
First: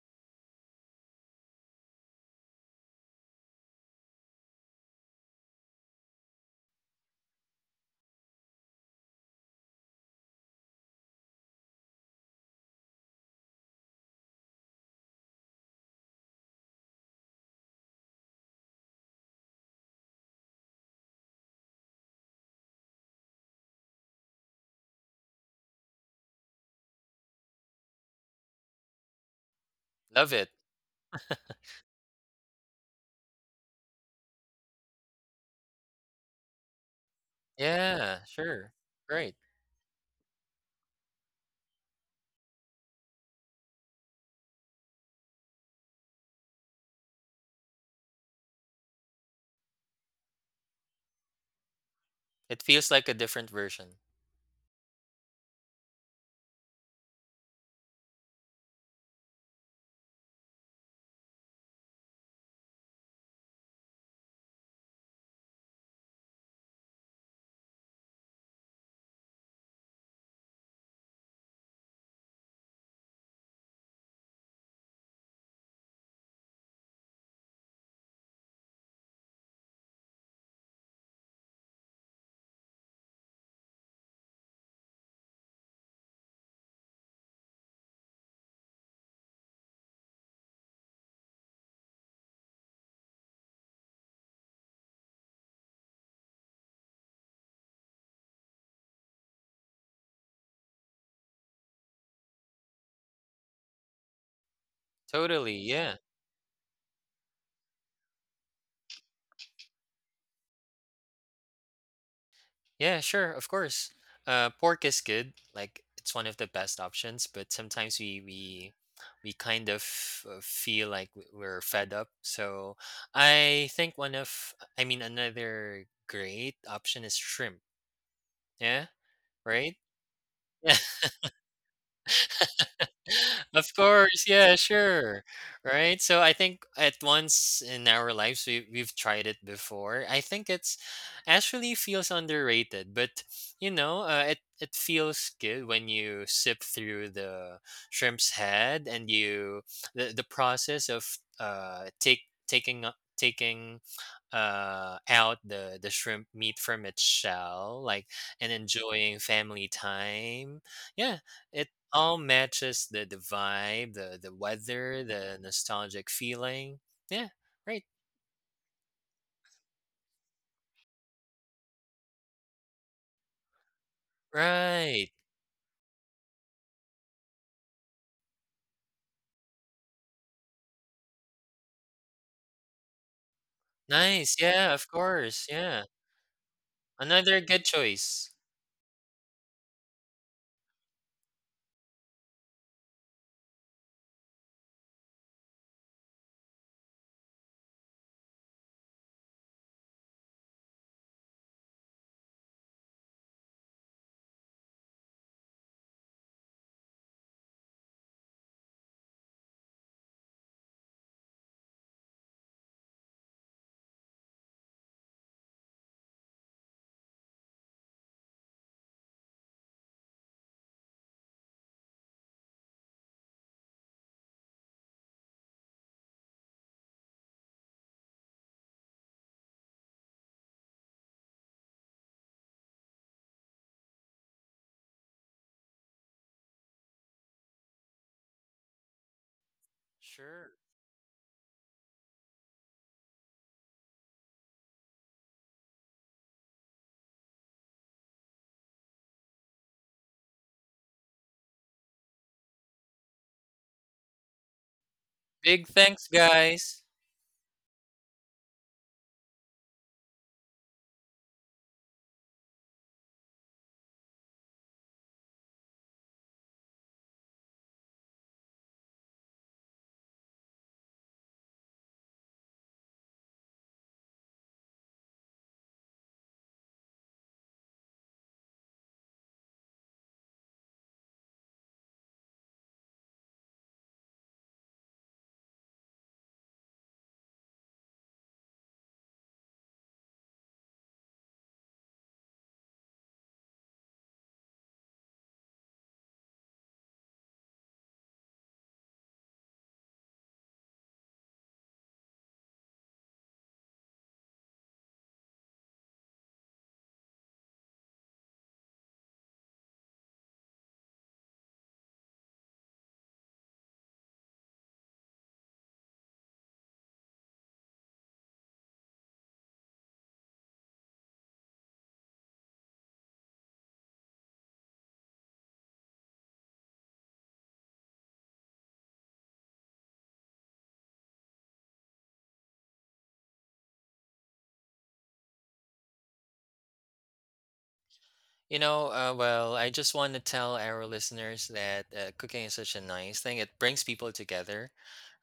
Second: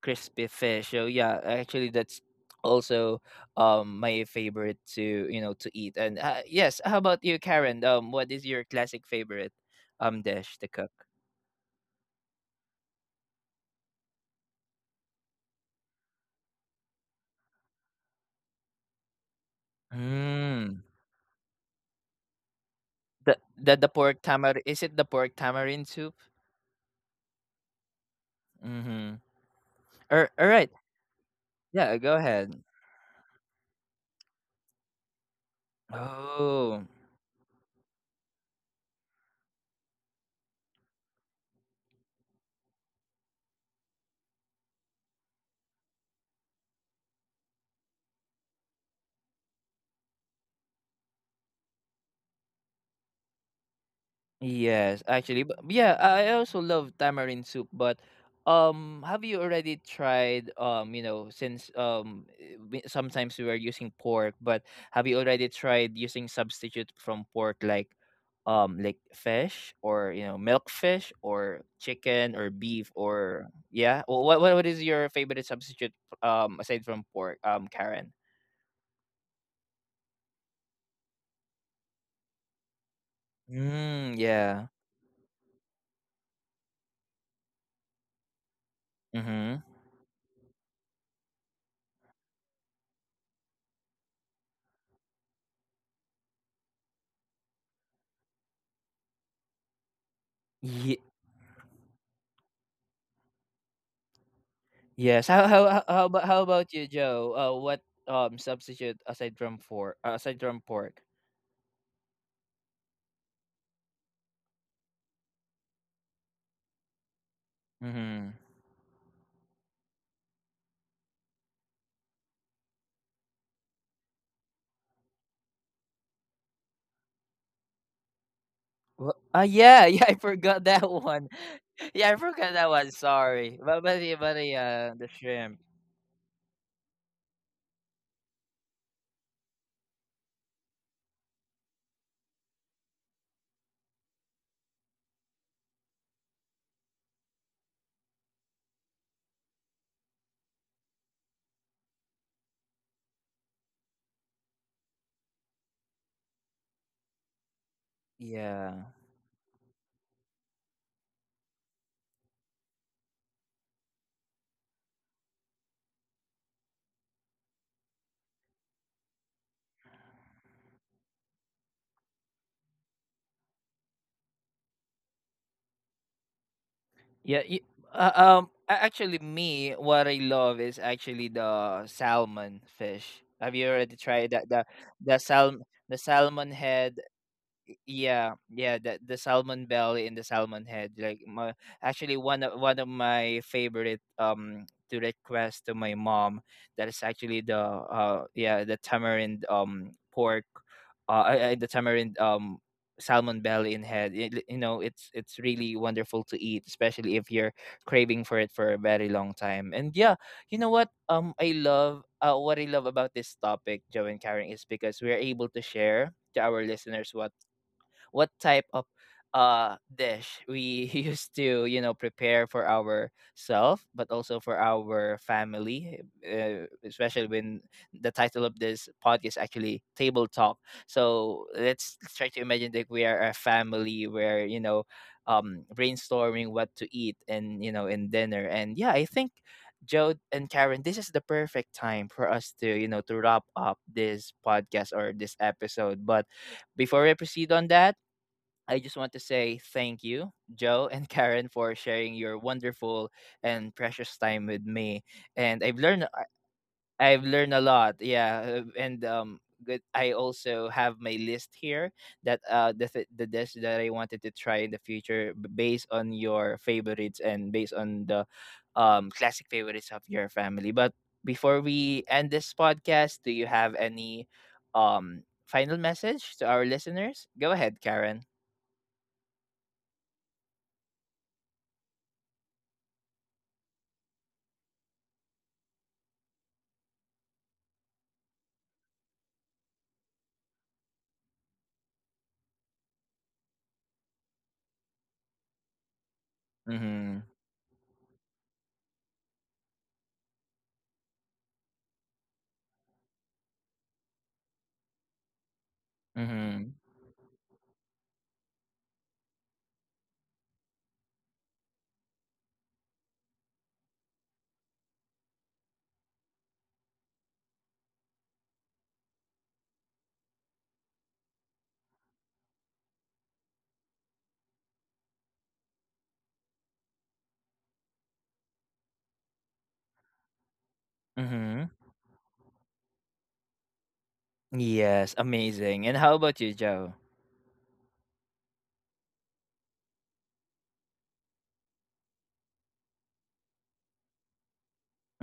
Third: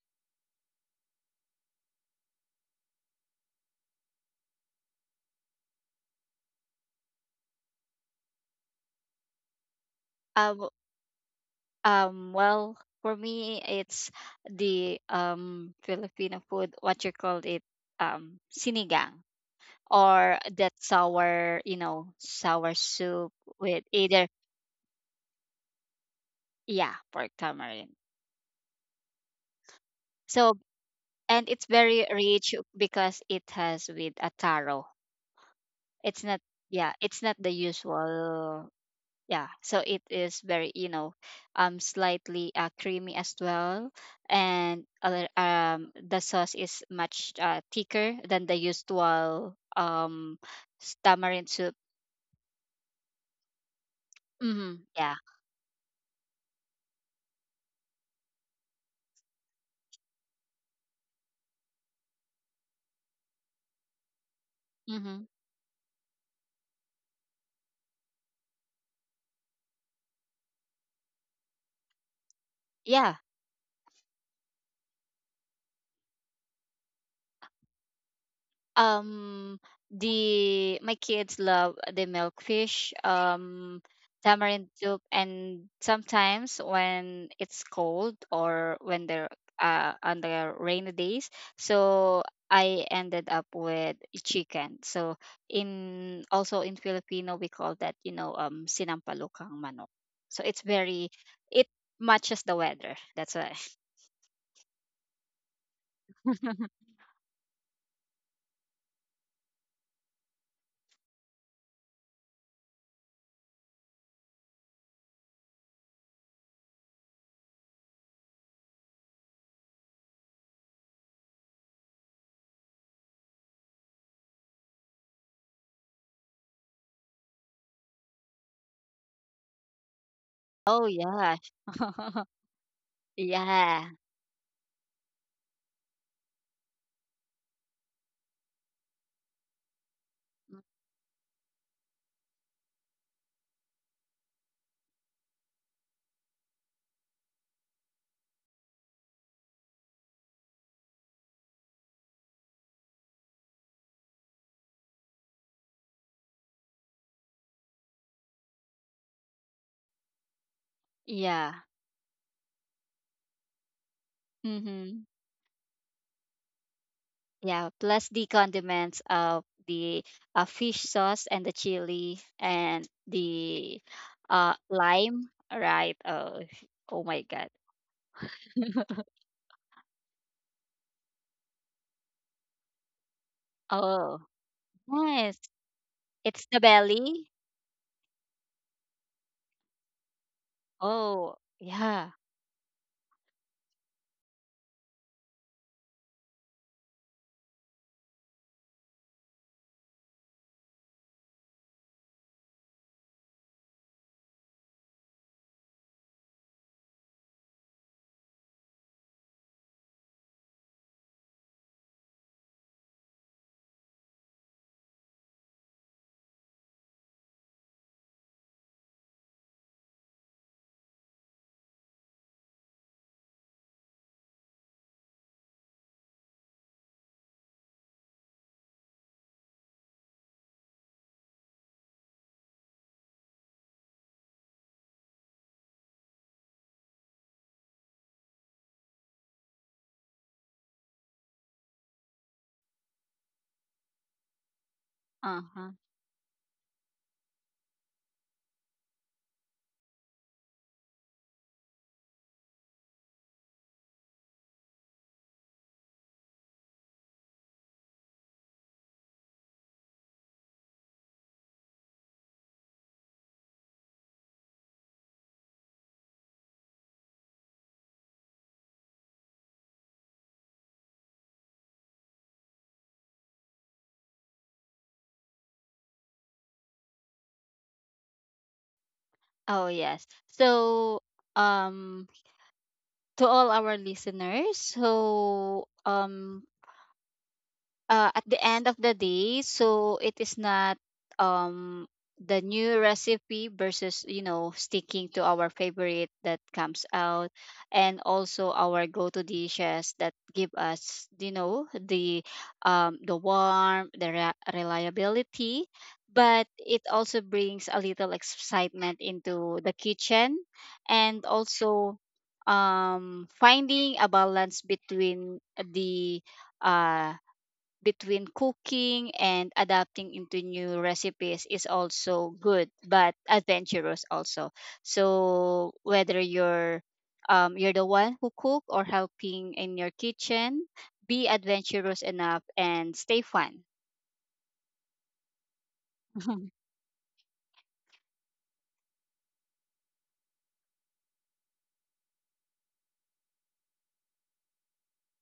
Speaker 1: crispy fish. So yeah, actually that's also my favorite to, you know, to eat. And yes, how about you, Karen? What is your classic favorite
Speaker 3: uh,
Speaker 1: dish to
Speaker 3: um,
Speaker 1: cook?
Speaker 3: um. Well, for me, it's the Filipino food. What you call it? Sinigang, or that
Speaker 1: Mm.
Speaker 3: sour, you know, sour soup with
Speaker 1: The pork
Speaker 3: either,
Speaker 1: tamar is it the pork tamarind soup?
Speaker 3: yeah, pork tamarind.
Speaker 1: Mm-hmm.
Speaker 2: (laughs)
Speaker 1: Or
Speaker 2: Love
Speaker 1: all
Speaker 2: it.
Speaker 3: So,
Speaker 1: right,
Speaker 3: and it's
Speaker 1: yeah,
Speaker 3: very
Speaker 1: go
Speaker 3: rich
Speaker 1: ahead.
Speaker 3: because it has with a taro. It's not,
Speaker 1: Oh.
Speaker 3: yeah, it's not the
Speaker 2: Yeah.
Speaker 3: usual.
Speaker 2: Sure. Great.
Speaker 3: Yeah. So it is very, you know, slightly creamy as well, and other the sauce is much thicker than the usual tamarind soup.
Speaker 2: It feels like a different version.
Speaker 3: Mm-hmm.
Speaker 1: Yes,
Speaker 3: Yeah.
Speaker 1: actually, but yeah, I also love tamarind soup. But have you already tried you know, since we- sometimes we are using pork, but have you
Speaker 3: Mm-hmm.
Speaker 1: already tried using substitute from pork, like fish, or you know, milk fish or chicken or beef
Speaker 3: Yeah.
Speaker 1: or yeah? What what is your favorite substitute aside from pork? Karen.
Speaker 3: Um, the my kids love the milkfish,
Speaker 1: Mm, yeah.
Speaker 3: tamarind soup, and sometimes when it's cold or when they're
Speaker 1: Mm-hmm.
Speaker 3: on the rainy days, so I ended up with chicken. So, in also in Filipino, we call that, you know, sinampalukang manok. So it's very, it matches the weather. That's why.
Speaker 1: Yes. How
Speaker 2: Totally.
Speaker 1: how how
Speaker 2: Yeah.
Speaker 1: how about how about
Speaker 3: (laughs)
Speaker 1: you, Joe? What substitute aside from for aside from pork?
Speaker 2: Yeah, sure, of course. Pork is good. Like it's one of the best options, but sometimes we
Speaker 1: Mm-hmm.
Speaker 2: we we kind of feel like we're fed up. So I think one of, I mean, another great option is shrimp. Yeah,
Speaker 1: Well,
Speaker 2: right?
Speaker 1: yeah, (laughs) yeah, I forgot
Speaker 3: Oh
Speaker 1: that
Speaker 2: (laughs)
Speaker 1: one.
Speaker 3: yeah.
Speaker 1: (laughs) Yeah, I
Speaker 3: (laughs)
Speaker 1: forgot that one.
Speaker 2: (laughs)
Speaker 1: Sorry,
Speaker 2: Of
Speaker 1: but
Speaker 3: Yeah.
Speaker 2: course, yeah,
Speaker 1: the
Speaker 2: sure.
Speaker 1: shrimp.
Speaker 2: Right? So I think at once in our lives we we've tried it before. I think it's actually feels underrated, but you know, it it feels good when you sip through the shrimp's head and you the process of take taking up taking out the shrimp meat from its shell like and
Speaker 1: Yeah,
Speaker 2: enjoying family time, yeah,
Speaker 3: Yeah.
Speaker 2: it all matches the vibe, the
Speaker 3: Mm-hmm.
Speaker 2: weather, the nostalgic feeling. Yeah,
Speaker 3: Yeah,
Speaker 2: right,
Speaker 3: plus the condiments of the fish sauce and the chili and the
Speaker 2: right.
Speaker 3: lime, right? Oh, oh my
Speaker 1: yeah.
Speaker 3: God.
Speaker 1: Y,
Speaker 3: (laughs)
Speaker 1: actually, me, what I love is actually the salmon fish. Have you already
Speaker 3: Oh,
Speaker 1: tried
Speaker 2: Nice.
Speaker 1: that? The
Speaker 2: Yeah, of
Speaker 1: the
Speaker 3: nice.
Speaker 2: course.
Speaker 1: sal
Speaker 2: Yeah,
Speaker 3: It's
Speaker 1: salmon
Speaker 3: the
Speaker 1: head.
Speaker 3: belly.
Speaker 2: another good choice.
Speaker 1: Yeah, yeah, the salmon belly and the salmon head, like
Speaker 3: Oh,
Speaker 1: my,
Speaker 3: yeah.
Speaker 1: actually one of my favorite to request to my mom, that is actually the yeah, the tamarind pork I- the tamarind salmon belly and head. It- you know, it's really wonderful to eat, especially if you're craving for it for a very long time. And yeah, you know what I love, what I love about this topic, Joe and Karen, is because we're able to share to our listeners what type of dish we (laughs) used to, you know, prepare for ourselves, but also for our family, especially when the title of this podcast, actually, Table Talk. So let's try to imagine that we are a family where, you know, brainstorming what to eat and, you know, in dinner. And yeah, I think Joe and
Speaker 2: Sure.
Speaker 1: Karen, this is the perfect time for us to, you know, to wrap up this podcast or this
Speaker 3: Uh-huh.
Speaker 1: episode. But before we proceed on that, I just want to say thank you, Joe and (laughs) Karen, for sharing your wonderful and precious time with me. And
Speaker 2: Big thanks, guys.
Speaker 1: I've learned a lot. Yeah, and good. I also have my list here that the dish that I wanted to try in the future, based on your favorites and based on the classic favorites of your family. But before we end this podcast, do you have any final message to our listeners? Go ahead, Karen.
Speaker 3: Oh, yes. So, um, to all our listeners, so at the end of the day, so it is not um the new recipe versus, you know, sticking to our favorite that comes
Speaker 1: Mm-hmm.
Speaker 3: out, and also our go-to dishes that give us, you know, the warmth, the reliability, but
Speaker 1: Mhm.
Speaker 3: it also brings a little excitement into the kitchen, and also finding a balance between the uh between cooking and adapting into new recipes is also good, but adventurous also. So whether you're, you're the one who cook or helping in your kitchen, be
Speaker 1: Mhm.
Speaker 3: adventurous enough and stay fun.
Speaker 1: Yes, amazing. And how about you,
Speaker 3: (laughs)
Speaker 1: Joe?
Speaker 2: You know, well, I just want to tell our listeners that cooking is such a nice thing. It brings people together,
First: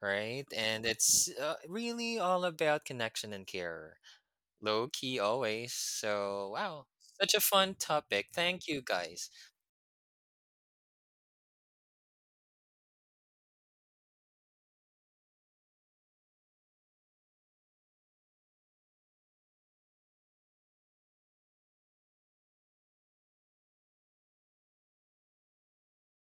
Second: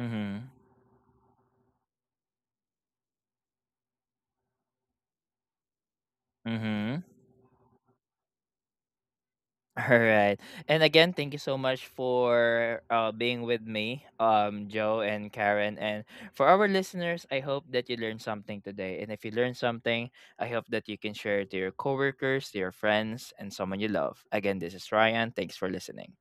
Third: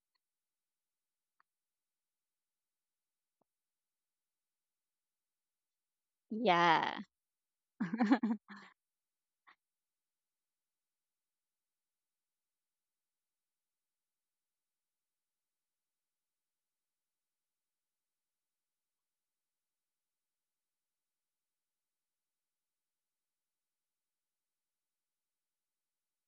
Speaker 2: right? And it's really all about connection and care. Low key always. So, wow,
Speaker 1: Mhm.
Speaker 3: Yeah.
Speaker 2: such a fun topic. Thank you, guys.
Speaker 1: All right. And again, thank you so much for being with me, Joe and Karen. And for our listeners, I hope that you learned something today. And if you learned something, I hope that you can share it to your coworkers, to your friends, and someone you love. Again, this is Ryan. Thanks for listening.